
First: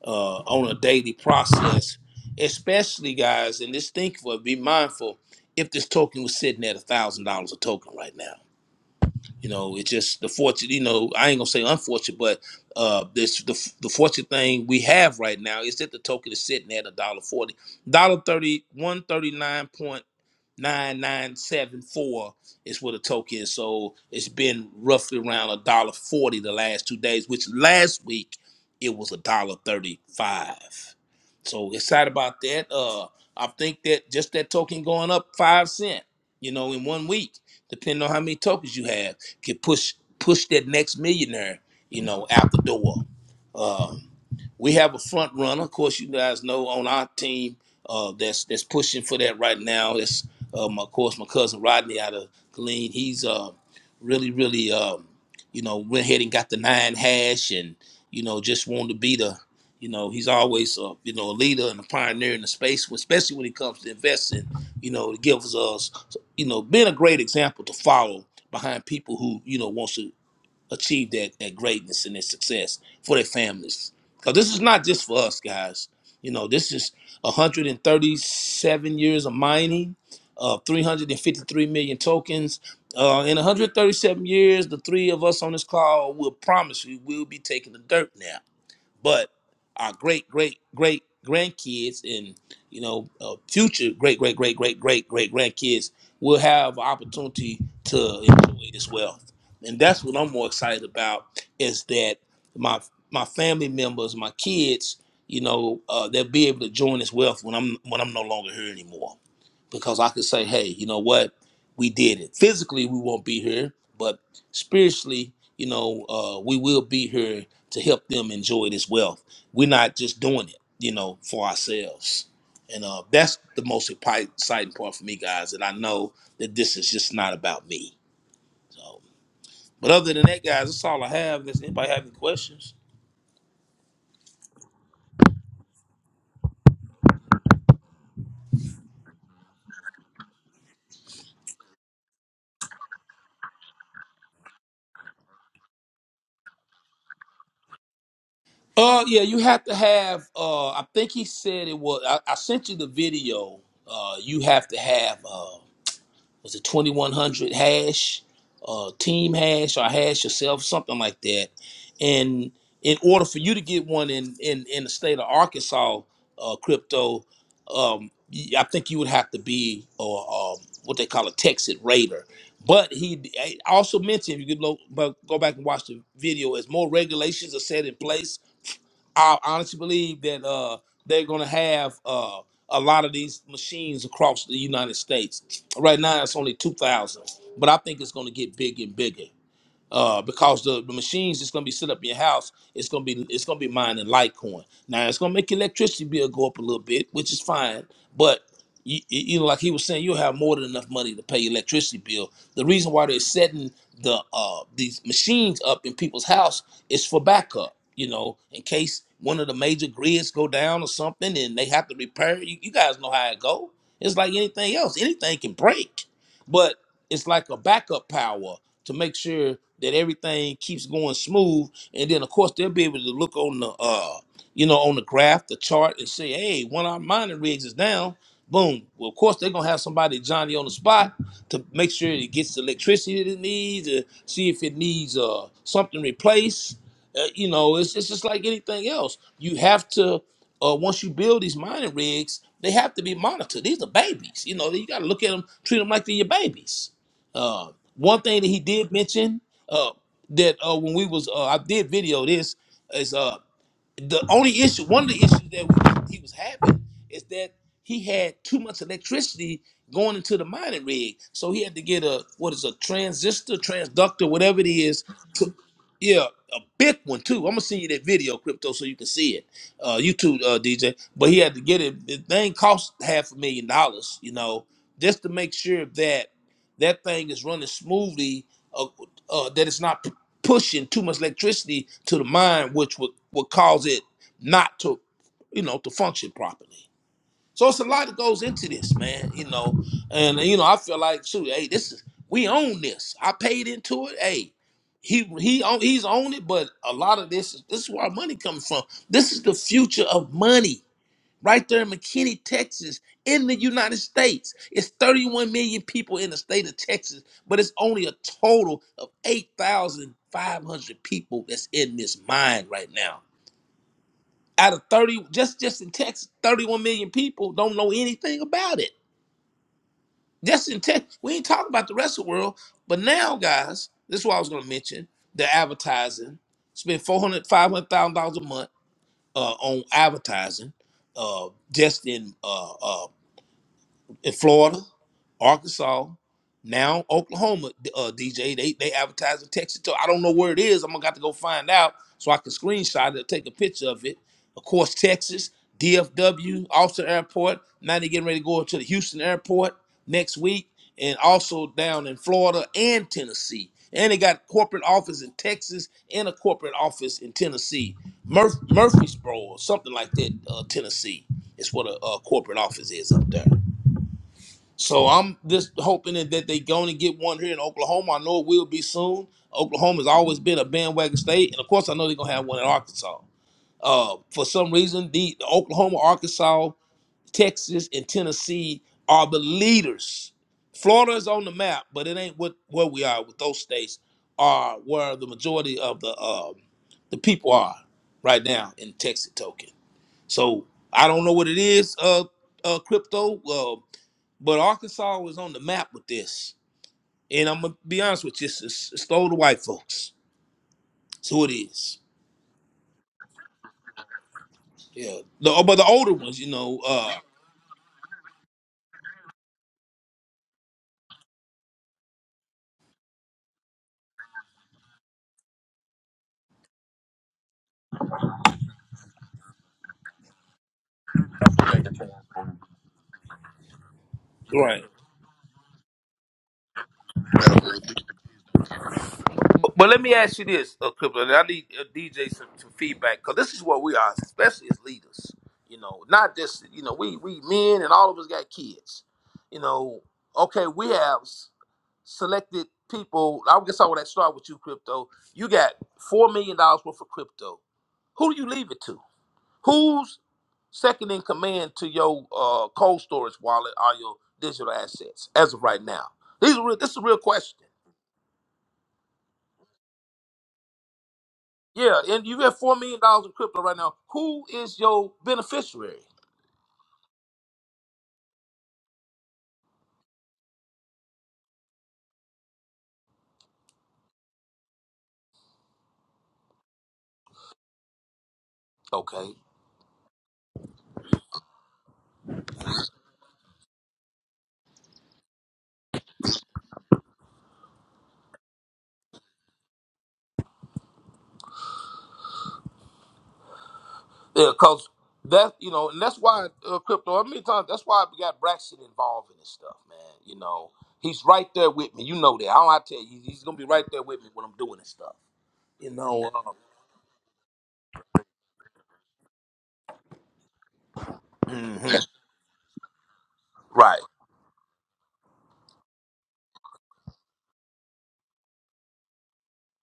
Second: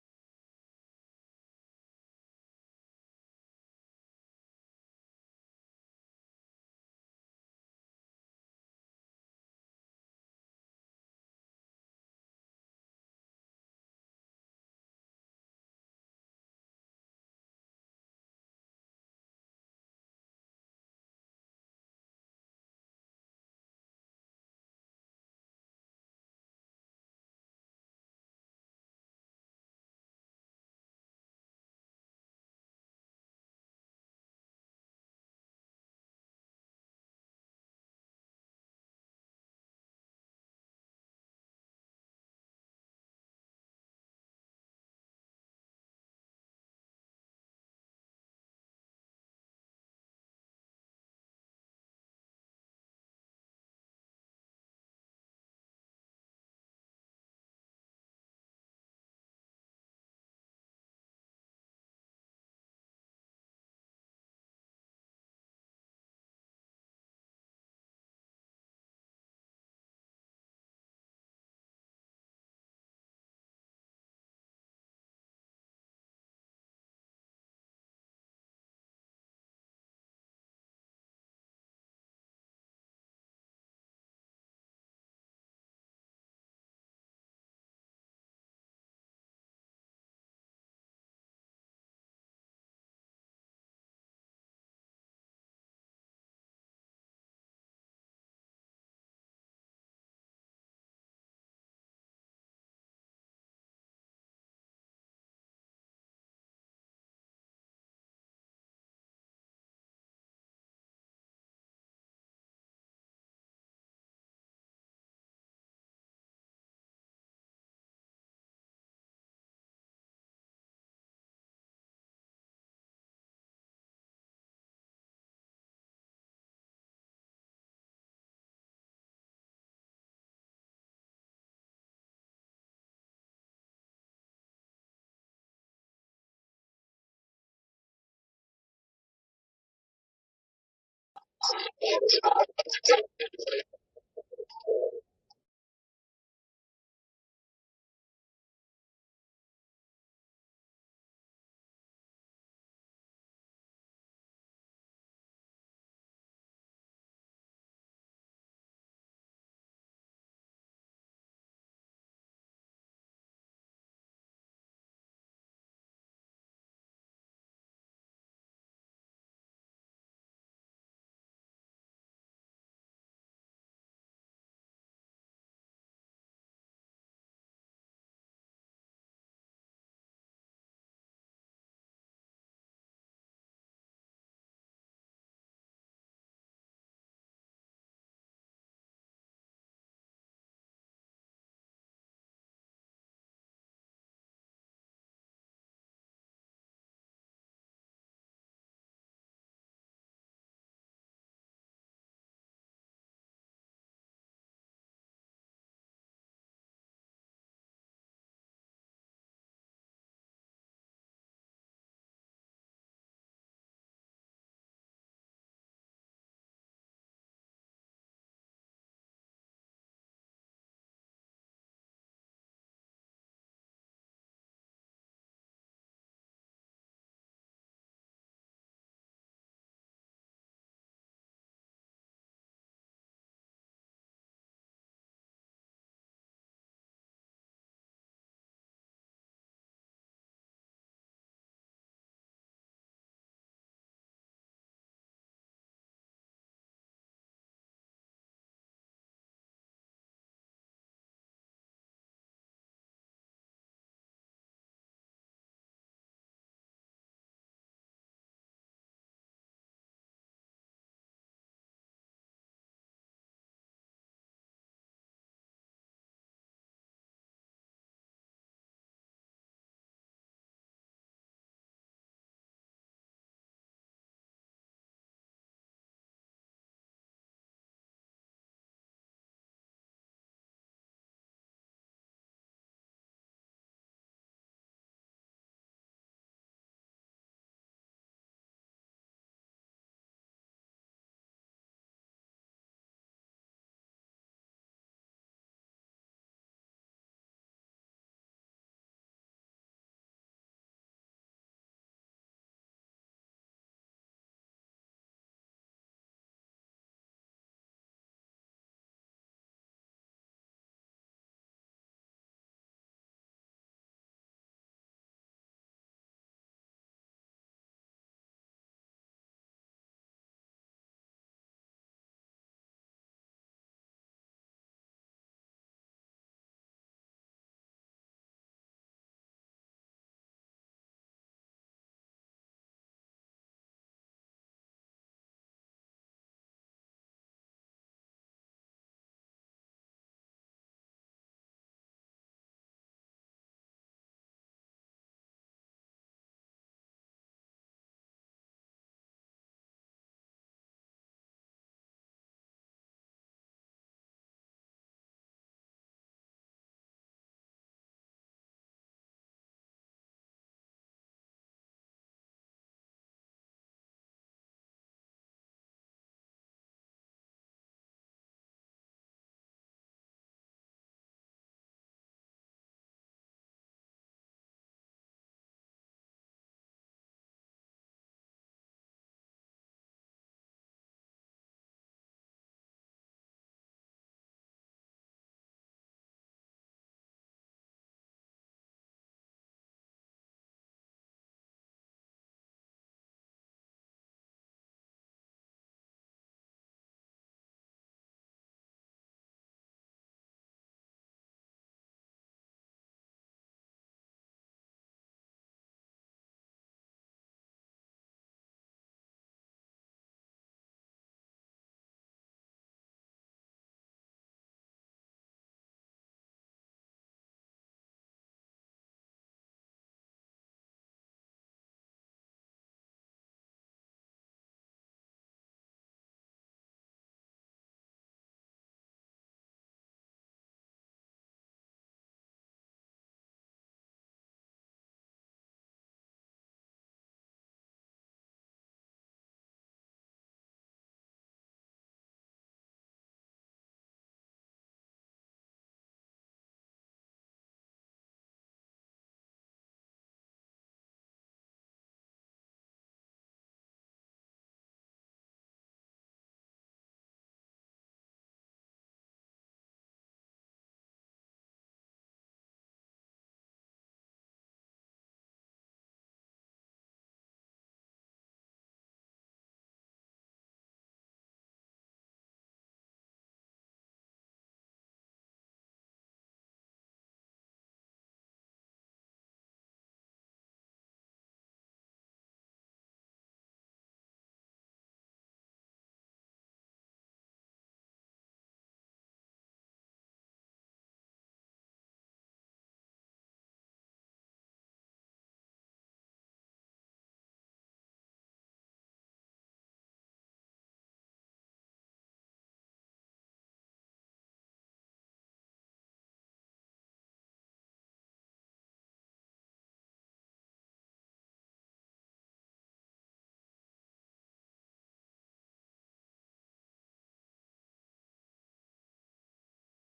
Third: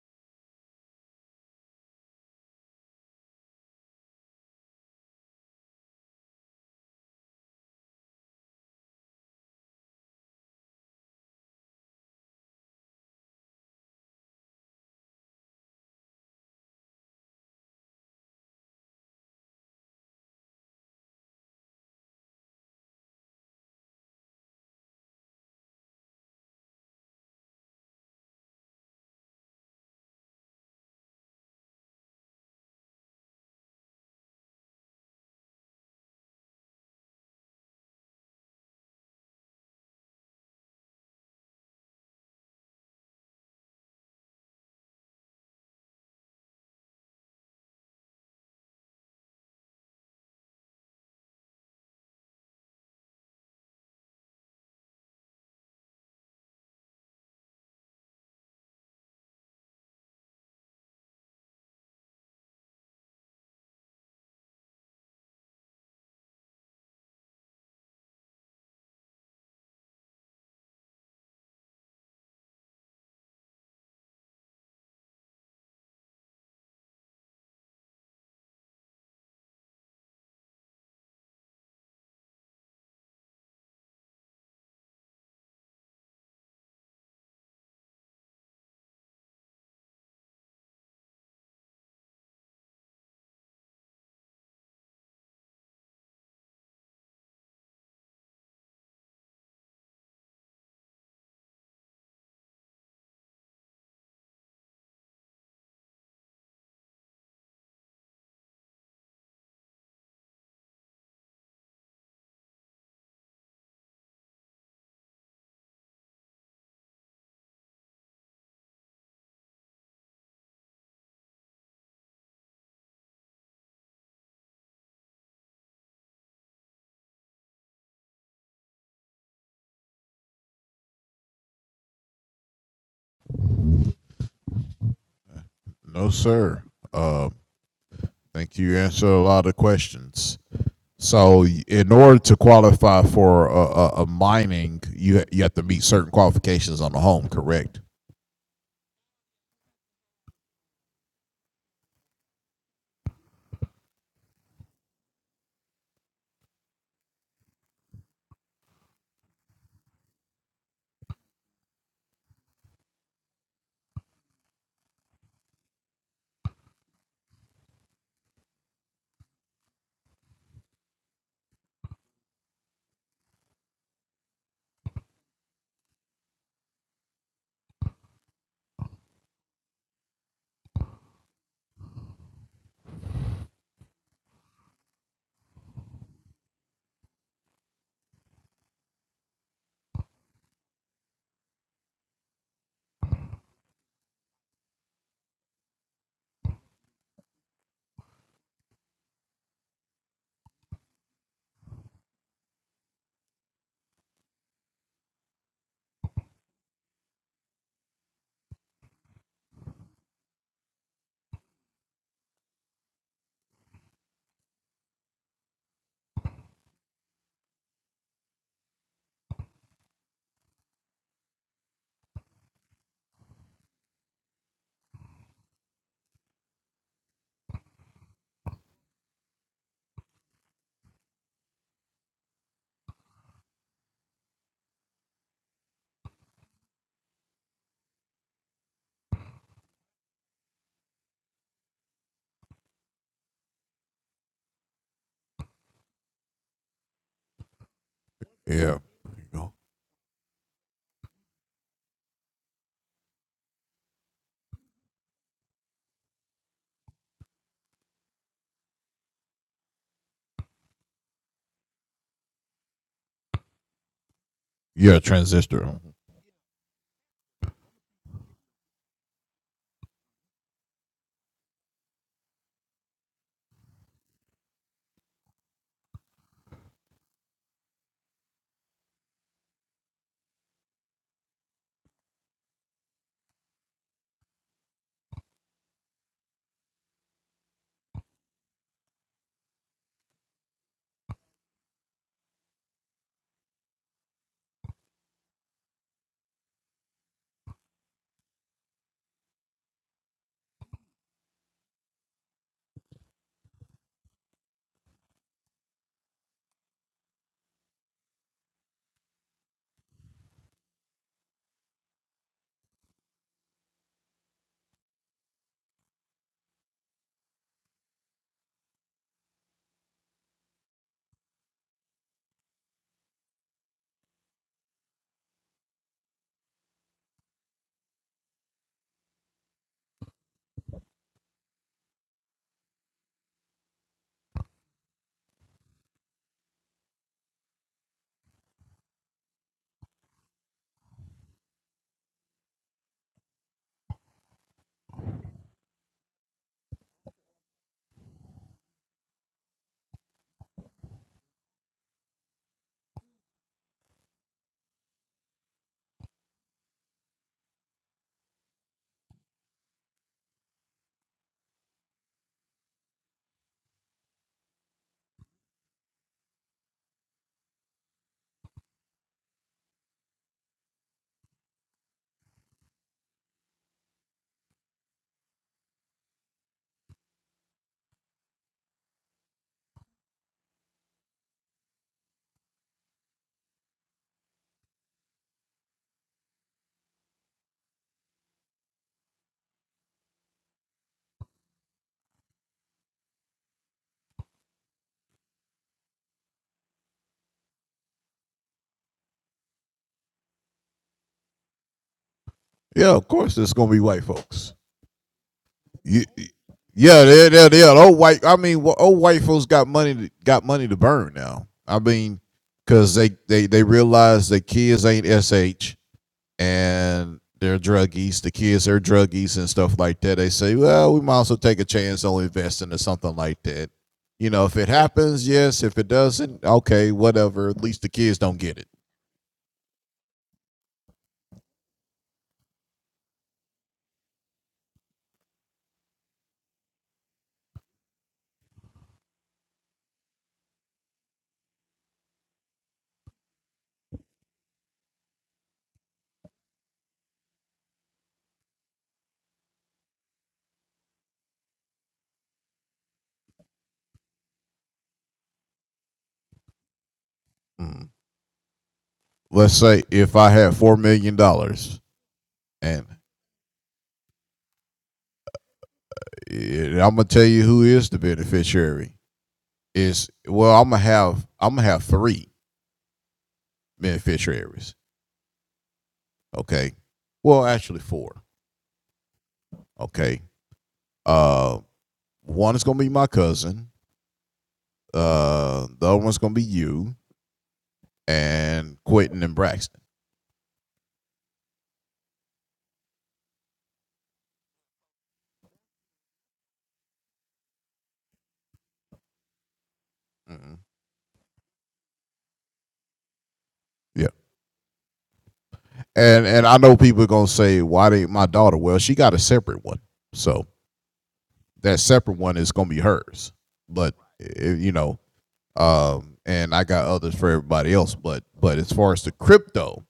Speaker 3: uh on a daily process especially guys and just think for it, be mindful if this token was sitting at a thousand dollars a token right now you know, it's just the fortune. You know, I ain't gonna say unfortunate, but uh, this the the fortunate thing we have right now is that the token is sitting at a dollar forty, dollar thirty one thirty nine point. 9974 is what a token is. So it's been roughly around a dollar forty the last two days, which last week it was a dollar thirty-five. So excited about that. Uh I think that just that token going up five cent, you know, in one week, depending on how many tokens you have, can push push that next millionaire, you know, out the door. Um we have a front runner, of course you guys know on our team uh, that's that's pushing for that right now. It's um, of course, my cousin Rodney out of Glean, he's uh, really, really, um, you know, went ahead and got the nine hash and, you know, just wanted to be the, you know, he's always, a, you know, a leader and a pioneer in the space, especially when it comes to investing, you know, it gives us, you know, being a great example to follow behind people who, you know, wants to achieve that, that greatness and that success for their families. Because this is not just for us, guys. You know, this is 137 years of mining, uh, 353 million tokens. Uh, in 137 years, the three of us on this call will promise you we'll be taking the dirt now but our great great great grandkids and you know uh, future great great great great great great grandkids will have opportunity to enjoy this wealth and that's what i'm more excited about is that my my family members my kids you know uh, they'll be able to join this wealth when i'm when i'm no longer here anymore because i could say hey you know what we did it physically we won't be here but spiritually you know uh, we will be here to help them enjoy this wealth. We're not just doing it, you know, for ourselves. And uh, that's the most expi- exciting part for me, guys. And I know that this is just not about me. So, but other than that, guys, that's all I have. Does anybody have any questions?
Speaker 2: No, sir. Uh, thank you. Answered a lot of questions. So, in order to qualify for a, a, a mining, you ha- you have to meet certain qualifications on the home, correct?
Speaker 3: Uh, yeah, you have to have. Uh, I think he said it was. I, I sent you the video. Uh, you have to have. was it 2100 hash, uh, team hash, or hash yourself, something like that. And in order for you to get one in in, in the state of Arkansas, uh, crypto, um, y- I think you would have to be or um, what they call a Texas Raider. But he I also mentioned, you could lo- bu- go back and watch the video, as more regulations are set in place I honestly believe that uh, they're going to have uh, a lot of these machines across the United States. Right now, it's only 2,000, but I think it's going to get bigger and bigger uh, because the, the machines that's gonna be set up in your house, it's gonna be it's gonna be mining Litecoin. Now it's gonna make your electricity bill go up a little bit, which is fine. But you, you you know, like he was saying, you'll have more than enough money to pay your electricity bill. The reason why they're setting the uh, these machines up in people's house is for backup. You know, in case one of the major grids go down or something, and they have to repair. it. You, you guys know how it go. It's like anything else; anything can break it's like a backup power to make sure that everything keeps going smooth. And then of course they'll be able to look on the uh you know on the graph, the chart, and say, hey, one of our mining rigs is down. Boom. Well, of course they're gonna have somebody Johnny on the spot to make sure it gets the electricity that it needs, and see if it needs uh something replaced. Uh, you know, it's it's just like anything else. You have to uh, once you build these mining rigs, they have to be monitored. These are babies. You know, you got to look at them, treat them like they're your babies uh, one thing that
Speaker 2: Yeah.
Speaker 3: he did
Speaker 2: There you
Speaker 3: mention
Speaker 2: go.
Speaker 3: uh, that uh, when we was uh, I did video this is uh, the only issue. One of the issues that we he was having is that he had too much electricity going into the mining rig, so he had to get a what is a transistor, transductor, whatever it
Speaker 2: Yeah,
Speaker 3: is. To,
Speaker 2: transistor. Mhm.
Speaker 3: yeah, a big one too. I'm gonna send you that video, crypto, so you can see it. Uh, YouTube uh, DJ, but he had to get it. The thing cost half a million dollars, you know, just to make sure that that thing is running smoothly, uh, uh, that it's not p- pushing too much electricity to the mind, which would, would cause it not to, you know, to function properly. So it's a lot that goes into this, man. You know, and you know, I feel like, shoot, hey, this is we own this. I paid into it. Hey, he he own, he's owned it, but a lot of this is this is where our money comes from. This is the future of money right there in McKinney, Texas, in the United States. It's 31 million people in the state of Texas, but it's only a total of 8,500 people that's in this mine right now. Out of 30, just just in Texas, 31 million people don't know anything about it. Just in Texas, we ain't talking about the rest of the world. But now, guys, this is what I was going to mention: the advertising. Spend four hundred, five hundred thousand dollars a month uh, on advertising uh, just in uh, uh, in Florida, Arkansas, now Oklahoma. Uh, DJ, they they advertise in Texas too. I don't know where it is. I'm gonna got to go find out so I can screenshot it, take a picture of it. Of course, Texas, DFW, Austin Airport. Now they're getting ready to go to the Houston Airport next week, and also down in Florida and Tennessee. And they got corporate office in Texas and a corporate office in Tennessee, Murph- Murfreesboro or something like that. Uh, Tennessee is what a, a corporate office is up there. So I'm just hoping that that they going to get one here in Oklahoma. I know it will be soon. Oklahoma's always been a bandwagon state, and of course, I know they're gonna have one in Arkansas. Uh, for some reason, the, the Oklahoma, Arkansas, Texas, and Tennessee are the leaders. Florida is on the map, but it ain't what where we are with those states are where the majority of the um, the people are right now in Texas token. So I don't know what it is. Uh, uh, crypto. Well, but Arkansas was on the map with this. And I'm gonna be honest with you, it's, it's, it's the older white folks. That's who it is.
Speaker 2: Yeah, of course, it's gonna be white folks.
Speaker 3: Yeah. The oh, but the
Speaker 2: You,
Speaker 3: older ones, you know,
Speaker 2: yeah,
Speaker 3: uh
Speaker 2: they they they old white. I mean, wh- old white folks got money to, got money to burn now. I mean, cause they they they realize their kids ain't sh. and they're druggies, the kids are druggies and stuff like that, they say, well, we might also take a chance on investing or something like that. You know, if it
Speaker 3: Right.
Speaker 2: happens, yes. If it doesn't, okay, whatever. At least the kids don't get it.
Speaker 3: But, but let me ask you this, uh, Cripple, and I need uh, DJ some, some feedback because this is what we are, especially as leaders. You know, not just you know we we men and all of us got kids. You know, okay, we have s- selected people. I guess I would start with you, Crypto. You got four million dollars worth of crypto. Who do you leave it to? Who's second in command to your uh, cold storage wallet or your digital assets as of right now? These are real, this is a real question.
Speaker 2: Mm. Let's say if I had $4 million dollars,
Speaker 3: Yeah, and you got four
Speaker 2: and
Speaker 3: million dollars in crypto right now. Who is your beneficiary?
Speaker 2: it, I'm going to tell you who is the beneficiary is, well, I'm going to have, I'm going to have three beneficiaries. Okay. Well, actually four.
Speaker 3: Okay,
Speaker 2: Okay. Uh, one is going to be my cousin Uh, the other one's gonna be you and Quentin and Braxton.
Speaker 3: yeah, because that you know, and that's why uh, crypto. I mean, times that's why we got Braxton involved in this stuff, man. You
Speaker 2: Mm-hmm.
Speaker 3: know, he's right there with me. You know that. I don't have to tell you, he's gonna be right there
Speaker 2: Yeah,
Speaker 3: with me when I'm doing this stuff. You
Speaker 2: and
Speaker 3: know,
Speaker 2: and
Speaker 3: um,
Speaker 2: I know people are gonna say, "Why did my daughter?" Well, she got a separate one, so that
Speaker 3: mhm,
Speaker 2: separate one is gonna be hers. But
Speaker 3: right.
Speaker 2: eh, you know, um, and I got others for everybody else. But but as far as the crypto,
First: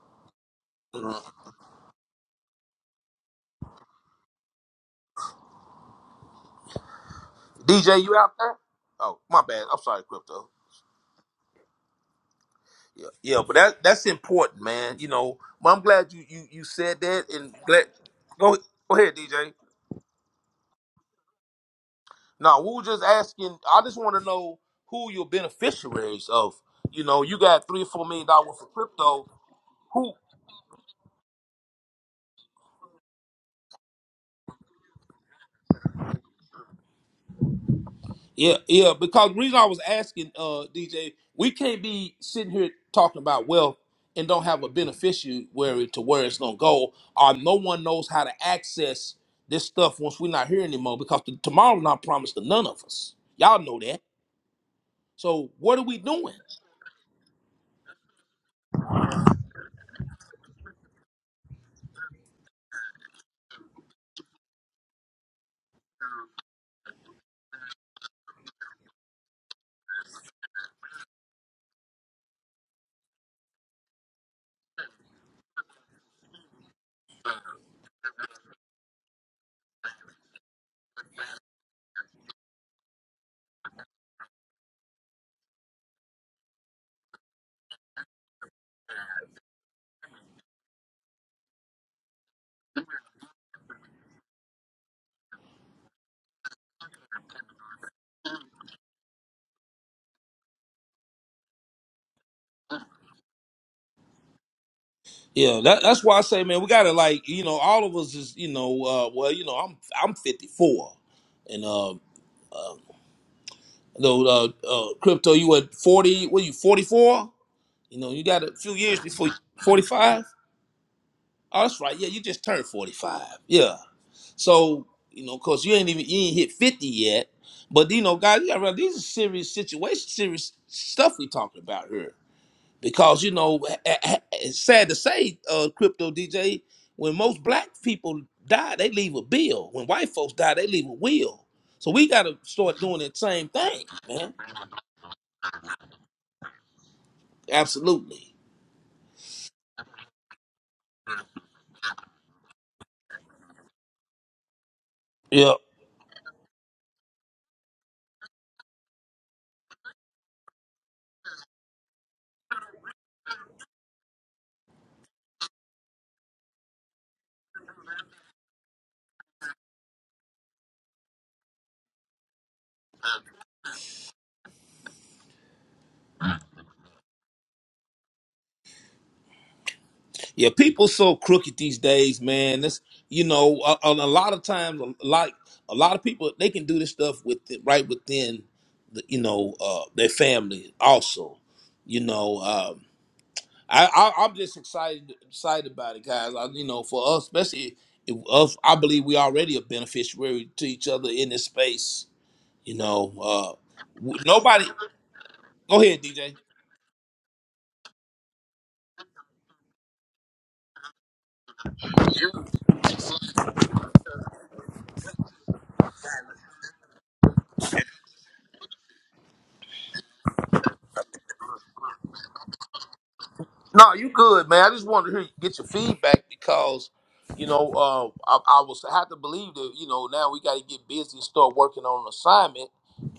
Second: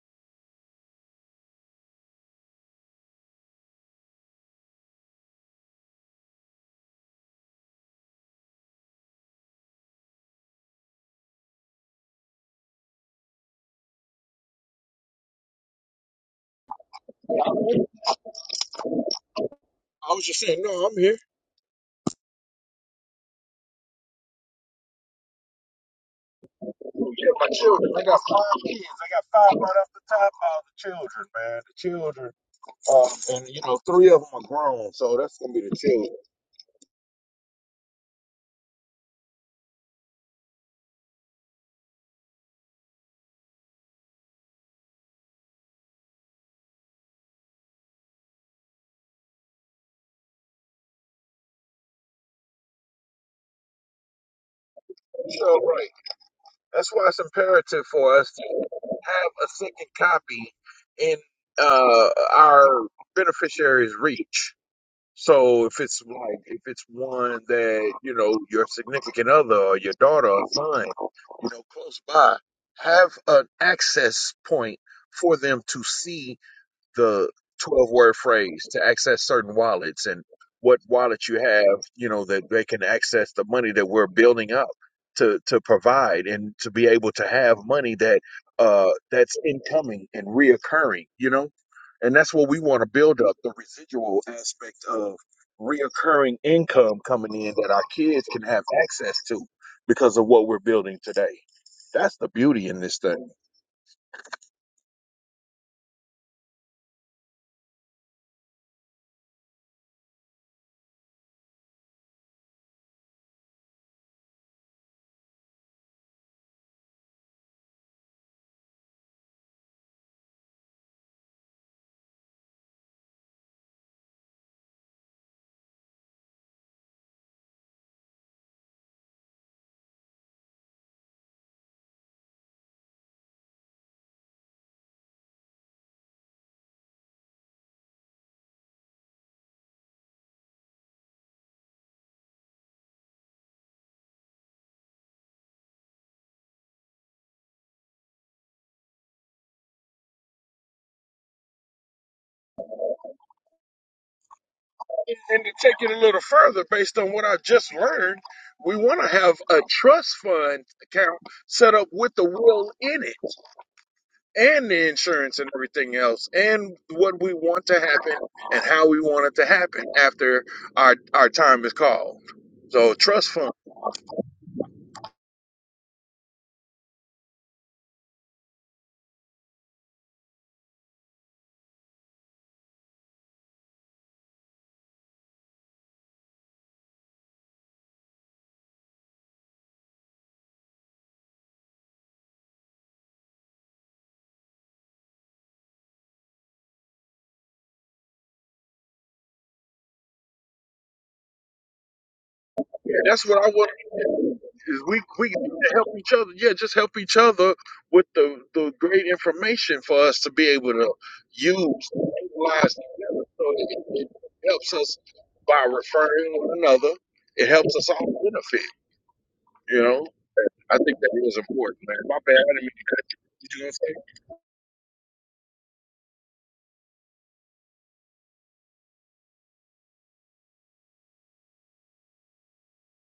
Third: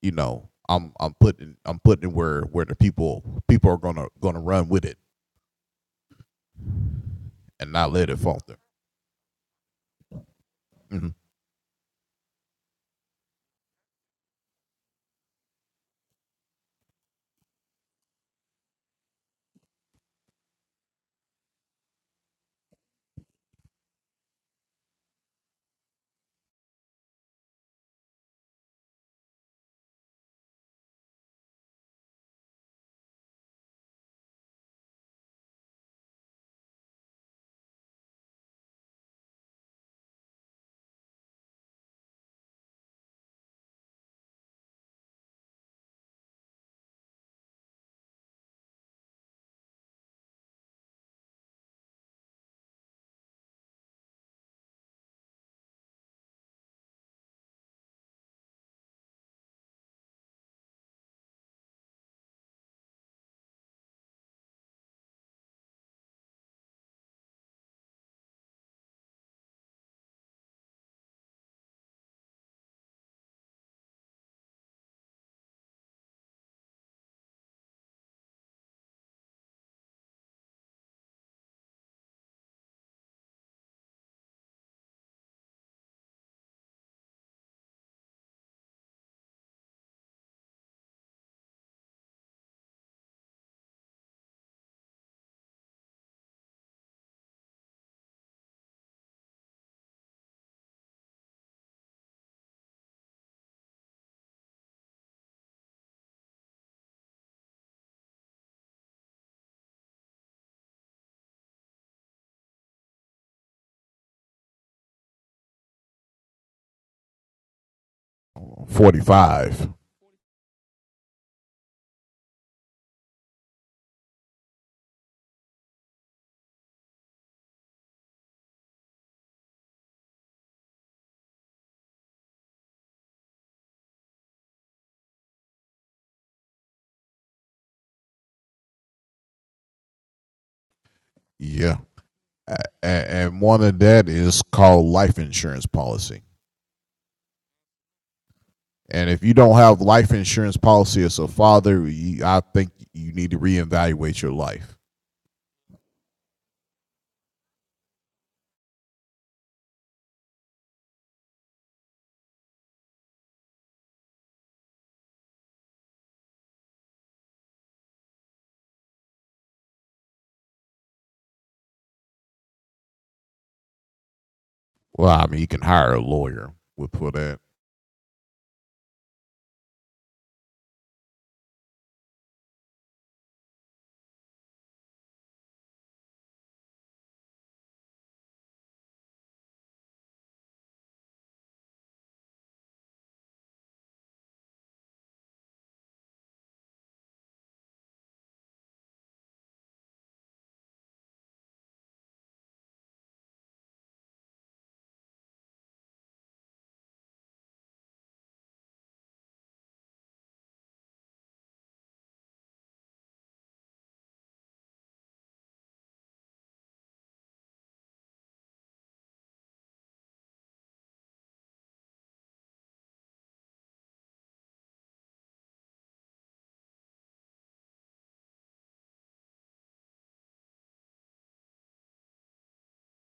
Speaker 2: you know, I'm I'm putting I'm putting it where where the people people are gonna gonna run with it and not
Speaker 3: DJ,
Speaker 2: let
Speaker 3: you
Speaker 2: it
Speaker 3: out there?
Speaker 2: falter.
Speaker 3: Oh, my bad. I'm sorry, crypto. Yeah, yeah, but that that's important, man. You know, but I'm glad you you you said that and glad. Go go ahead, DJ.
Speaker 1: I was just saying, no, I'm here.
Speaker 3: No, we were just asking. I just want to know who your beneficiaries of. You
Speaker 1: Yeah,
Speaker 3: know, you
Speaker 1: my
Speaker 3: got three or
Speaker 1: children. I
Speaker 3: four
Speaker 1: got
Speaker 3: million dollars
Speaker 1: five
Speaker 3: for
Speaker 1: kids. I got
Speaker 3: crypto.
Speaker 1: five right off the
Speaker 3: Who?
Speaker 1: top All the children, man. The children. Um, and you know, three of them are grown, so that's gonna be the children.
Speaker 3: Yeah, yeah. Because the reason I was asking, uh, DJ, we can't be sitting here talking about wealth and don't have a beneficiary to where it's gonna go, or no one knows how to access this stuff once we're not here anymore. Because t- tomorrow's not promised to none of us. Y'all know that.
Speaker 1: So
Speaker 3: So what are
Speaker 1: right.
Speaker 3: we doing?
Speaker 1: That's why it's imperative for us to have a second copy in uh our beneficiaries' reach. So if it's like if it's one that you know your significant other or your daughter or son, you know, close by, have an access point for them to see the 12 word phrase to access certain wallets and what wallet you have, you know, that they can access the money that we're building up to, to provide and to be able to have money that uh, that's incoming and reoccurring, you know, and that's what we want to build up the residual aspect of reoccurring income coming in that our kids can have access to because of what we're building today. That's the beauty in this thing.
Speaker 3: Yeah, that, that's why I say, man, we gotta like, you know, all of us is, you know, uh, well, you know, I'm I'm 54, and uh, though uh, uh, crypto, you at 40? What are you 44? You know, you got a few years
Speaker 2: Forty
Speaker 3: before
Speaker 2: five.
Speaker 3: 45. Oh, that's right. Yeah, you just turned 45. Yeah. So, you know, cause you ain't even you ain't hit 50 yet. But you know, guys, you gotta realize these are serious situations, serious stuff we talking about here. Because you know, a- a- it's sad to say, uh, crypto DJ, when most black people die, they leave a bill. When white folks die, they leave a will.
Speaker 2: Yeah.
Speaker 3: So we gotta
Speaker 2: and,
Speaker 3: start doing that same
Speaker 2: one of
Speaker 3: thing,
Speaker 2: that
Speaker 3: man.
Speaker 2: is called life insurance policy.
Speaker 3: Absolutely.
Speaker 2: And if you don't have life insurance policy as a father, you, I think you need to reevaluate your life.
Speaker 1: And
Speaker 3: Yeah.
Speaker 1: to take it a little further, based on what I just learned, we want to have a trust fund account set up with the will in it and the insurance and everything else and what we want to happen and how we want it to happen after our, our time is called. So trust fund.
Speaker 2: Well, I mean, you can hire a lawyer. We'll put that.
Speaker 3: Yeah, people so crooked these days, man. That's you know, a, a, a lot of times, a lot, a lot of people they can do this stuff with right within, the, you know, uh, their family also. You know, um, I, I I'm just excited excited about it, guys. I, you know, for us, especially if us, I believe we already a beneficiary to each other in this space. You
Speaker 1: Yeah,
Speaker 3: know,
Speaker 1: that's what I
Speaker 3: uh,
Speaker 1: want
Speaker 3: w- nobody.
Speaker 1: is we we need to
Speaker 3: Go
Speaker 1: help
Speaker 3: ahead,
Speaker 1: each
Speaker 3: DJ.
Speaker 1: other. Yeah, just help each other with the, the great information for us to be able to use, utilize together so that it it helps us by referring one another. It helps us all benefit, you know? I think that is important, man. My bad. I didn't mean to get you
Speaker 3: No, you good, man. I just wanted to hear, get your feedback because, you know, uh, I, I was I have to believe that you know now we got to get busy and start working on an assignment.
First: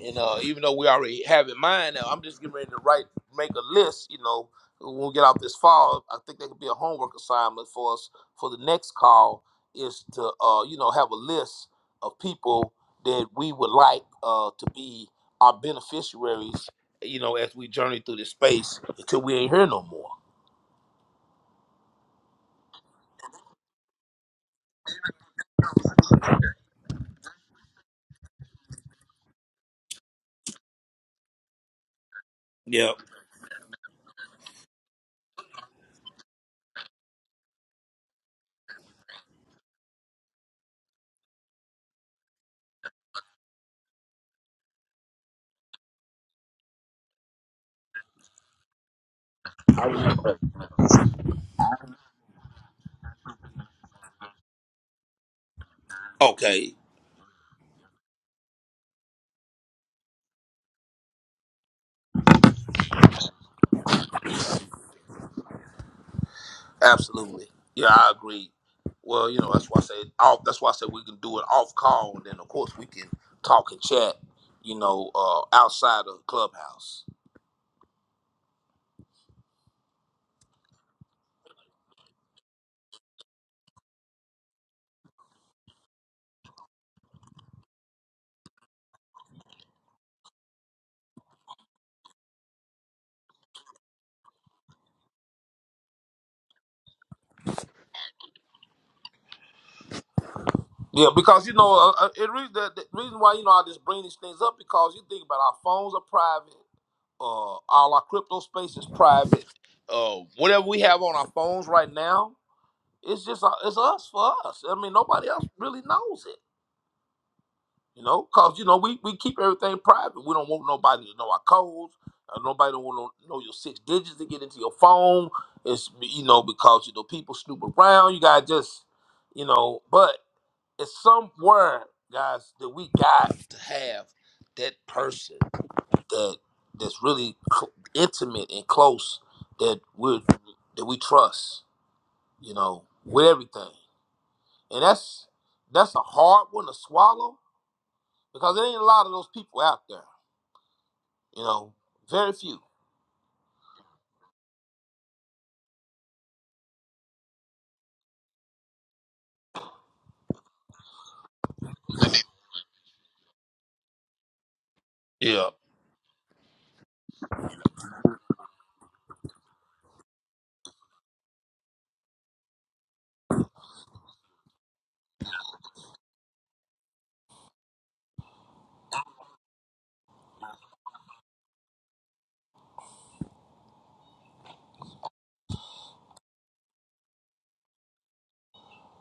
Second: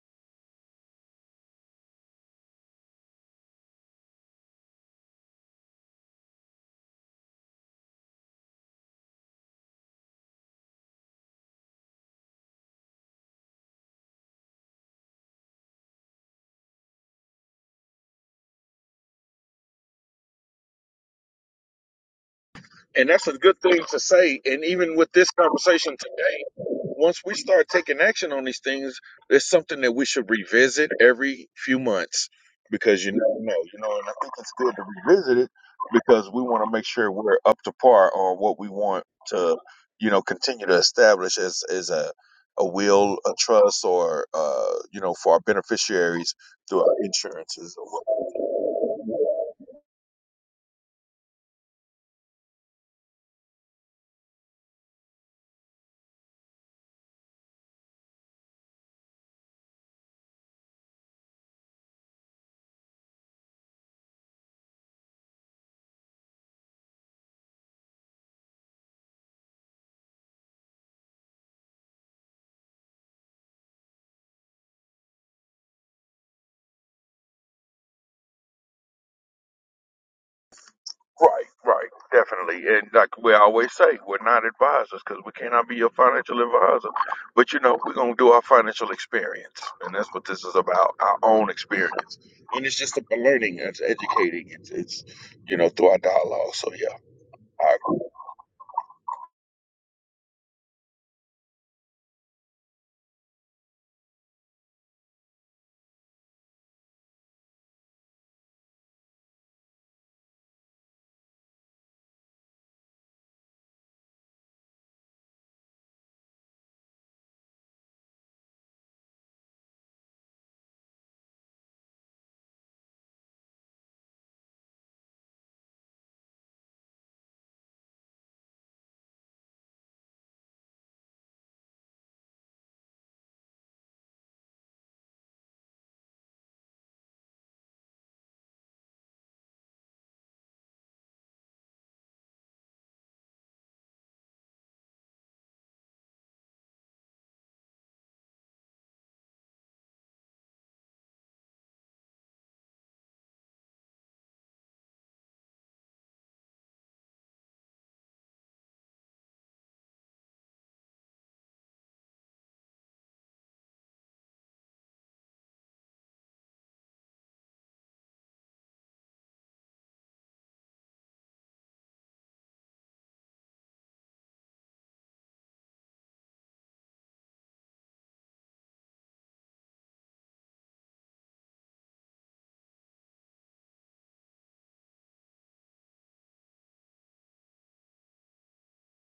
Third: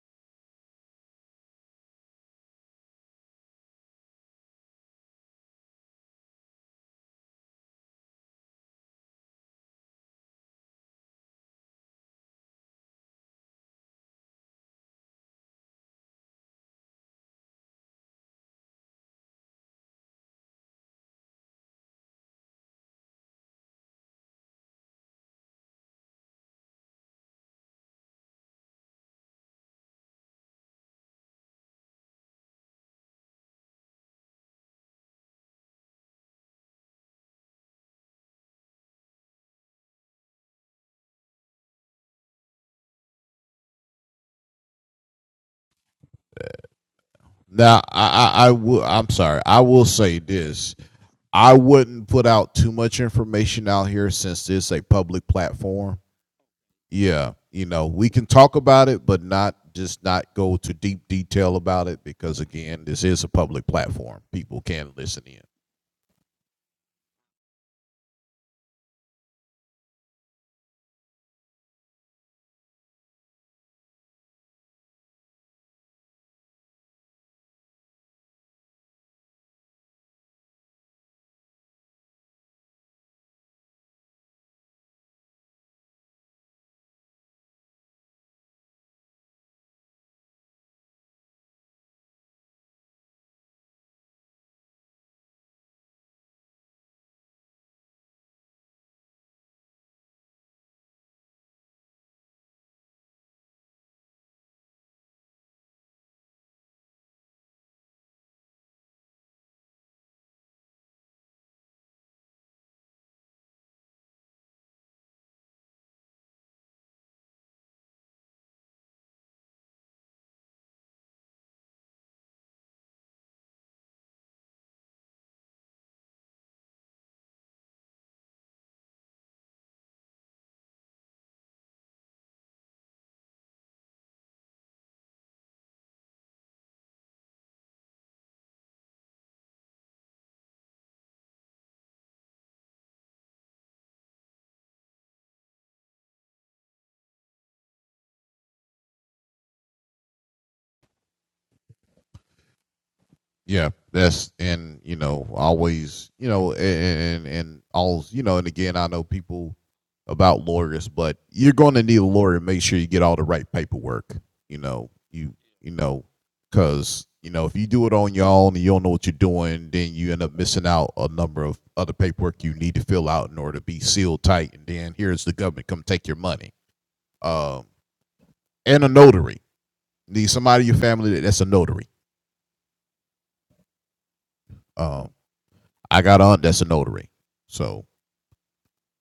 Speaker 3: And uh, even though we already have in mind, now I'm just getting ready to write, make a list. You know, when we get out this fall, I think that could be a homework assignment for us for the next call is to uh, you know have a list of people that we would like uh, to be our beneficiaries. You know, as we journey through this space until we ain't here no more.
Speaker 1: And that's a good thing to say. And even with this conversation today, once we start taking action on these things, it's something that we should revisit every few months
Speaker 3: Yep.
Speaker 1: because you never know, you know, and I think it's good to revisit it because we want to make sure we're up to par on what we want to, you know, continue to establish as, as a, a will, a trust, or, uh, you know, for our beneficiaries through our insurances.
Speaker 2: Now,
Speaker 1: or
Speaker 2: I, I, I will. I'm sorry. I will say this. I wouldn't put out too much information out here since it's a public platform.
Speaker 3: Okay.
Speaker 2: Yeah, you know, we can talk about it, but not just not go to deep detail about it because again, this is a public platform. People can listen in.
Speaker 3: Absolutely. Yeah, I agree. Well, you know, that's why I said off. That's why I said we can do it off call, and then of course we can talk and chat. You know, uh, outside of clubhouse.
Speaker 1: Right, right, definitely. And like we always say, we're not advisors because we cannot be your financial advisor. But you know, we're going to do our financial experience. And that's what this is about our own experience. And it's just a learning, it's educating, it's, it's you know, through our dialogue. So yeah, I agree.
Speaker 3: Yeah, because you know, uh, uh, it re- the, the reason why you know I just bring these things up because you think about our phones are private. Uh, all our crypto space is private. Uh, whatever we have on our phones right now, it's just uh, it's us for us. I mean, nobody else really knows it. You know, cause you know we, we keep everything private. We don't want nobody to know our codes. Uh, nobody don't want to know your six digits to get into your phone. It's you know because you know people snoop around. You gotta just you know, but it's somewhere, guys, that we got to have that person that that's really cl- intimate and close that we that we trust. You know, with everything, and that's that's a hard one to swallow because there ain't a lot of those people out there You know, very few.
Speaker 2: Yeah, that's and you know always you know and and, all you know and again I know people about lawyers, but you're going to need a lawyer to make sure you get all the right paperwork. You know you
Speaker 3: Yeah,
Speaker 2: you know because you know if you do it on your own and you don't know what you're doing, then you end up missing out a number of other paperwork you need to fill out in order to be sealed tight, and then here's the government come take your money. Um, and a notary need somebody in your family that's a notary. Um, I got an aunt that's a notary, so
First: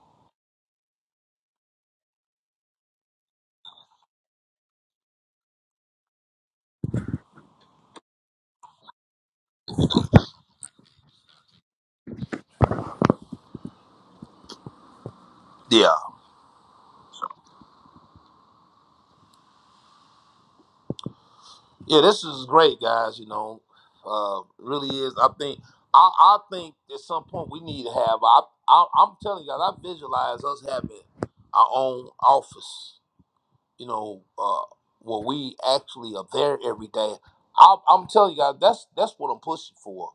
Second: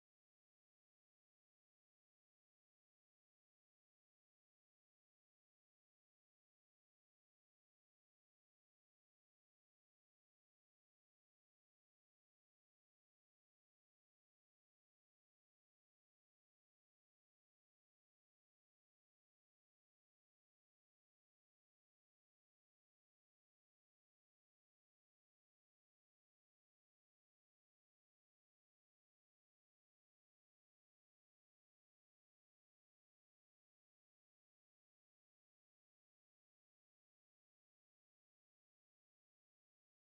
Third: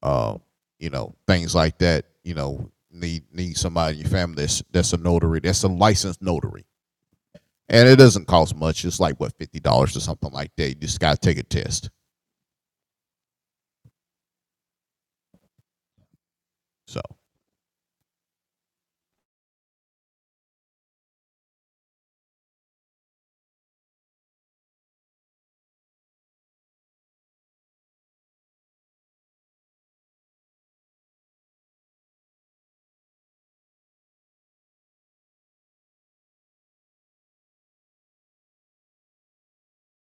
Speaker 2: uh, you know, things like that. You know, need need somebody in your family that's that's a notary, that's a licensed notary, and it doesn't cost much. It's like what fifty dollars or something like that. You just gotta take a test.
Speaker 3: yeah,
Speaker 2: So,
Speaker 3: yeah. This is great, guys. You know, uh, really is. I think I, I think at some point we need to have. I, I I'm telling you guys, I visualize us having our own office. you know, uh, where we actually are there every day. I'm, I'm telling you guys, that's that's what I'm pushing for,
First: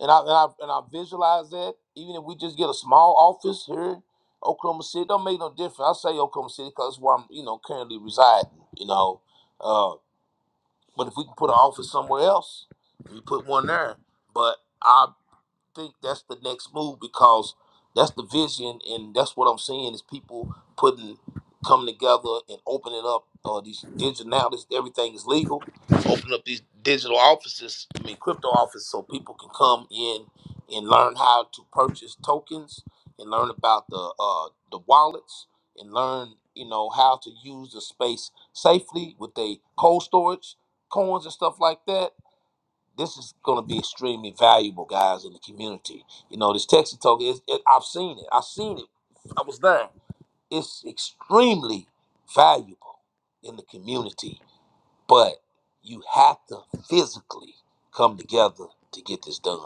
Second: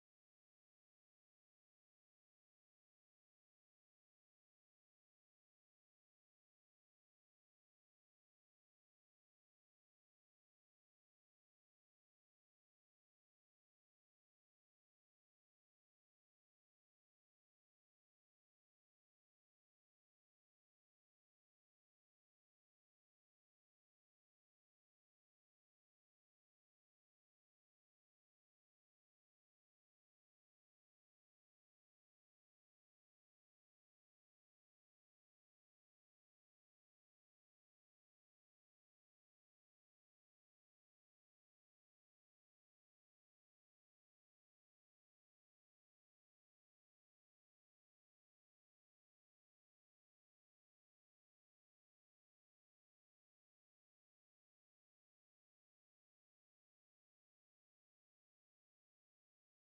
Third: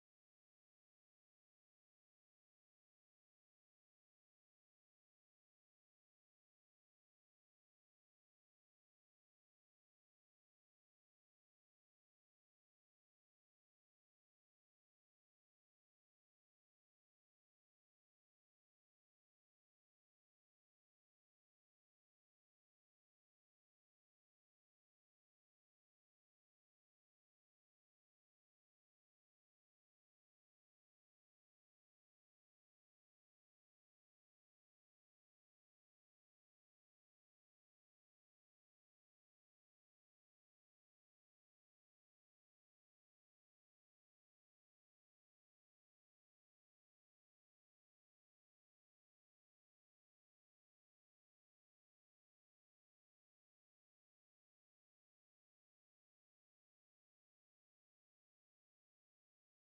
Speaker 3: and I and I and I visualize that. Even if we just get a small office here, in Oklahoma City, don't make no difference. I say Oklahoma City because where I'm, you know, currently residing. You know, uh, but if we can put an office somewhere else, we put one there. But I think that's the next move because that's the vision, and that's what I'm seeing is people putting coming together and opening up uh, these digital now. This everything is legal. Open up these digital offices. I mean, crypto offices, so people can come in and learn how to purchase tokens and learn about the uh, the wallets and learn you know how to use the space safely with a cold storage coins and stuff like that this is going to be extremely valuable, guys, in the community. You know, this Texas Talk is, it, I've seen it. I've seen it. I was there. It's extremely valuable in the community, but you have to physically come together to get this done.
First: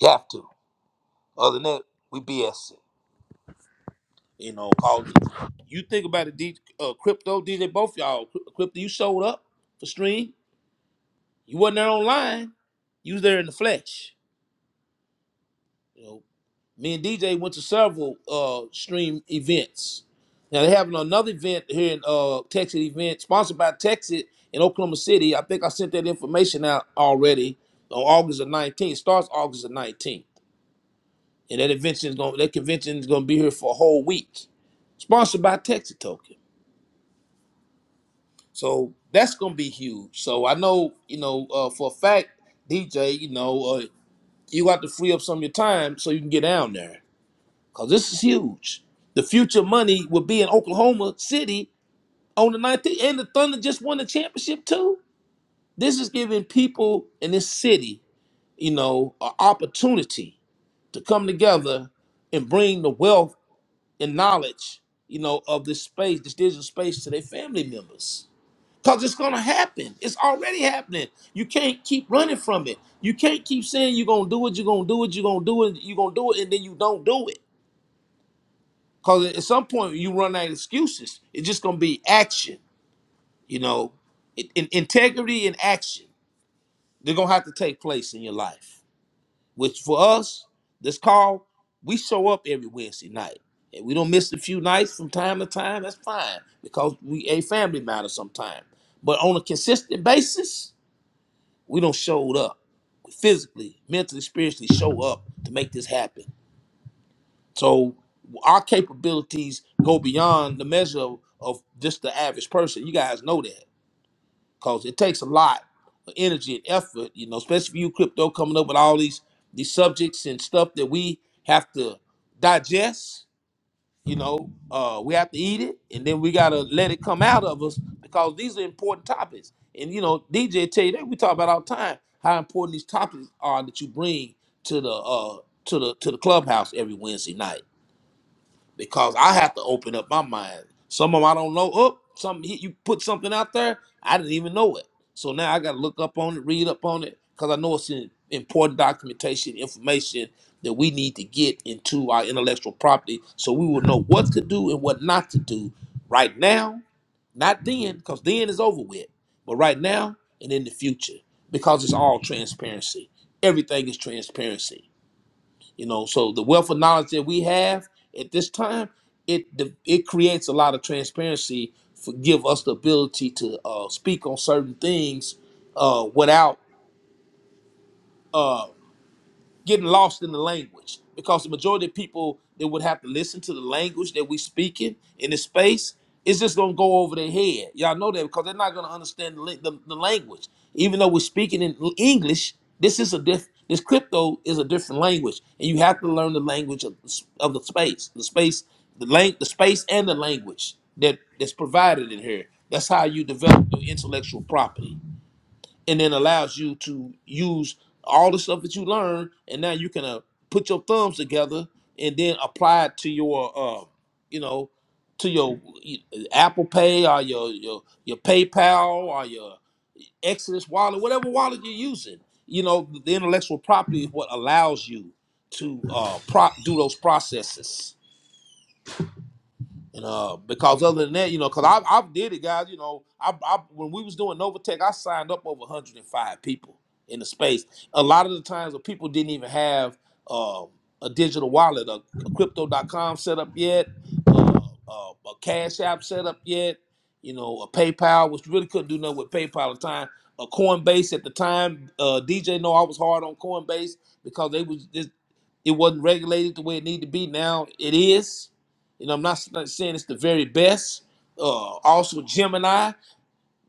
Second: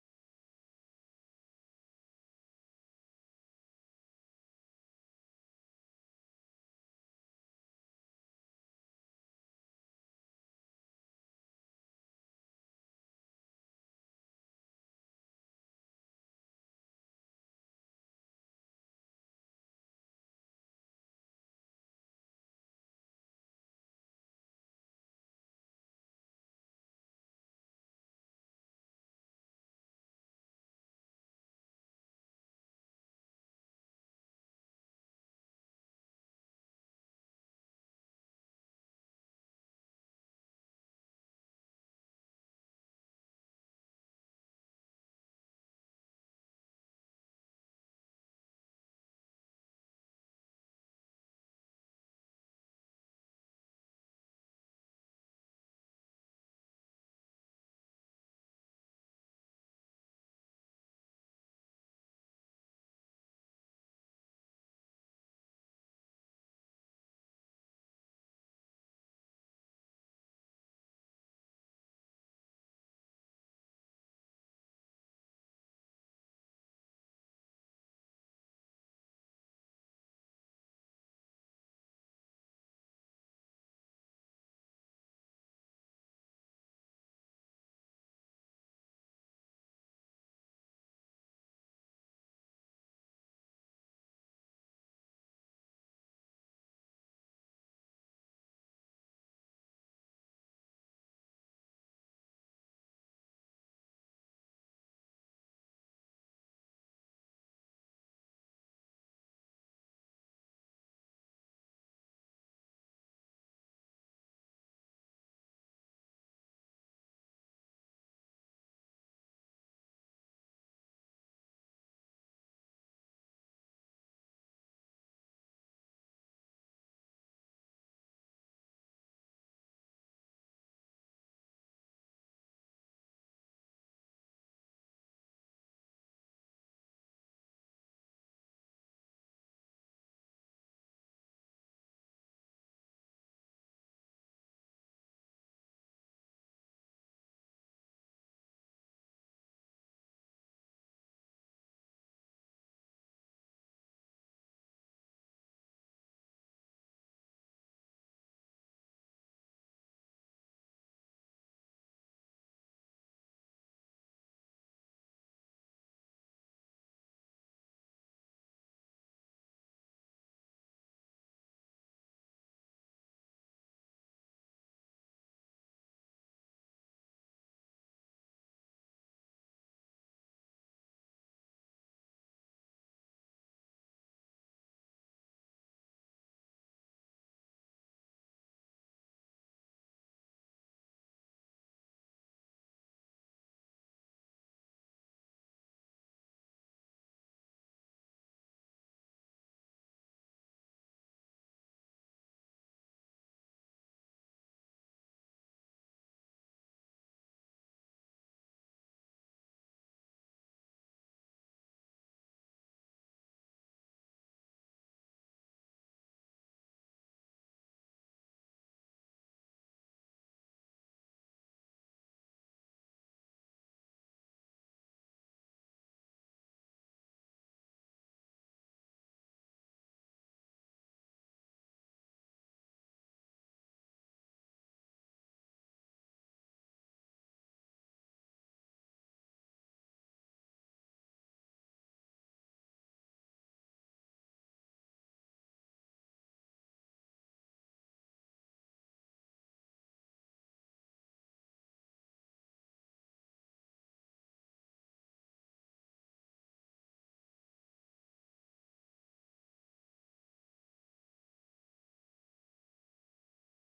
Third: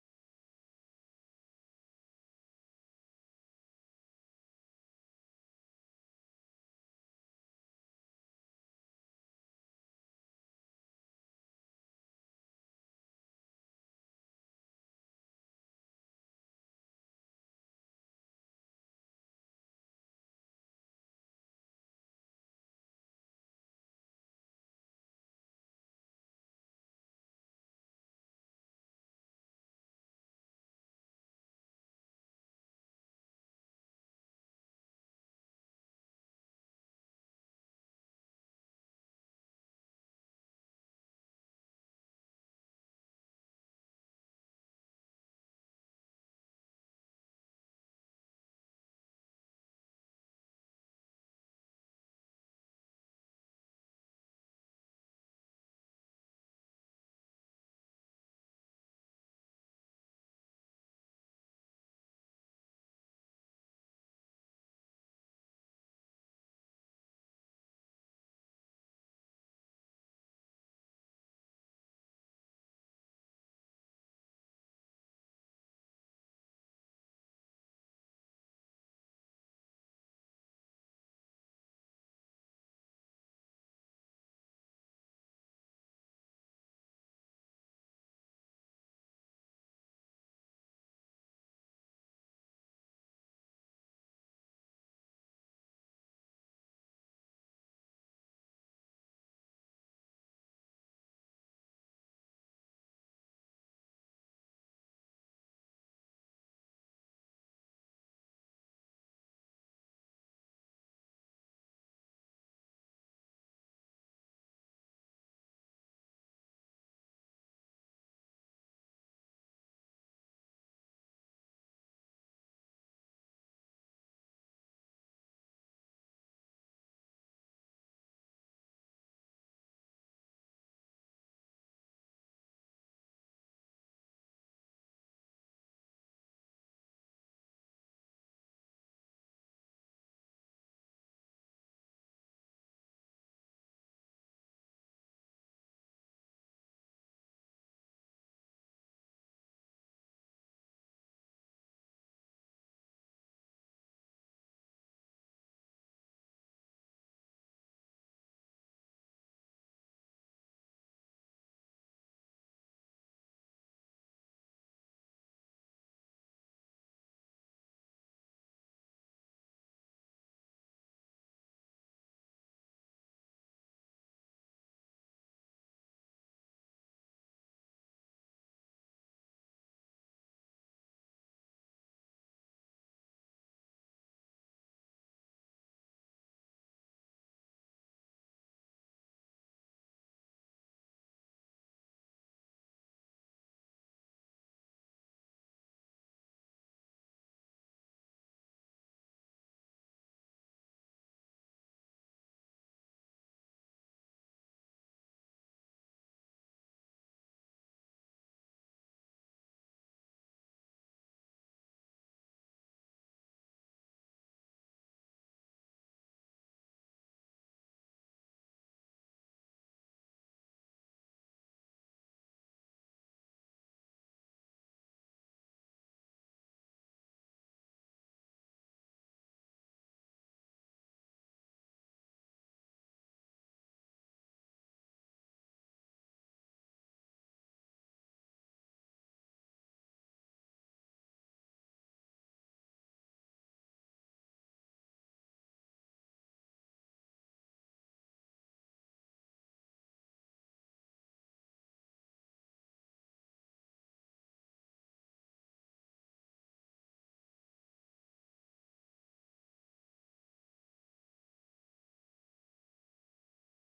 Speaker 3: You have to. Other than that, we BS it. You know, call it. You think about it, D, uh, crypto DJ. Both y'all, Cry- crypto. You showed up for stream. You wasn't there online. You was there in the flesh. You know. Me and DJ went to several uh stream events. Now they're having another event here in uh Texas event sponsored by Texas in Oklahoma City. I think I sent that information out already on August the 19th. starts August the 19th. And that invention is going that convention is gonna be here for a whole week. Sponsored by Texas Token. So that's gonna be huge. So I know, you know, uh, for a fact, DJ, you know, uh, you got to free up some of your time so you can get down there because this is huge. The future money will be in Oklahoma City on the 19th, and the Thunder just won the championship too. This is giving people in this city, you know, an opportunity to come together and bring the wealth and knowledge, you know, of this space, this digital space, to their family members. Cause it's gonna happen. It's already happening. You can't keep running from it. You can't keep saying you're gonna do it, you're gonna do it, you're gonna do it, you're gonna do it, and then you don't do it Cause at some point you run out of excuses. It's just gonna be action, you know, in, in- integrity and action. They're gonna have to take place in your life. Which for us, this call, we show up every Wednesday night. and we don't miss a few nights from time to time, that's fine because we a family matter Sometimes, But on a consistent basis, we don't show up physically, mentally, spiritually show up to make this happen. So our capabilities go beyond the measure of, of just the average person. You guys know that because it takes a lot of energy and effort, you know, especially for you crypto coming up with all these these subjects and stuff that we have to digest. You know, uh, we have to eat it, and then we gotta let it come out of us because these are important topics. And you know, DJ tell you that we talk about all the time how important these topics are that you bring to the uh, to the to the clubhouse every Wednesday night because I have to open up my mind. Some of 'em I don't know. Up, some he, you put something out there, I didn't even know it. So now I got to look up on it, read up on it, because I know it's in, important documentation, information that we need to get into our intellectual property, so we will know what to do and what not to do right now, not then, because then is over with, but right now and in the future, because it's all transparency. Everything is transparency you know, so the wealth of knowledge that we have at this time, it de- it creates a lot of transparency, for, give us the ability to uh, speak on certain things uh, without uh, getting lost in the language because the majority of people that would have to listen to the language that we speaking in the space it's just gonna go over their head. Y'all know that because they're not gonna understand the, la- the, the language. Even though we're speaking in English, this is a diff. This crypto is a different language, and you have to learn the language of the, s- of the space, the space, the lang- the space, and the language that that's provided in here. That's how you develop your intellectual property and then allows you to use all the stuff that you learn, and now you can uh, put your thumbs together and then apply it to your, uh, you know, to your y- Apple Pay or your your your PayPal or your Exodus wallet, whatever wallet you're using. You know, the intellectual property is what allows you to uh, pro- do those processes. And uh, because other than that, you know, because I I did it, guys. You know, I, I when we was doing Novatech, I signed up over 105 people in the space. A lot of the times, the people didn't even have uh, a digital wallet, a, a crypto.com set up yet, uh, uh, a Cash App set up yet. You know, a PayPal, which really couldn't do nothing with PayPal at the time. A Coinbase at the time. Uh, DJ, know I was hard on Coinbase because they was just, it wasn't regulated the way it needed to be. Now it is you know, I'm not, not saying it's the very best. Uh, also, Gemini,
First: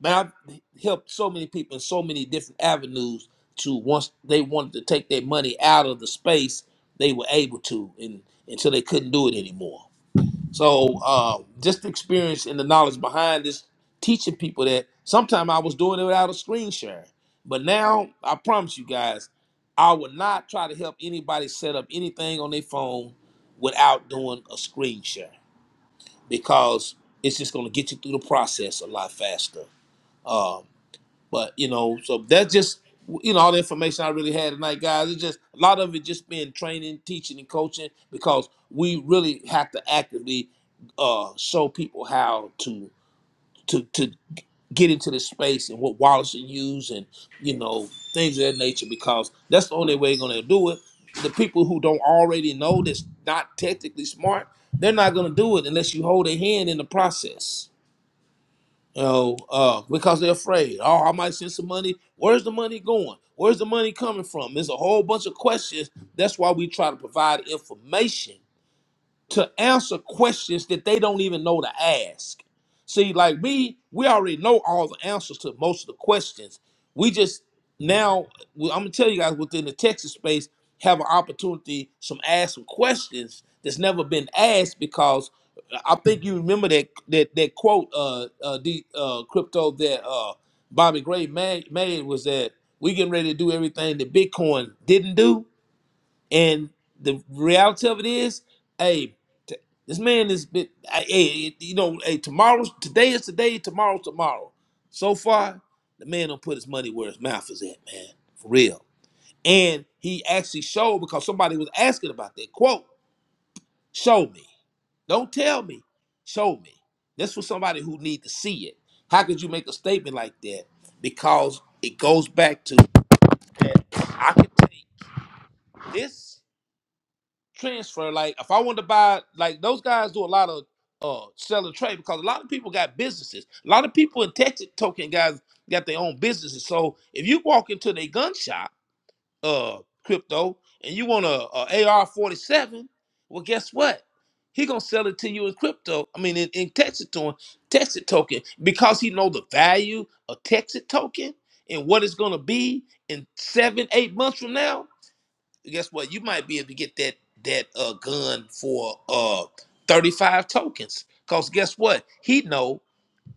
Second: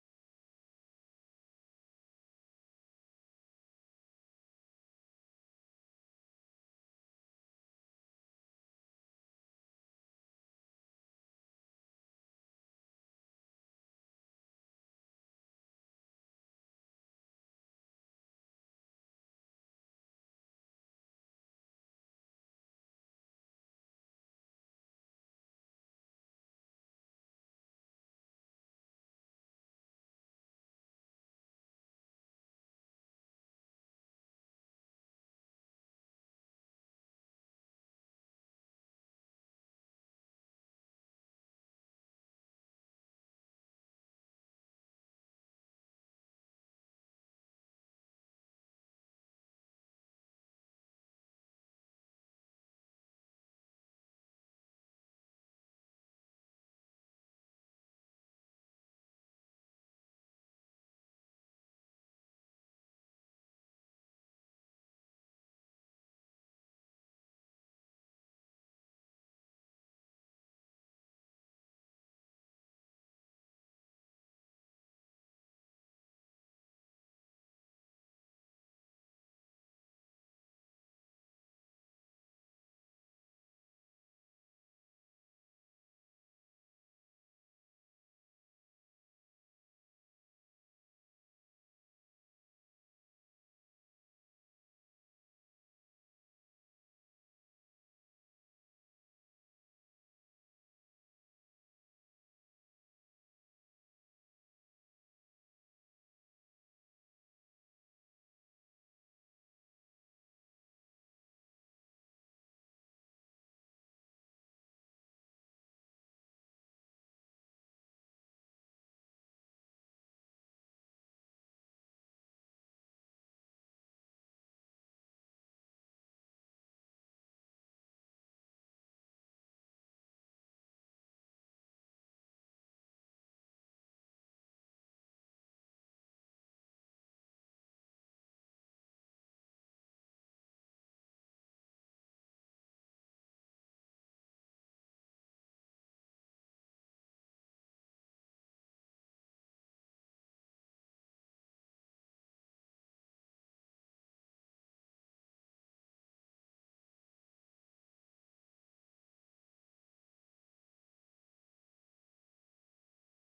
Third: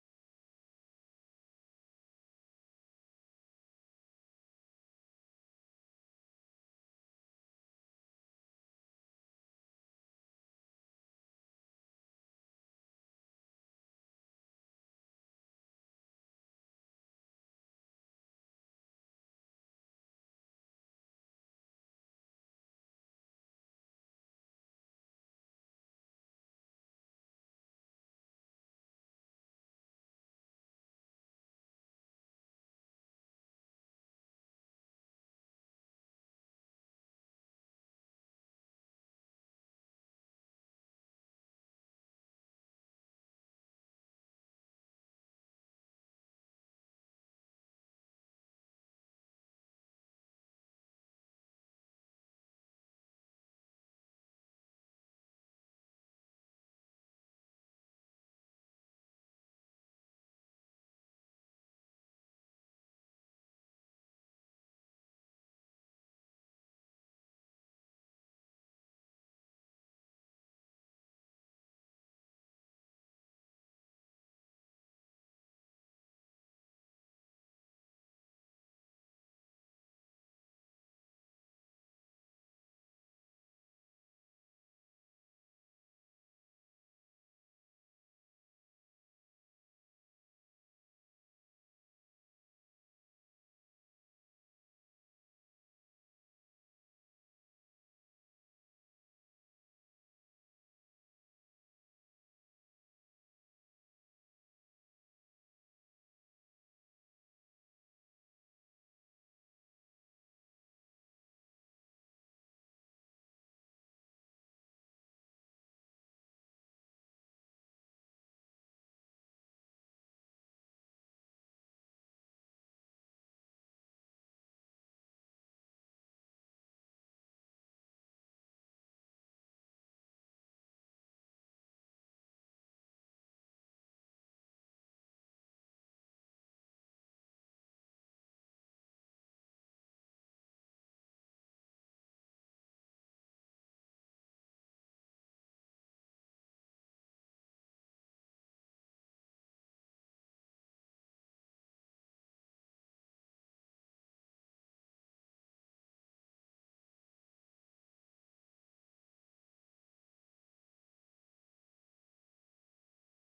Speaker 3: man, I've helped so many people in so many different avenues to once they wanted to take their money out of the space, they were able to and until they couldn't do it anymore. So, uh, just the experience and the knowledge behind this, teaching people that sometime I was doing it without a screen share. But now, I promise you guys, I would not try to help anybody set up anything on their phone without doing a screen share because it's just going to get you through the process a lot faster. Um, but you know, so that's just you know all the information I really had tonight, guys. It's just a lot of it just been training, teaching, and coaching because we really have to actively uh, show people how to. to to get into the space and what wallets you use and you know things of that nature because that's the only way you're going to do it the people who don't already know that's not technically smart they're not going to do it unless you hold their hand in the process you know uh, because they're afraid oh i might send some money where's the money going where's the money coming from there's a whole bunch of questions that's why we try to provide information to answer questions that they don't even know to ask. See, like me, we already know all the answers to most of the questions. We just now, well, I'm gonna tell you guys within the Texas space, have an opportunity some ask some questions that's never been asked because I think you remember that that that quote, uh, uh, the uh, crypto that uh, Bobby Gray made, made was that we getting ready to do everything that Bitcoin didn't do and the reality of it is, hey, t- this man is been, hey, hey, you know, hey, tomorrow's today is today, tomorrow's tomorrow. So far, the man don't put his money where his mouth is at, man, for real. And he actually showed because somebody was asking about that quote. Show me, don't tell me, show me. That's for somebody who need to see it. How could you make a statement like that? Because it goes back to that I can take this transfer. Like if I want to buy, like those guys do a lot of uh sell and trade because a lot of people got businesses. A lot of people in Texas token guys got their own businesses. So if you walk into their gun shop, uh, crypto, and you want a, a AR forty seven, well, guess what? He gonna sell it to you in crypto. I mean, in, in Texas token, Texas token, because he know the value of Texas token and what it's gonna be in seven, eight months from now guess what? You might be able to get that that uh gun for uh 35 tokens. Cause guess what? He know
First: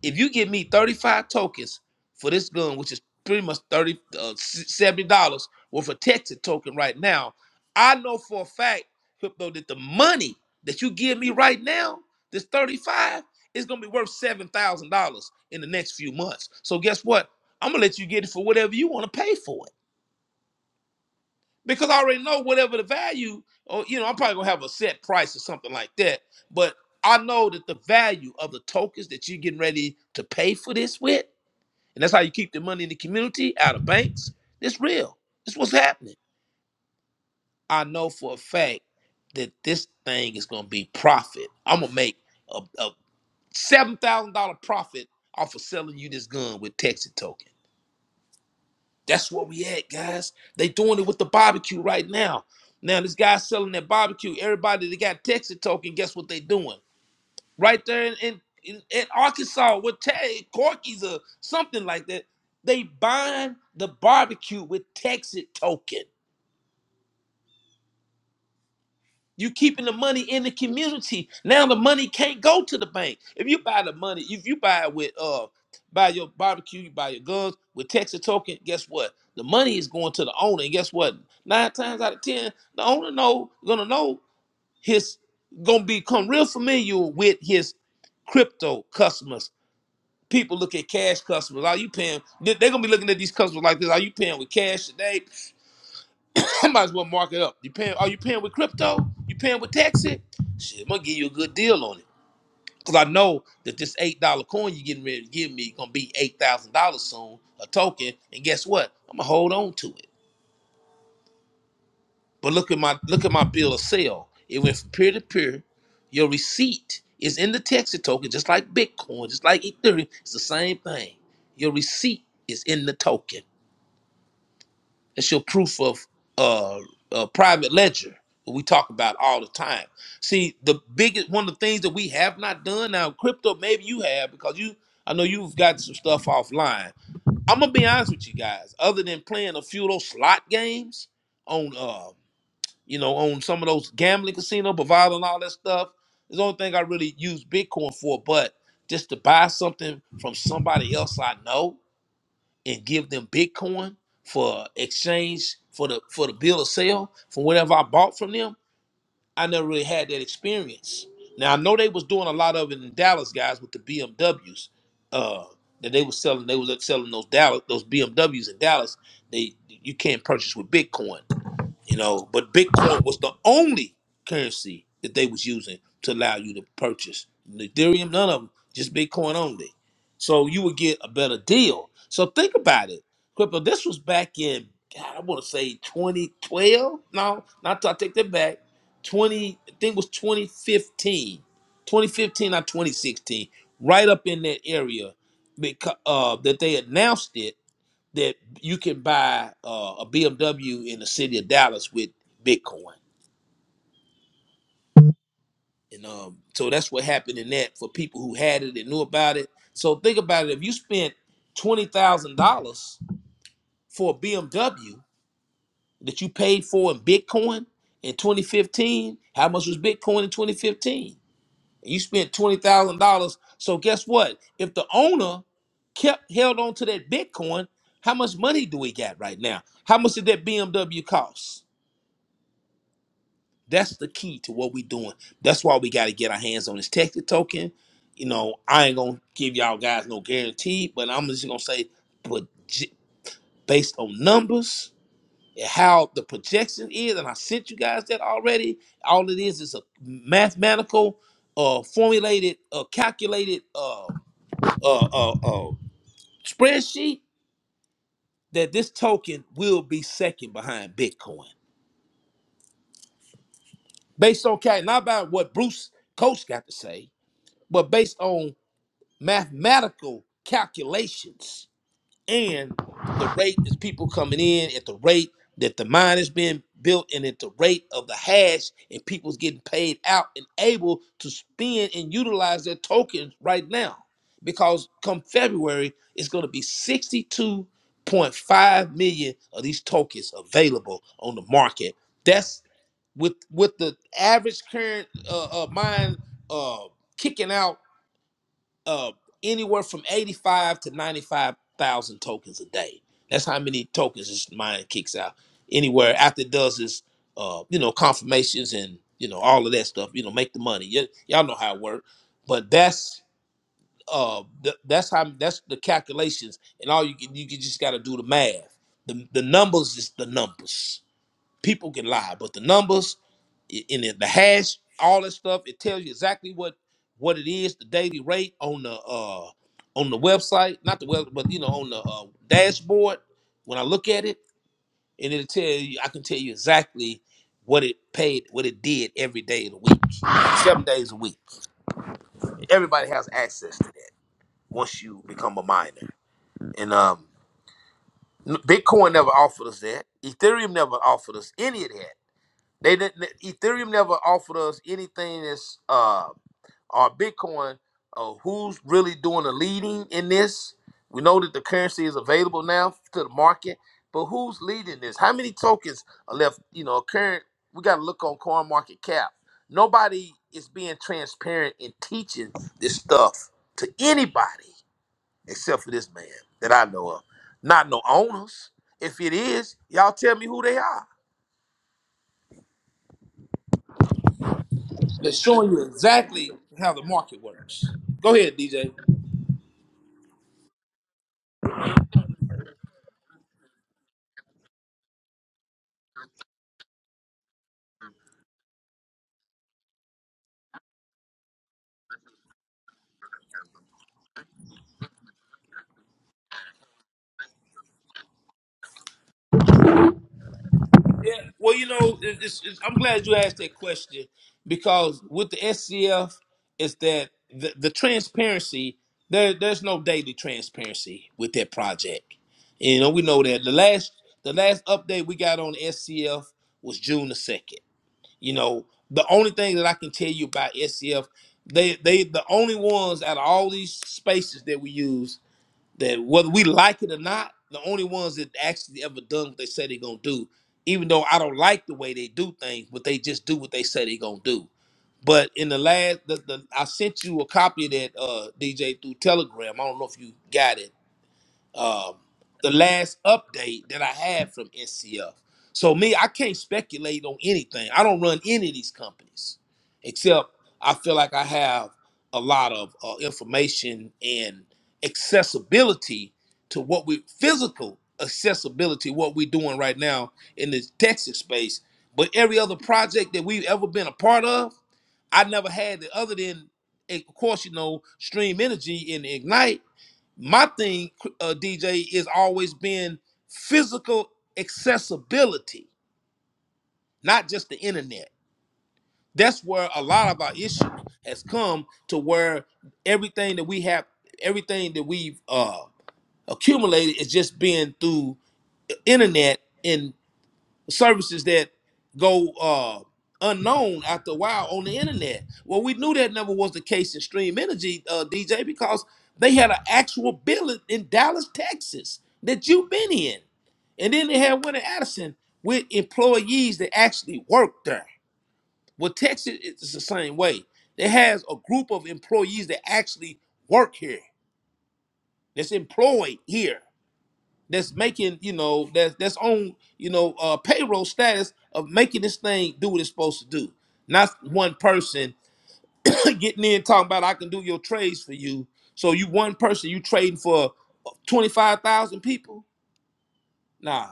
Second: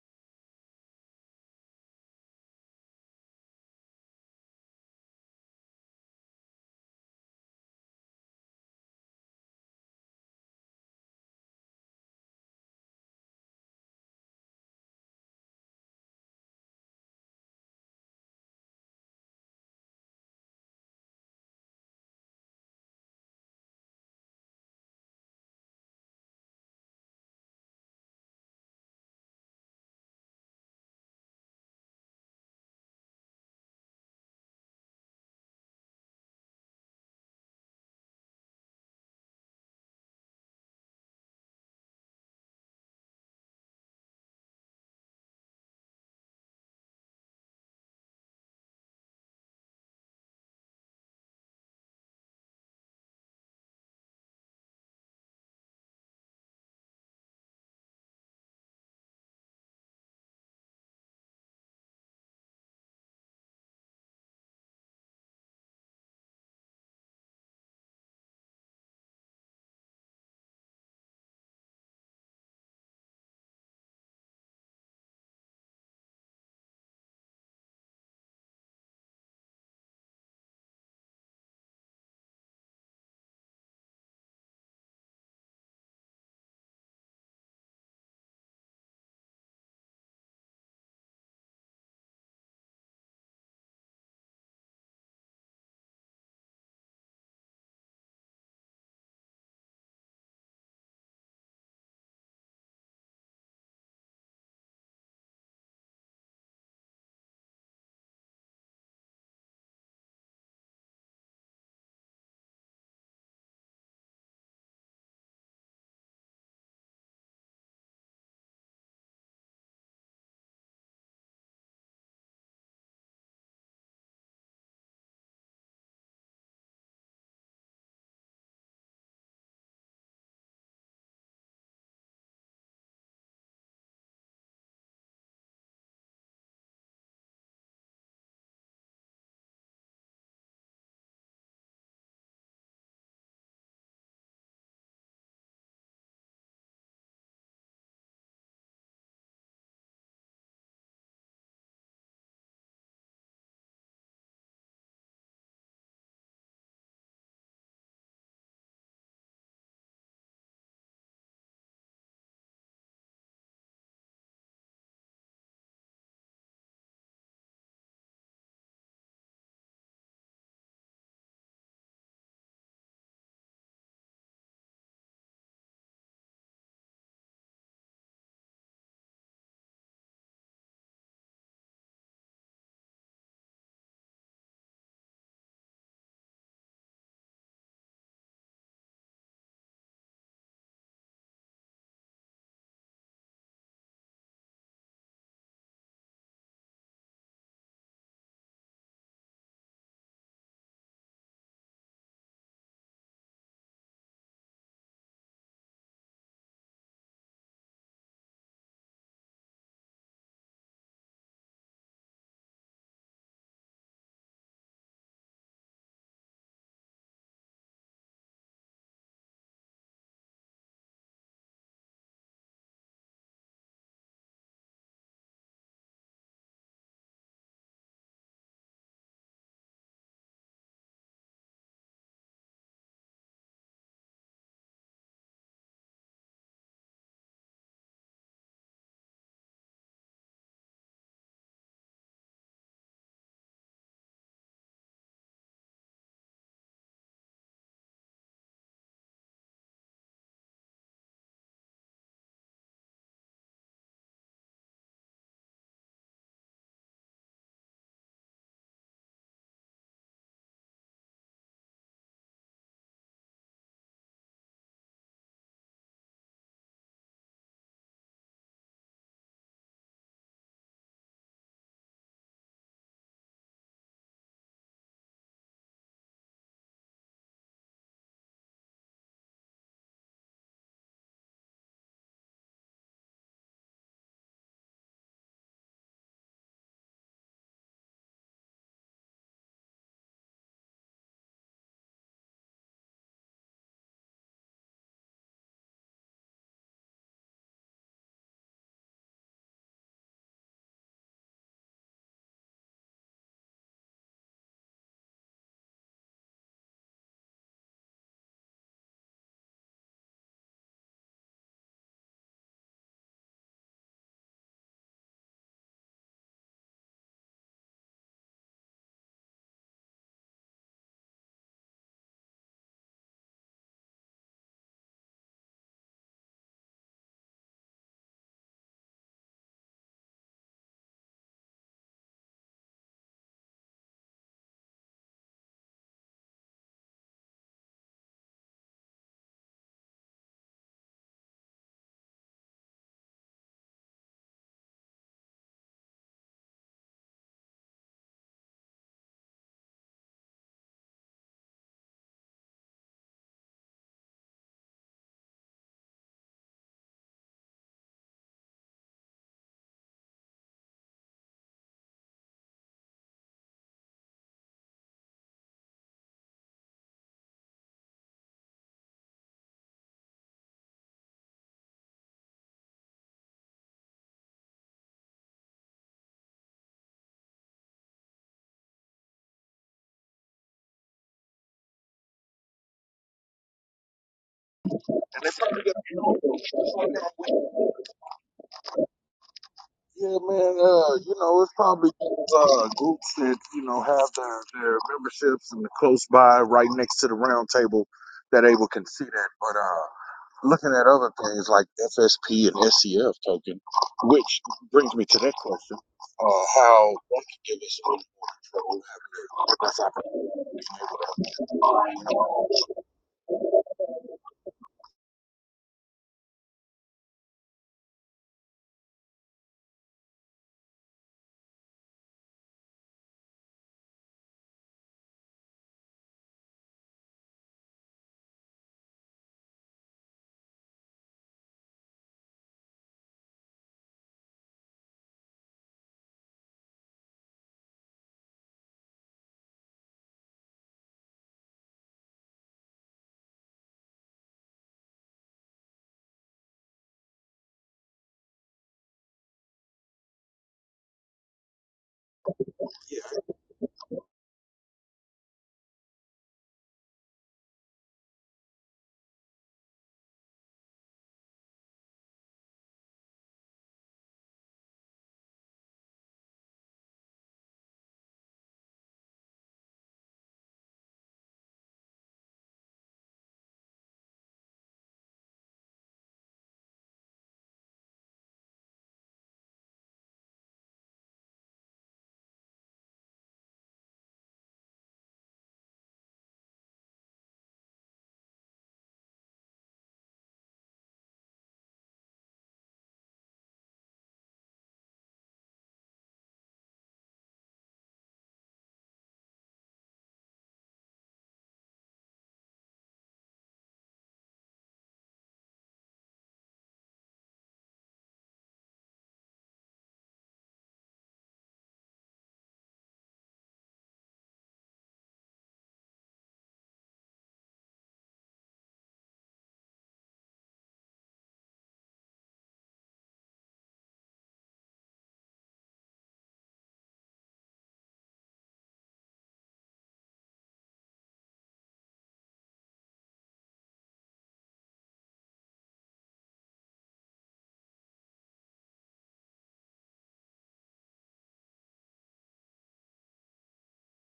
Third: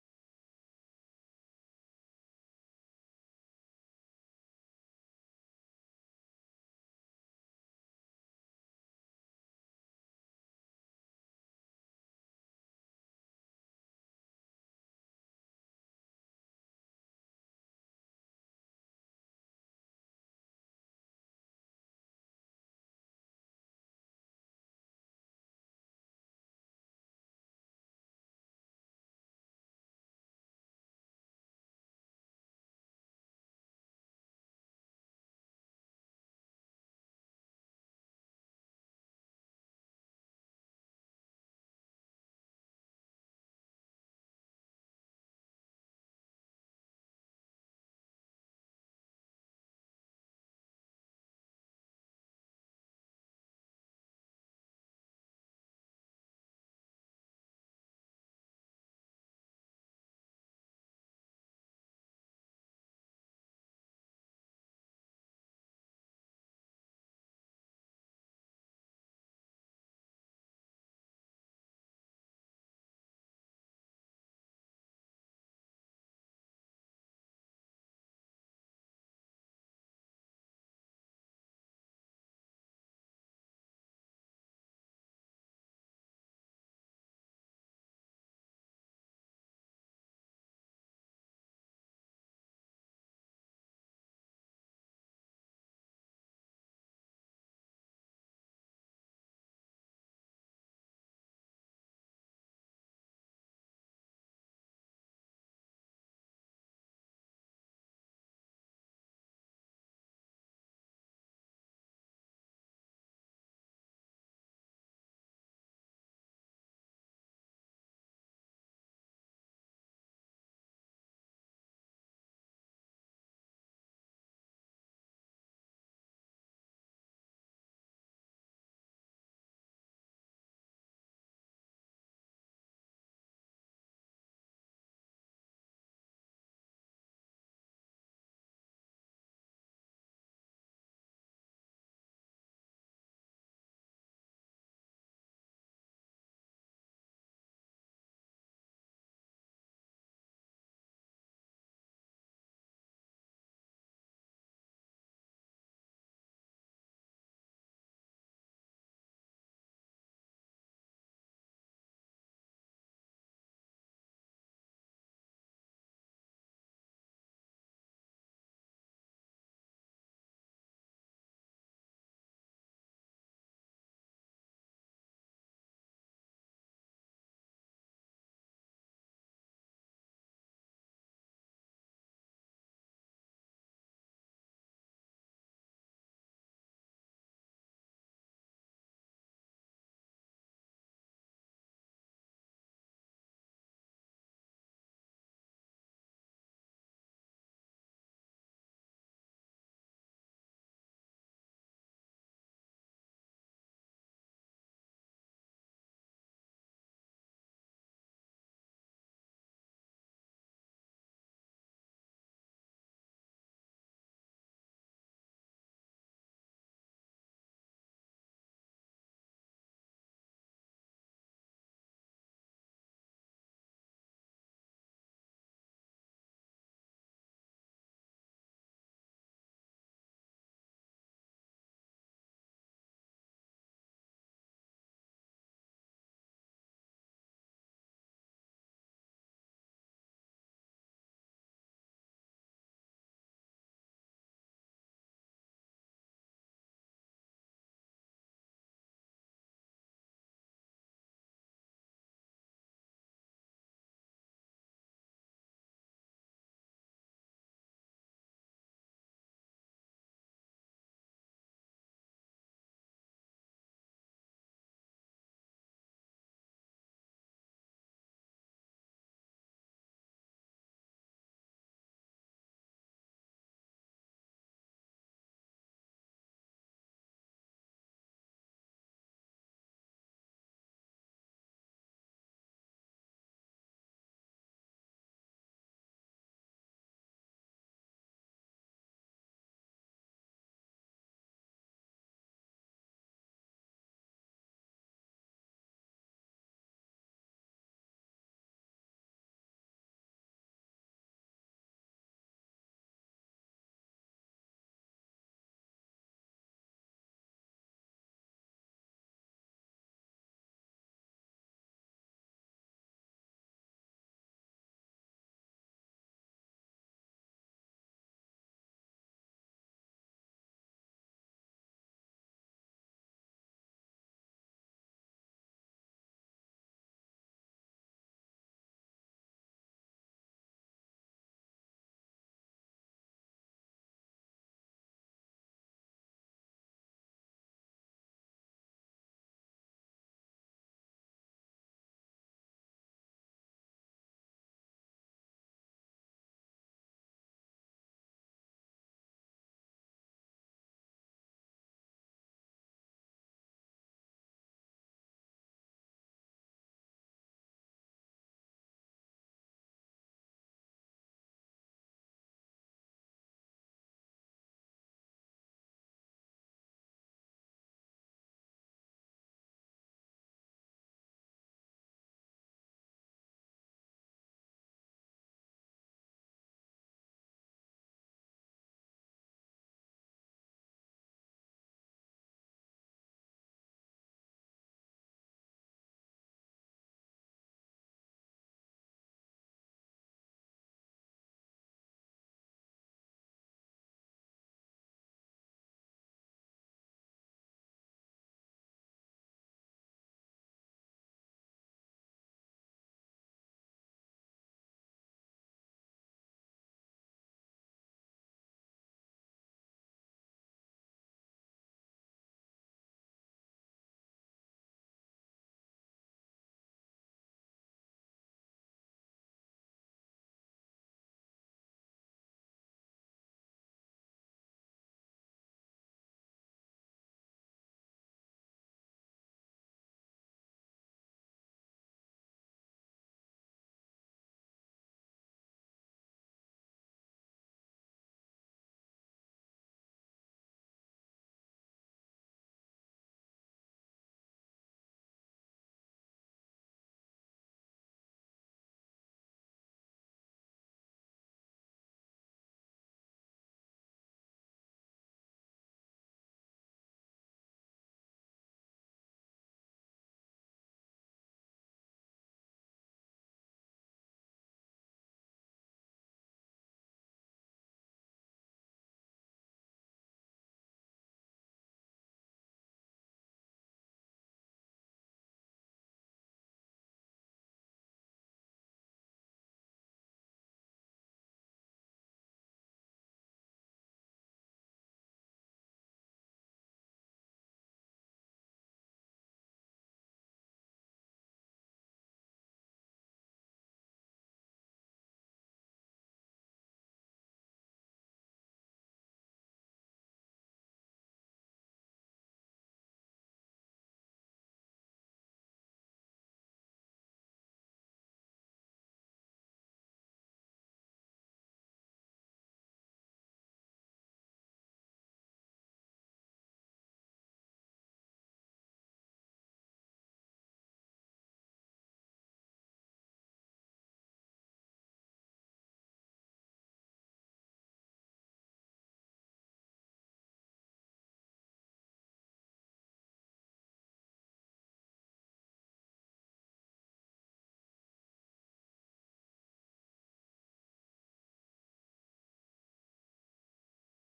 Speaker 3: if you give me 35 tokens for this gun, which is pretty much 30 uh, 70 dollars worth of Texas token right now, I know for a fact, crypto, that the money that you give me right now, this 35, is gonna be worth seven thousand dollars in the next few months. So guess what? I'm gonna let you get it for whatever you want to pay for it because I already know whatever the value, or you know, I'm probably gonna have a set price or something like that. But I know that the value of the tokens that you're getting ready to pay for this with, and that's how you keep the money in the community out of banks. It's real. It's what's happening. I know for a fact that this thing is gonna be profit. I'm gonna make a, a seven thousand dollar profit off of selling you this gun with Texas token. That's what we at, guys. They doing it with the barbecue right now. Now this guy's selling that barbecue. Everybody that got Texas token, guess what they doing? Right there in in, in, in Arkansas with Tay Corky's or something like that. They buying the barbecue with Texas token. You keeping the money in the community. Now the money can't go to the bank. If you buy the money, if you buy it with uh buy your barbecue, you buy your guns with Texas token, guess what? The money is going to the owner. And guess what? Nine times out of ten, the owner know gonna know his gonna become real familiar with his crypto customers. People look at cash customers. Are you paying? They're gonna be looking at these customers like this. Are you paying with cash today? I might as well mark it up. You paying? Are you paying with crypto? You paying with Texas? Shit, I'm gonna give you a good deal on it because I know that this eight dollar coin you're getting ready to give me gonna be eight thousand dollars soon, a token. And guess what? I'm gonna hold on to it. But look at my look at my bill of sale. It went from peer to peer. Your receipt is in the Texas token, just like Bitcoin, just like Ethereum. It's the same thing. Your receipt is in the token. It's your proof of uh, uh private ledger that we talk about all the time. See, the biggest one of the things that we have not done now, crypto, maybe you have because you I know you've got some stuff offline. I'm gonna be honest with you guys, other than playing a few of those slot games on uh you know, on some of those gambling casino, Bovada and all that stuff. It's the only thing I really use Bitcoin for, but just to buy something from somebody else I know and give them Bitcoin for exchange for the for the bill of sale for whatever I bought from them. I never really had that experience. Now I know they was doing a lot of it in Dallas, guys, with the BMWs. Uh, that they was selling, they was selling those Dallas, those BMWs in Dallas. They you can't purchase with Bitcoin you know. But Bitcoin was the only currency that they was using to allow you to purchase Ethereum. None of them, just Bitcoin only. So you would get a better deal. So think about it, crypto. This was back in God, I want to say 2012. No, not I take that back. 20, I think it was 2015, 2015 or 2016, right up in that area, because uh, that they announced it that you can buy uh, a BMW in the city of Dallas with Bitcoin. And um, so that's what happened in that for people who had it and knew about it. So think about it. If you spent twenty thousand dollars for a BMW that you paid for in Bitcoin in 2015, how much was Bitcoin in 2015? you spent twenty thousand dollars. So guess what? If the owner kept held on to that Bitcoin, how much money do we got right now? How much did that BMW cost? That's the key to what we're doing. That's why we got to get our hands on this Texas token. You know, I ain't gonna give y'all guys no guarantee, but I'm just gonna say, but based on numbers and how the projection is, and I sent you guys that already. All it is is a mathematical, uh, formulated, uh, calculated, uh, uh, uh, uh, spreadsheet that this token will be second behind Bitcoin, based on cal- not about what Bruce Coach got to say, but based on mathematical calculations and the rate is people coming in at the rate that the mine is being built and at the rate of the hash and people's getting paid out and able to spend and utilize their tokens right now because come february it's going to be 62.5 million of these tokens available on the market that's with with the average current uh, uh mine uh kicking out uh, anywhere from 85 to 95,000 tokens a day. That's how many tokens this mine kicks out. Anywhere after it does is, uh, you know, confirmations and, you know, all of that stuff, you know, make the money. Y- y'all know how it works. But that's uh th- that's how that's the calculations and all you can you can just got to do the math. The the numbers is the numbers. People can lie, but the numbers i- in it, the hash, all that stuff. It tells you exactly what what it is, the daily rate on the uh on the website, not the web, but you know on the uh, dashboard. When I look at it, and it'll tell you, I can tell you exactly what it paid, what it did every day of the week, seven days a week. Everybody has access to that once you become a miner. And um, n- Bitcoin never offered us that. Ethereum never offered us any of that. They didn't. Ethereum never offered us anything that's uh Or Bitcoin, uh, who's really doing the leading in this? We know that the currency is available now to the market, but who's leading this? How many tokens are left? You know, current. We got to look on Coin Market Cap. Nobody is being transparent in teaching this stuff to anybody except for this man that I know of. Not no owners. If it is, y'all tell me who they are.
Speaker 1: And
Speaker 3: They're
Speaker 1: it's probably
Speaker 3: showing you exactly how the
Speaker 1: gonna
Speaker 3: market
Speaker 1: be-
Speaker 3: works. Go ahead, DJ.
Speaker 1: yeah, man. Uh, you know, it's probably uh, groups that you know have their,
Speaker 3: Yeah, well, you know, it- it's, it's, I'm glad you asked that question because with the SCF, is that the, the transparency? There, there's no daily transparency with that project. You know, we know that the last the last update we got on SCF was June the second. You know, the only thing that I can tell you about SCF, they they the only ones out of all these spaces that we use that whether we like it or not, the only ones that actually ever done what they say they're gonna do, even though I don't like the way they do things, but they just do what they say they're gonna do. But in the last, the, the, I sent you a copy of that uh, DJ through Telegram. I don't know if you got it um, the last update that I had from NCF. So me, I can't speculate on anything. I don't run any of these companies, except I feel like I have a lot of uh, information and accessibility to what we physical accessibility what we're doing right now in this Texas space. But every other project that we've ever been a part of, I never had it other than, eh, of course, you know, Stream Energy and Ignite my thing, uh, DJ, is always been physical accessibility, not just the internet. That's where a lot of our issue has come to where everything that we have, everything that we've uh, accumulated is just been through the internet and. services that go uh, unknown after a while on the internet. Well, we knew that never was the case in Stream Energy, uh, DJ, because they had an actual building in Dallas, Texas that you've been in. And then they had one in Addison with employees that actually worked there. Well, Texas is the same way. It has a group of employees that actually work here, that's employed here that's making you know that's that's on you know uh payroll status of making this thing do what it's supposed to do not one person getting in talking about i can do your trades for you so you one person you trading for 25000 people nah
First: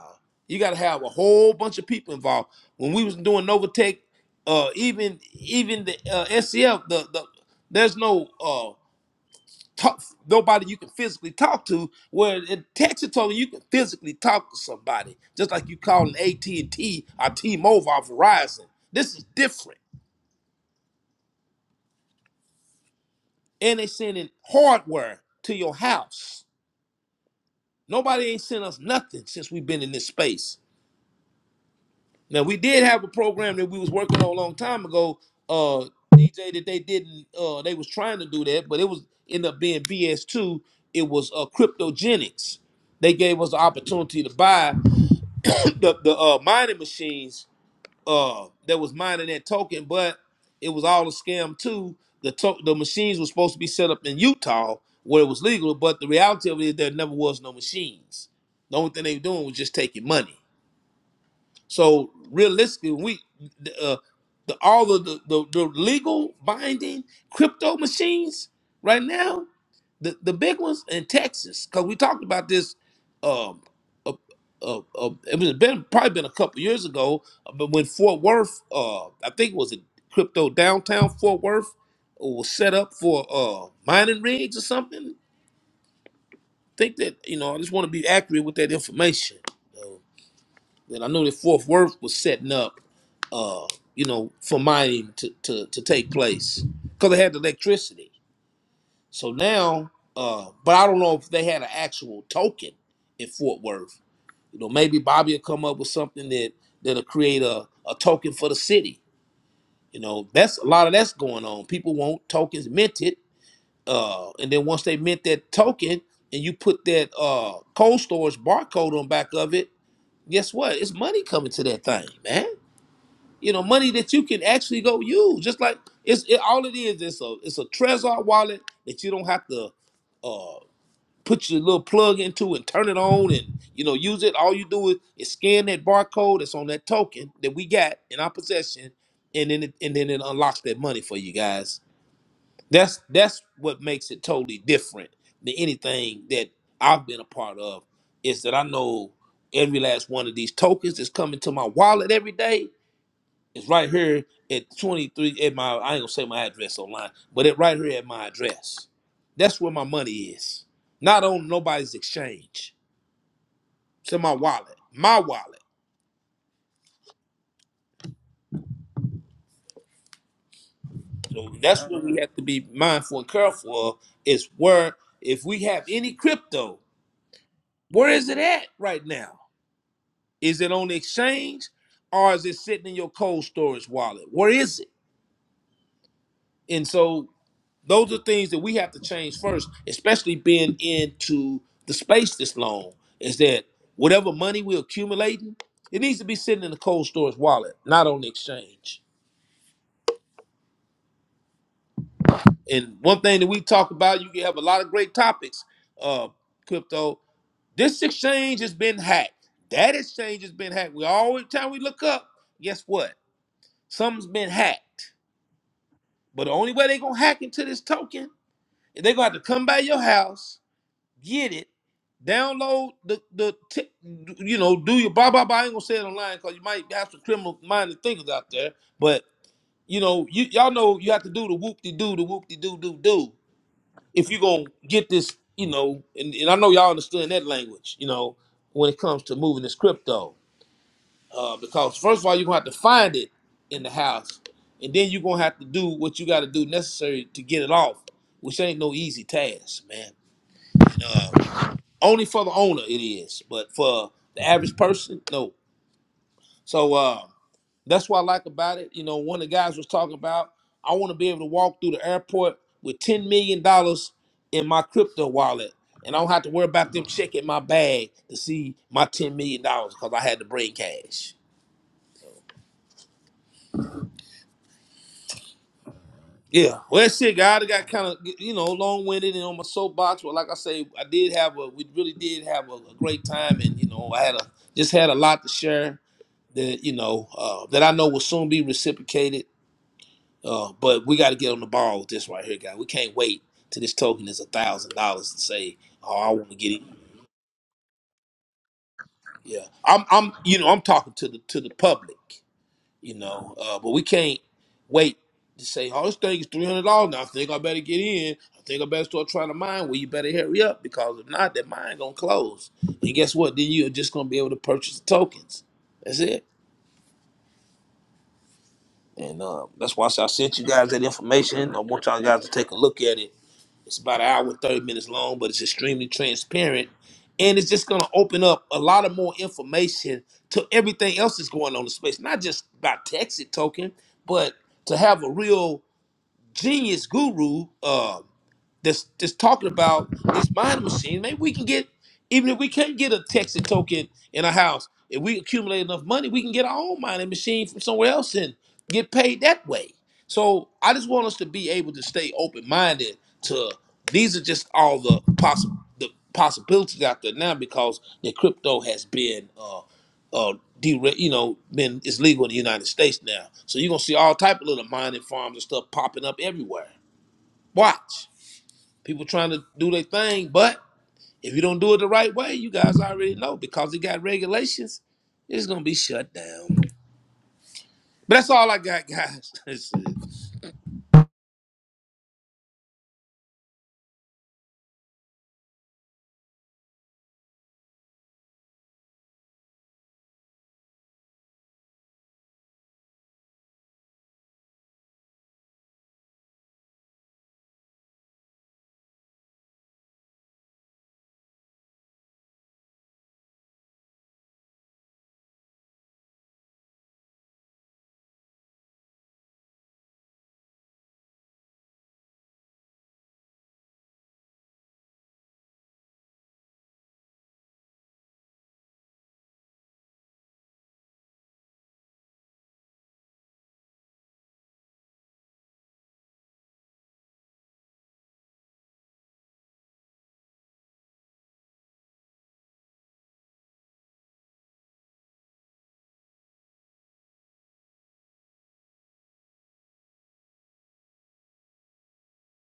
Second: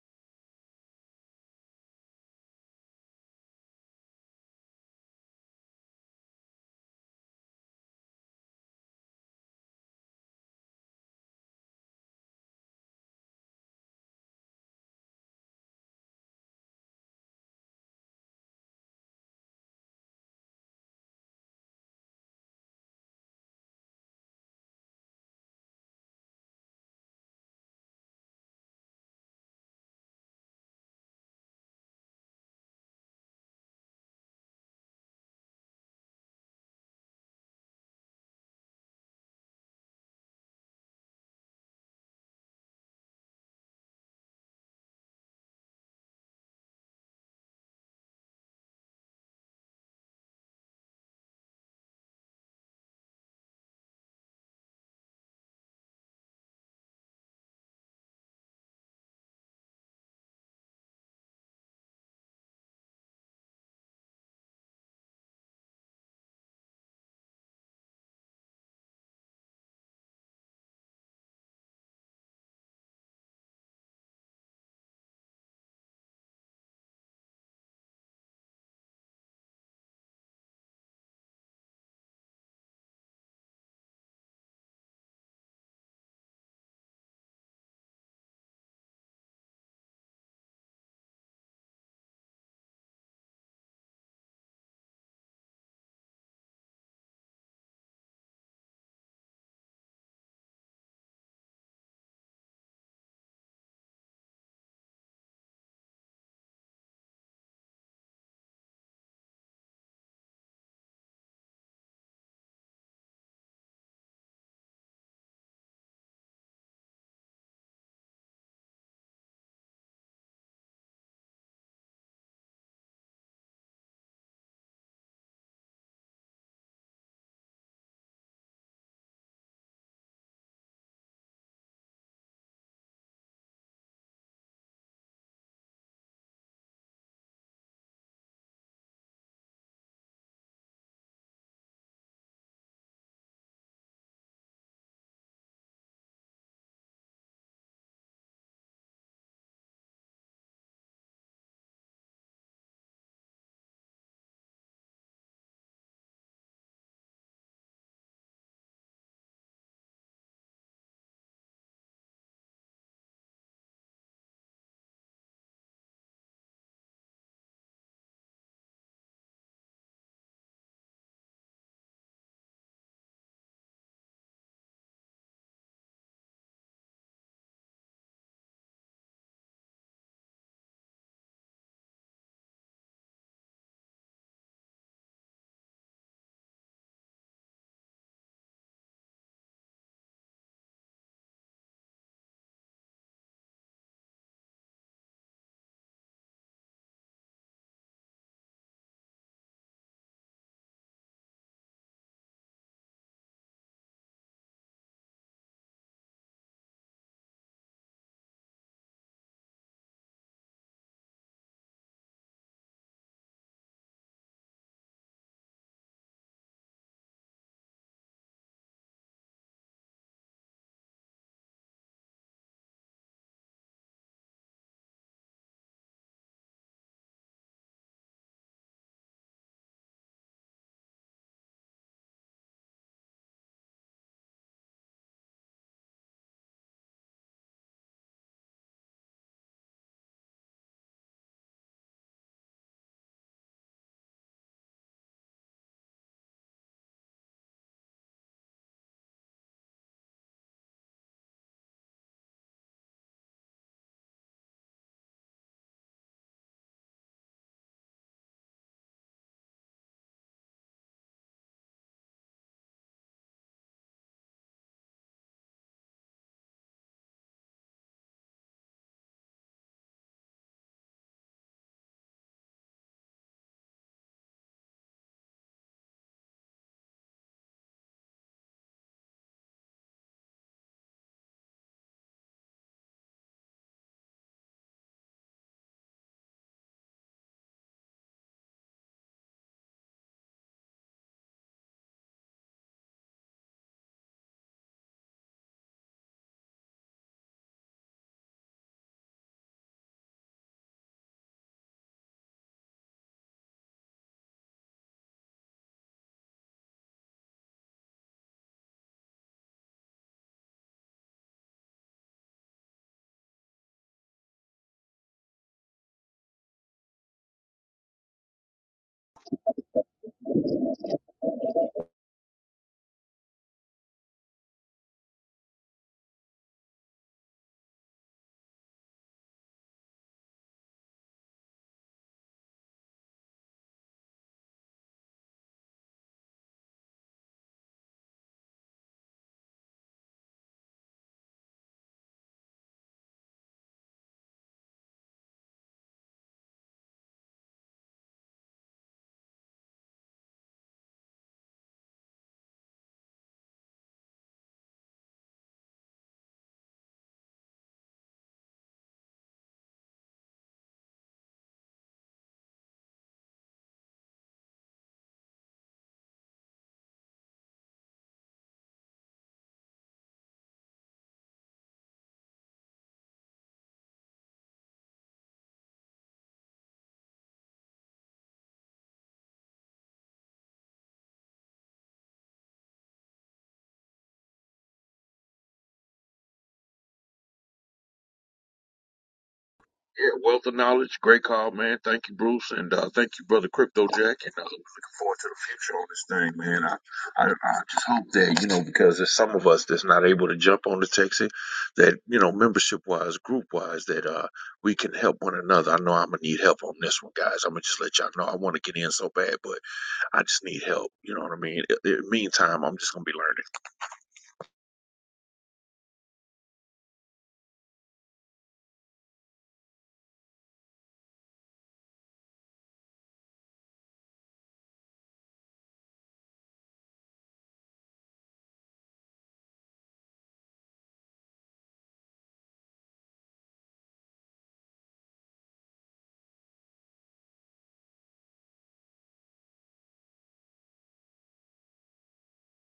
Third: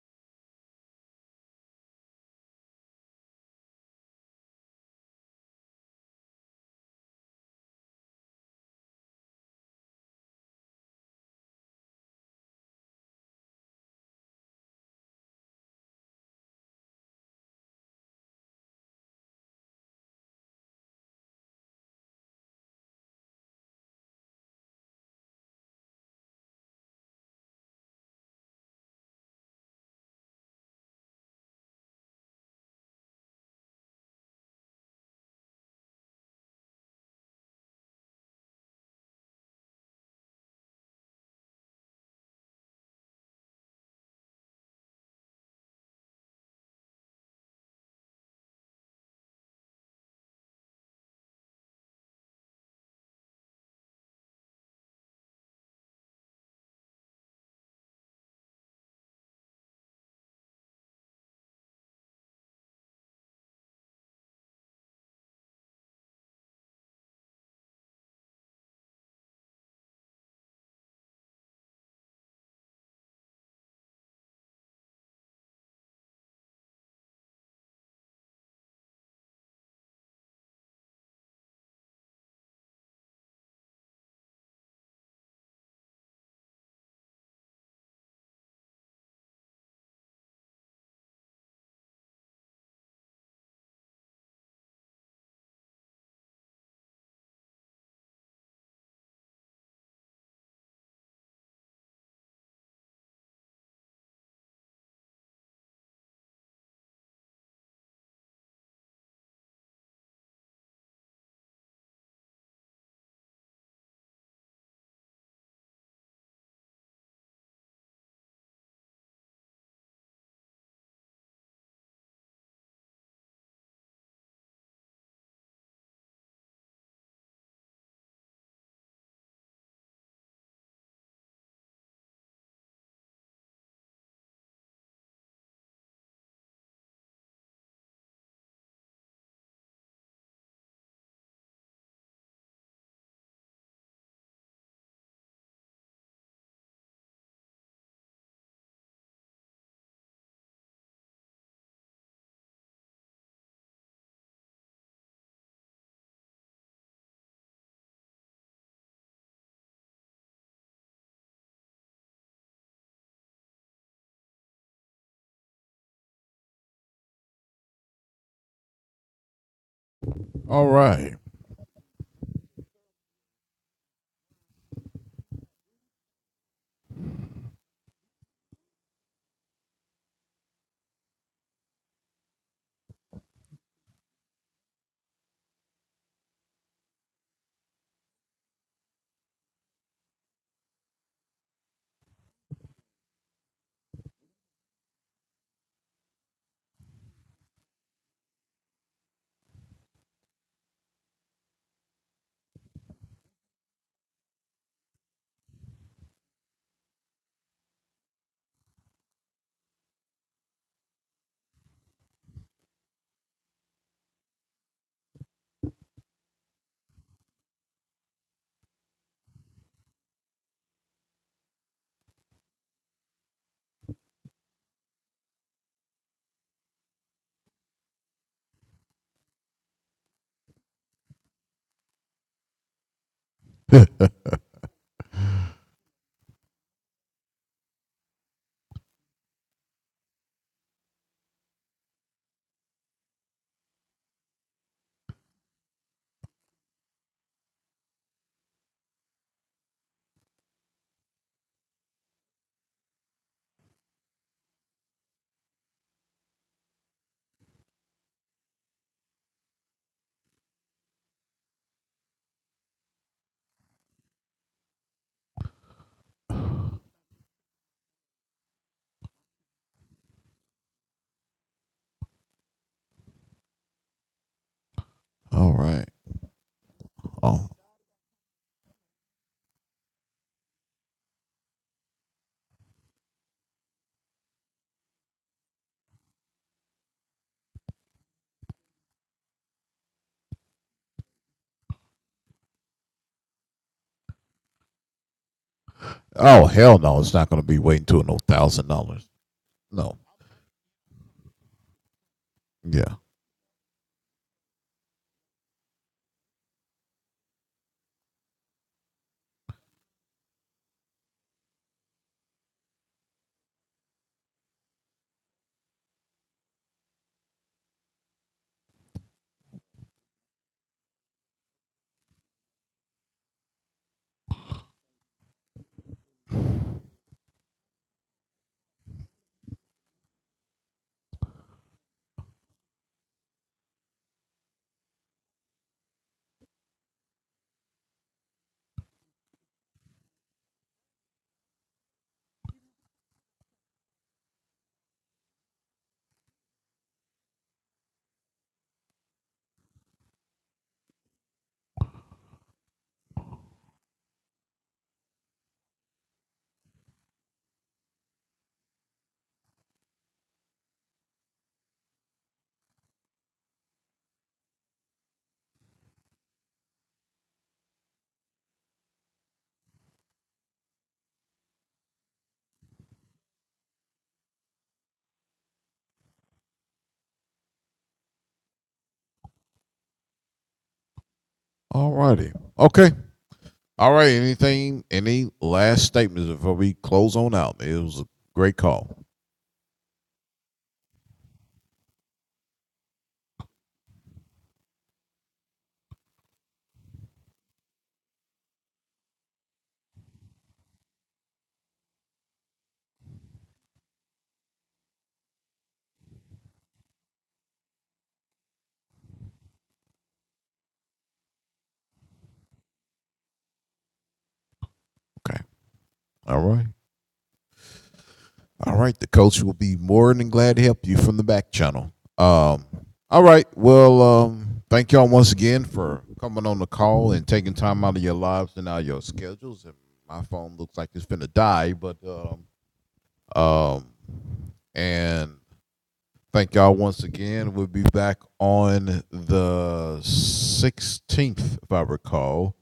Speaker 3: you got to have a whole bunch of people involved when we was doing novatech uh even even the uh scf the the there's no uh talk nobody you can physically talk to. Where in Texas, told you can physically talk to somebody, just like you calling AT and T or T-Mobile or Verizon. This is different, and they sending hardware to your house. Nobody ain't sent us nothing since we've been in this space. Now we did have a program that we was working on a long time ago, uh, DJ, that they didn't. Uh, they was trying to do that, but it was end up being BS two. It was uh, cryptogenics. They gave us the opportunity to buy. the the uh, mining machines uh that was mining that token, but it was all a scam too. The to- the machines were supposed to be set up in Utah where it was legal, but the reality of it is there never was no machines. The only thing they were doing was just taking money. So realistically, we the, uh, the all of the, the the legal binding crypto machines right now, the the big ones in Texas, because we talked about this. Um, uh, uh, uh, it was been probably been a couple years ago, uh, but when Fort Worth, uh, I think it was a crypto downtown Fort Worth, uh, was set up for uh mining rigs or something. Think that you know, I just want to be accurate with that information. So, that I know that Fort Worth was setting up, uh, you know, for mining to, to, to take place because they had the electricity. So now, uh, but I don't know if they had an actual token in Fort Worth. You know, maybe Bobby will come up with something that that'll create a, a token for the city. You know, that's a lot of that's going on. People want tokens minted, uh, and then once they mint that token and you put that uh cold storage barcode on back of it, guess what? It's money coming to that thing, man you know, money that you can actually go use. Just like it's it, all it is. It's a it's a Trezor wallet that you don't have to uh, put your little plug into and turn it on and you know use it. All you do is, is scan that barcode that's on that token that we got in our possession, and then it, and then it unlocks that money for you guys. That's that's what makes it totally different than anything that I've been a part of. Is that I know every last one of these tokens that's coming to my wallet every day. It's right here at 23 at my I ain't gonna say my address online, but it right here at my address. That's where my money is. Not on nobody's exchange. It's in my wallet. My wallet.
Speaker 2: all right,
Speaker 3: So that's what we have to be mindful and careful of is where if we have any crypto, where is it at right now? Is it on the exchange or is it sitting in your cold storage wallet? Where is it? And so those are things that we have to change first, especially being into the space this long. Is that whatever money we're accumulating, it needs to be sitting in the cold storage wallet, not on the exchange. And one thing that we talk about, you can have a lot of great topics, uh, crypto. This exchange has been hacked. That exchange has been hacked. We always time we look up, guess what? Something's been hacked. But the only way they're gonna hack into this token is they're gonna have to come by your house get it, download the the t- you know do your blah blah blah. I ain't gonna say it online because you might have some criminal minded thinkers out there. But you know you y'all know you have to do the whoop de doo the whoop de doo doo doo if you gonna get this. You know, and, and I know y'all understand that language. You know when it comes to moving this crypto, uh, because first of all you're gonna have to find it in the house, and then you're gonna have to do what you got to do necessary to get it off, which ain't no easy task, man. Only for the owner it is, but for the average person, no. So uh, that's what I like about it. You know, one of the guys was talking about I want to be able to walk through the airport with ten million dollars in my crypto wallet, and I don't have to worry about them checking my bag to see my ten million dollars because I had to bring cash.
Speaker 2: all right.
Speaker 3: Yeah, well, that's it,
Speaker 2: Oh,
Speaker 3: guys. I got kind of you know long winded and on my soapbox, but like I say, I did have a we really did have a, a great time, and you know I had a just had a lot to share, that you know uh, that I know will soon be reciprocated. Uh, but we got to get on the ball with this right here, guy. We can't wait till this token is a thousand dollars to say, "Oh, I
Speaker 2: oh,
Speaker 3: want to get
Speaker 2: hell
Speaker 3: it."
Speaker 2: no, it's not gonna be waiting till no thousand dollars.
Speaker 3: Yeah,
Speaker 2: No,
Speaker 3: I'm, I'm, you know, I'm talking to the to the public,
Speaker 2: yeah.
Speaker 3: you know. Uh, but we can't wait to say, "Oh, this thing is three hundred dollars now. I think I better get in. I think I better start trying to mine." Well, you better hurry up because if not, that mine gonna close. And guess what? Then you're just gonna be able to purchase the tokens. That's it. And um, that's why I said I sent you guys that information. I want y'all guys to take a look at it. It's about an hour and 30 minutes long, but it's extremely transparent. And it's just going to open up a lot of more information to everything else that's going on in space, not just about Texas token, but to have a real genius guru uh, that's that's talking about this mind machine. Maybe we can get, even if we can't get a Texas token in a house, if we accumulate enough money, we can get our own mining machine from somewhere else and get paid that way. So I just want us to be able to stay open minded to these are just all the possible the possibilities out there now because the crypto has been uh, uh, dere- you know, been it's legal in the United States now. So you're gonna see all type of little mining farms and stuff popping up everywhere. Watch people trying to do their thing, but if you don't do it the right way, you guys already know because it got regulations. It's gonna be shut down. But that's all I got, guys. That's it.
Speaker 2: All righty, okay, all right. Anything, any last statements before we close on out? It was a great call.
Speaker 1: Yeah, wealth of knowledge. Great call, man. Thank you, Bruce, and uh, thank you, brother Crypto Jack. And uh, looking forward to the future on this thing, man. I, I, I just hope that you know because there's some of us that's not able to jump on the Texas, that you know membership wise, group wise, that uh we can help one another. I know I'm gonna need help on this one, guys. I'm gonna just let y'all know I want to get in so bad, but I just need help. You know what I mean? In the meantime, I'm just gonna be learning.
Speaker 2: Okay, all right. All right, the coach will be more than glad to help you from the back channel. Um, all right, well, um, thank y'all once again for coming on the call and taking time out of your lives and out of your schedules. And my phone looks like it's gonna die, but um, um, and thank y'all once again. We'll be back on the sixteenth, if I recall,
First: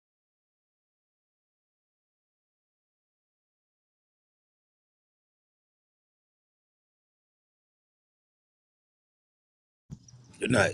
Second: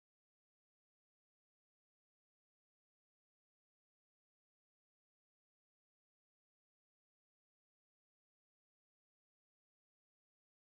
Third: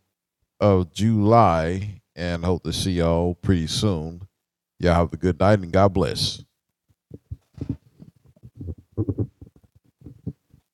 Speaker 2: of July, and hope to see y'all pretty soon. Y'all have a good night and God bless.
Speaker 3: Good night.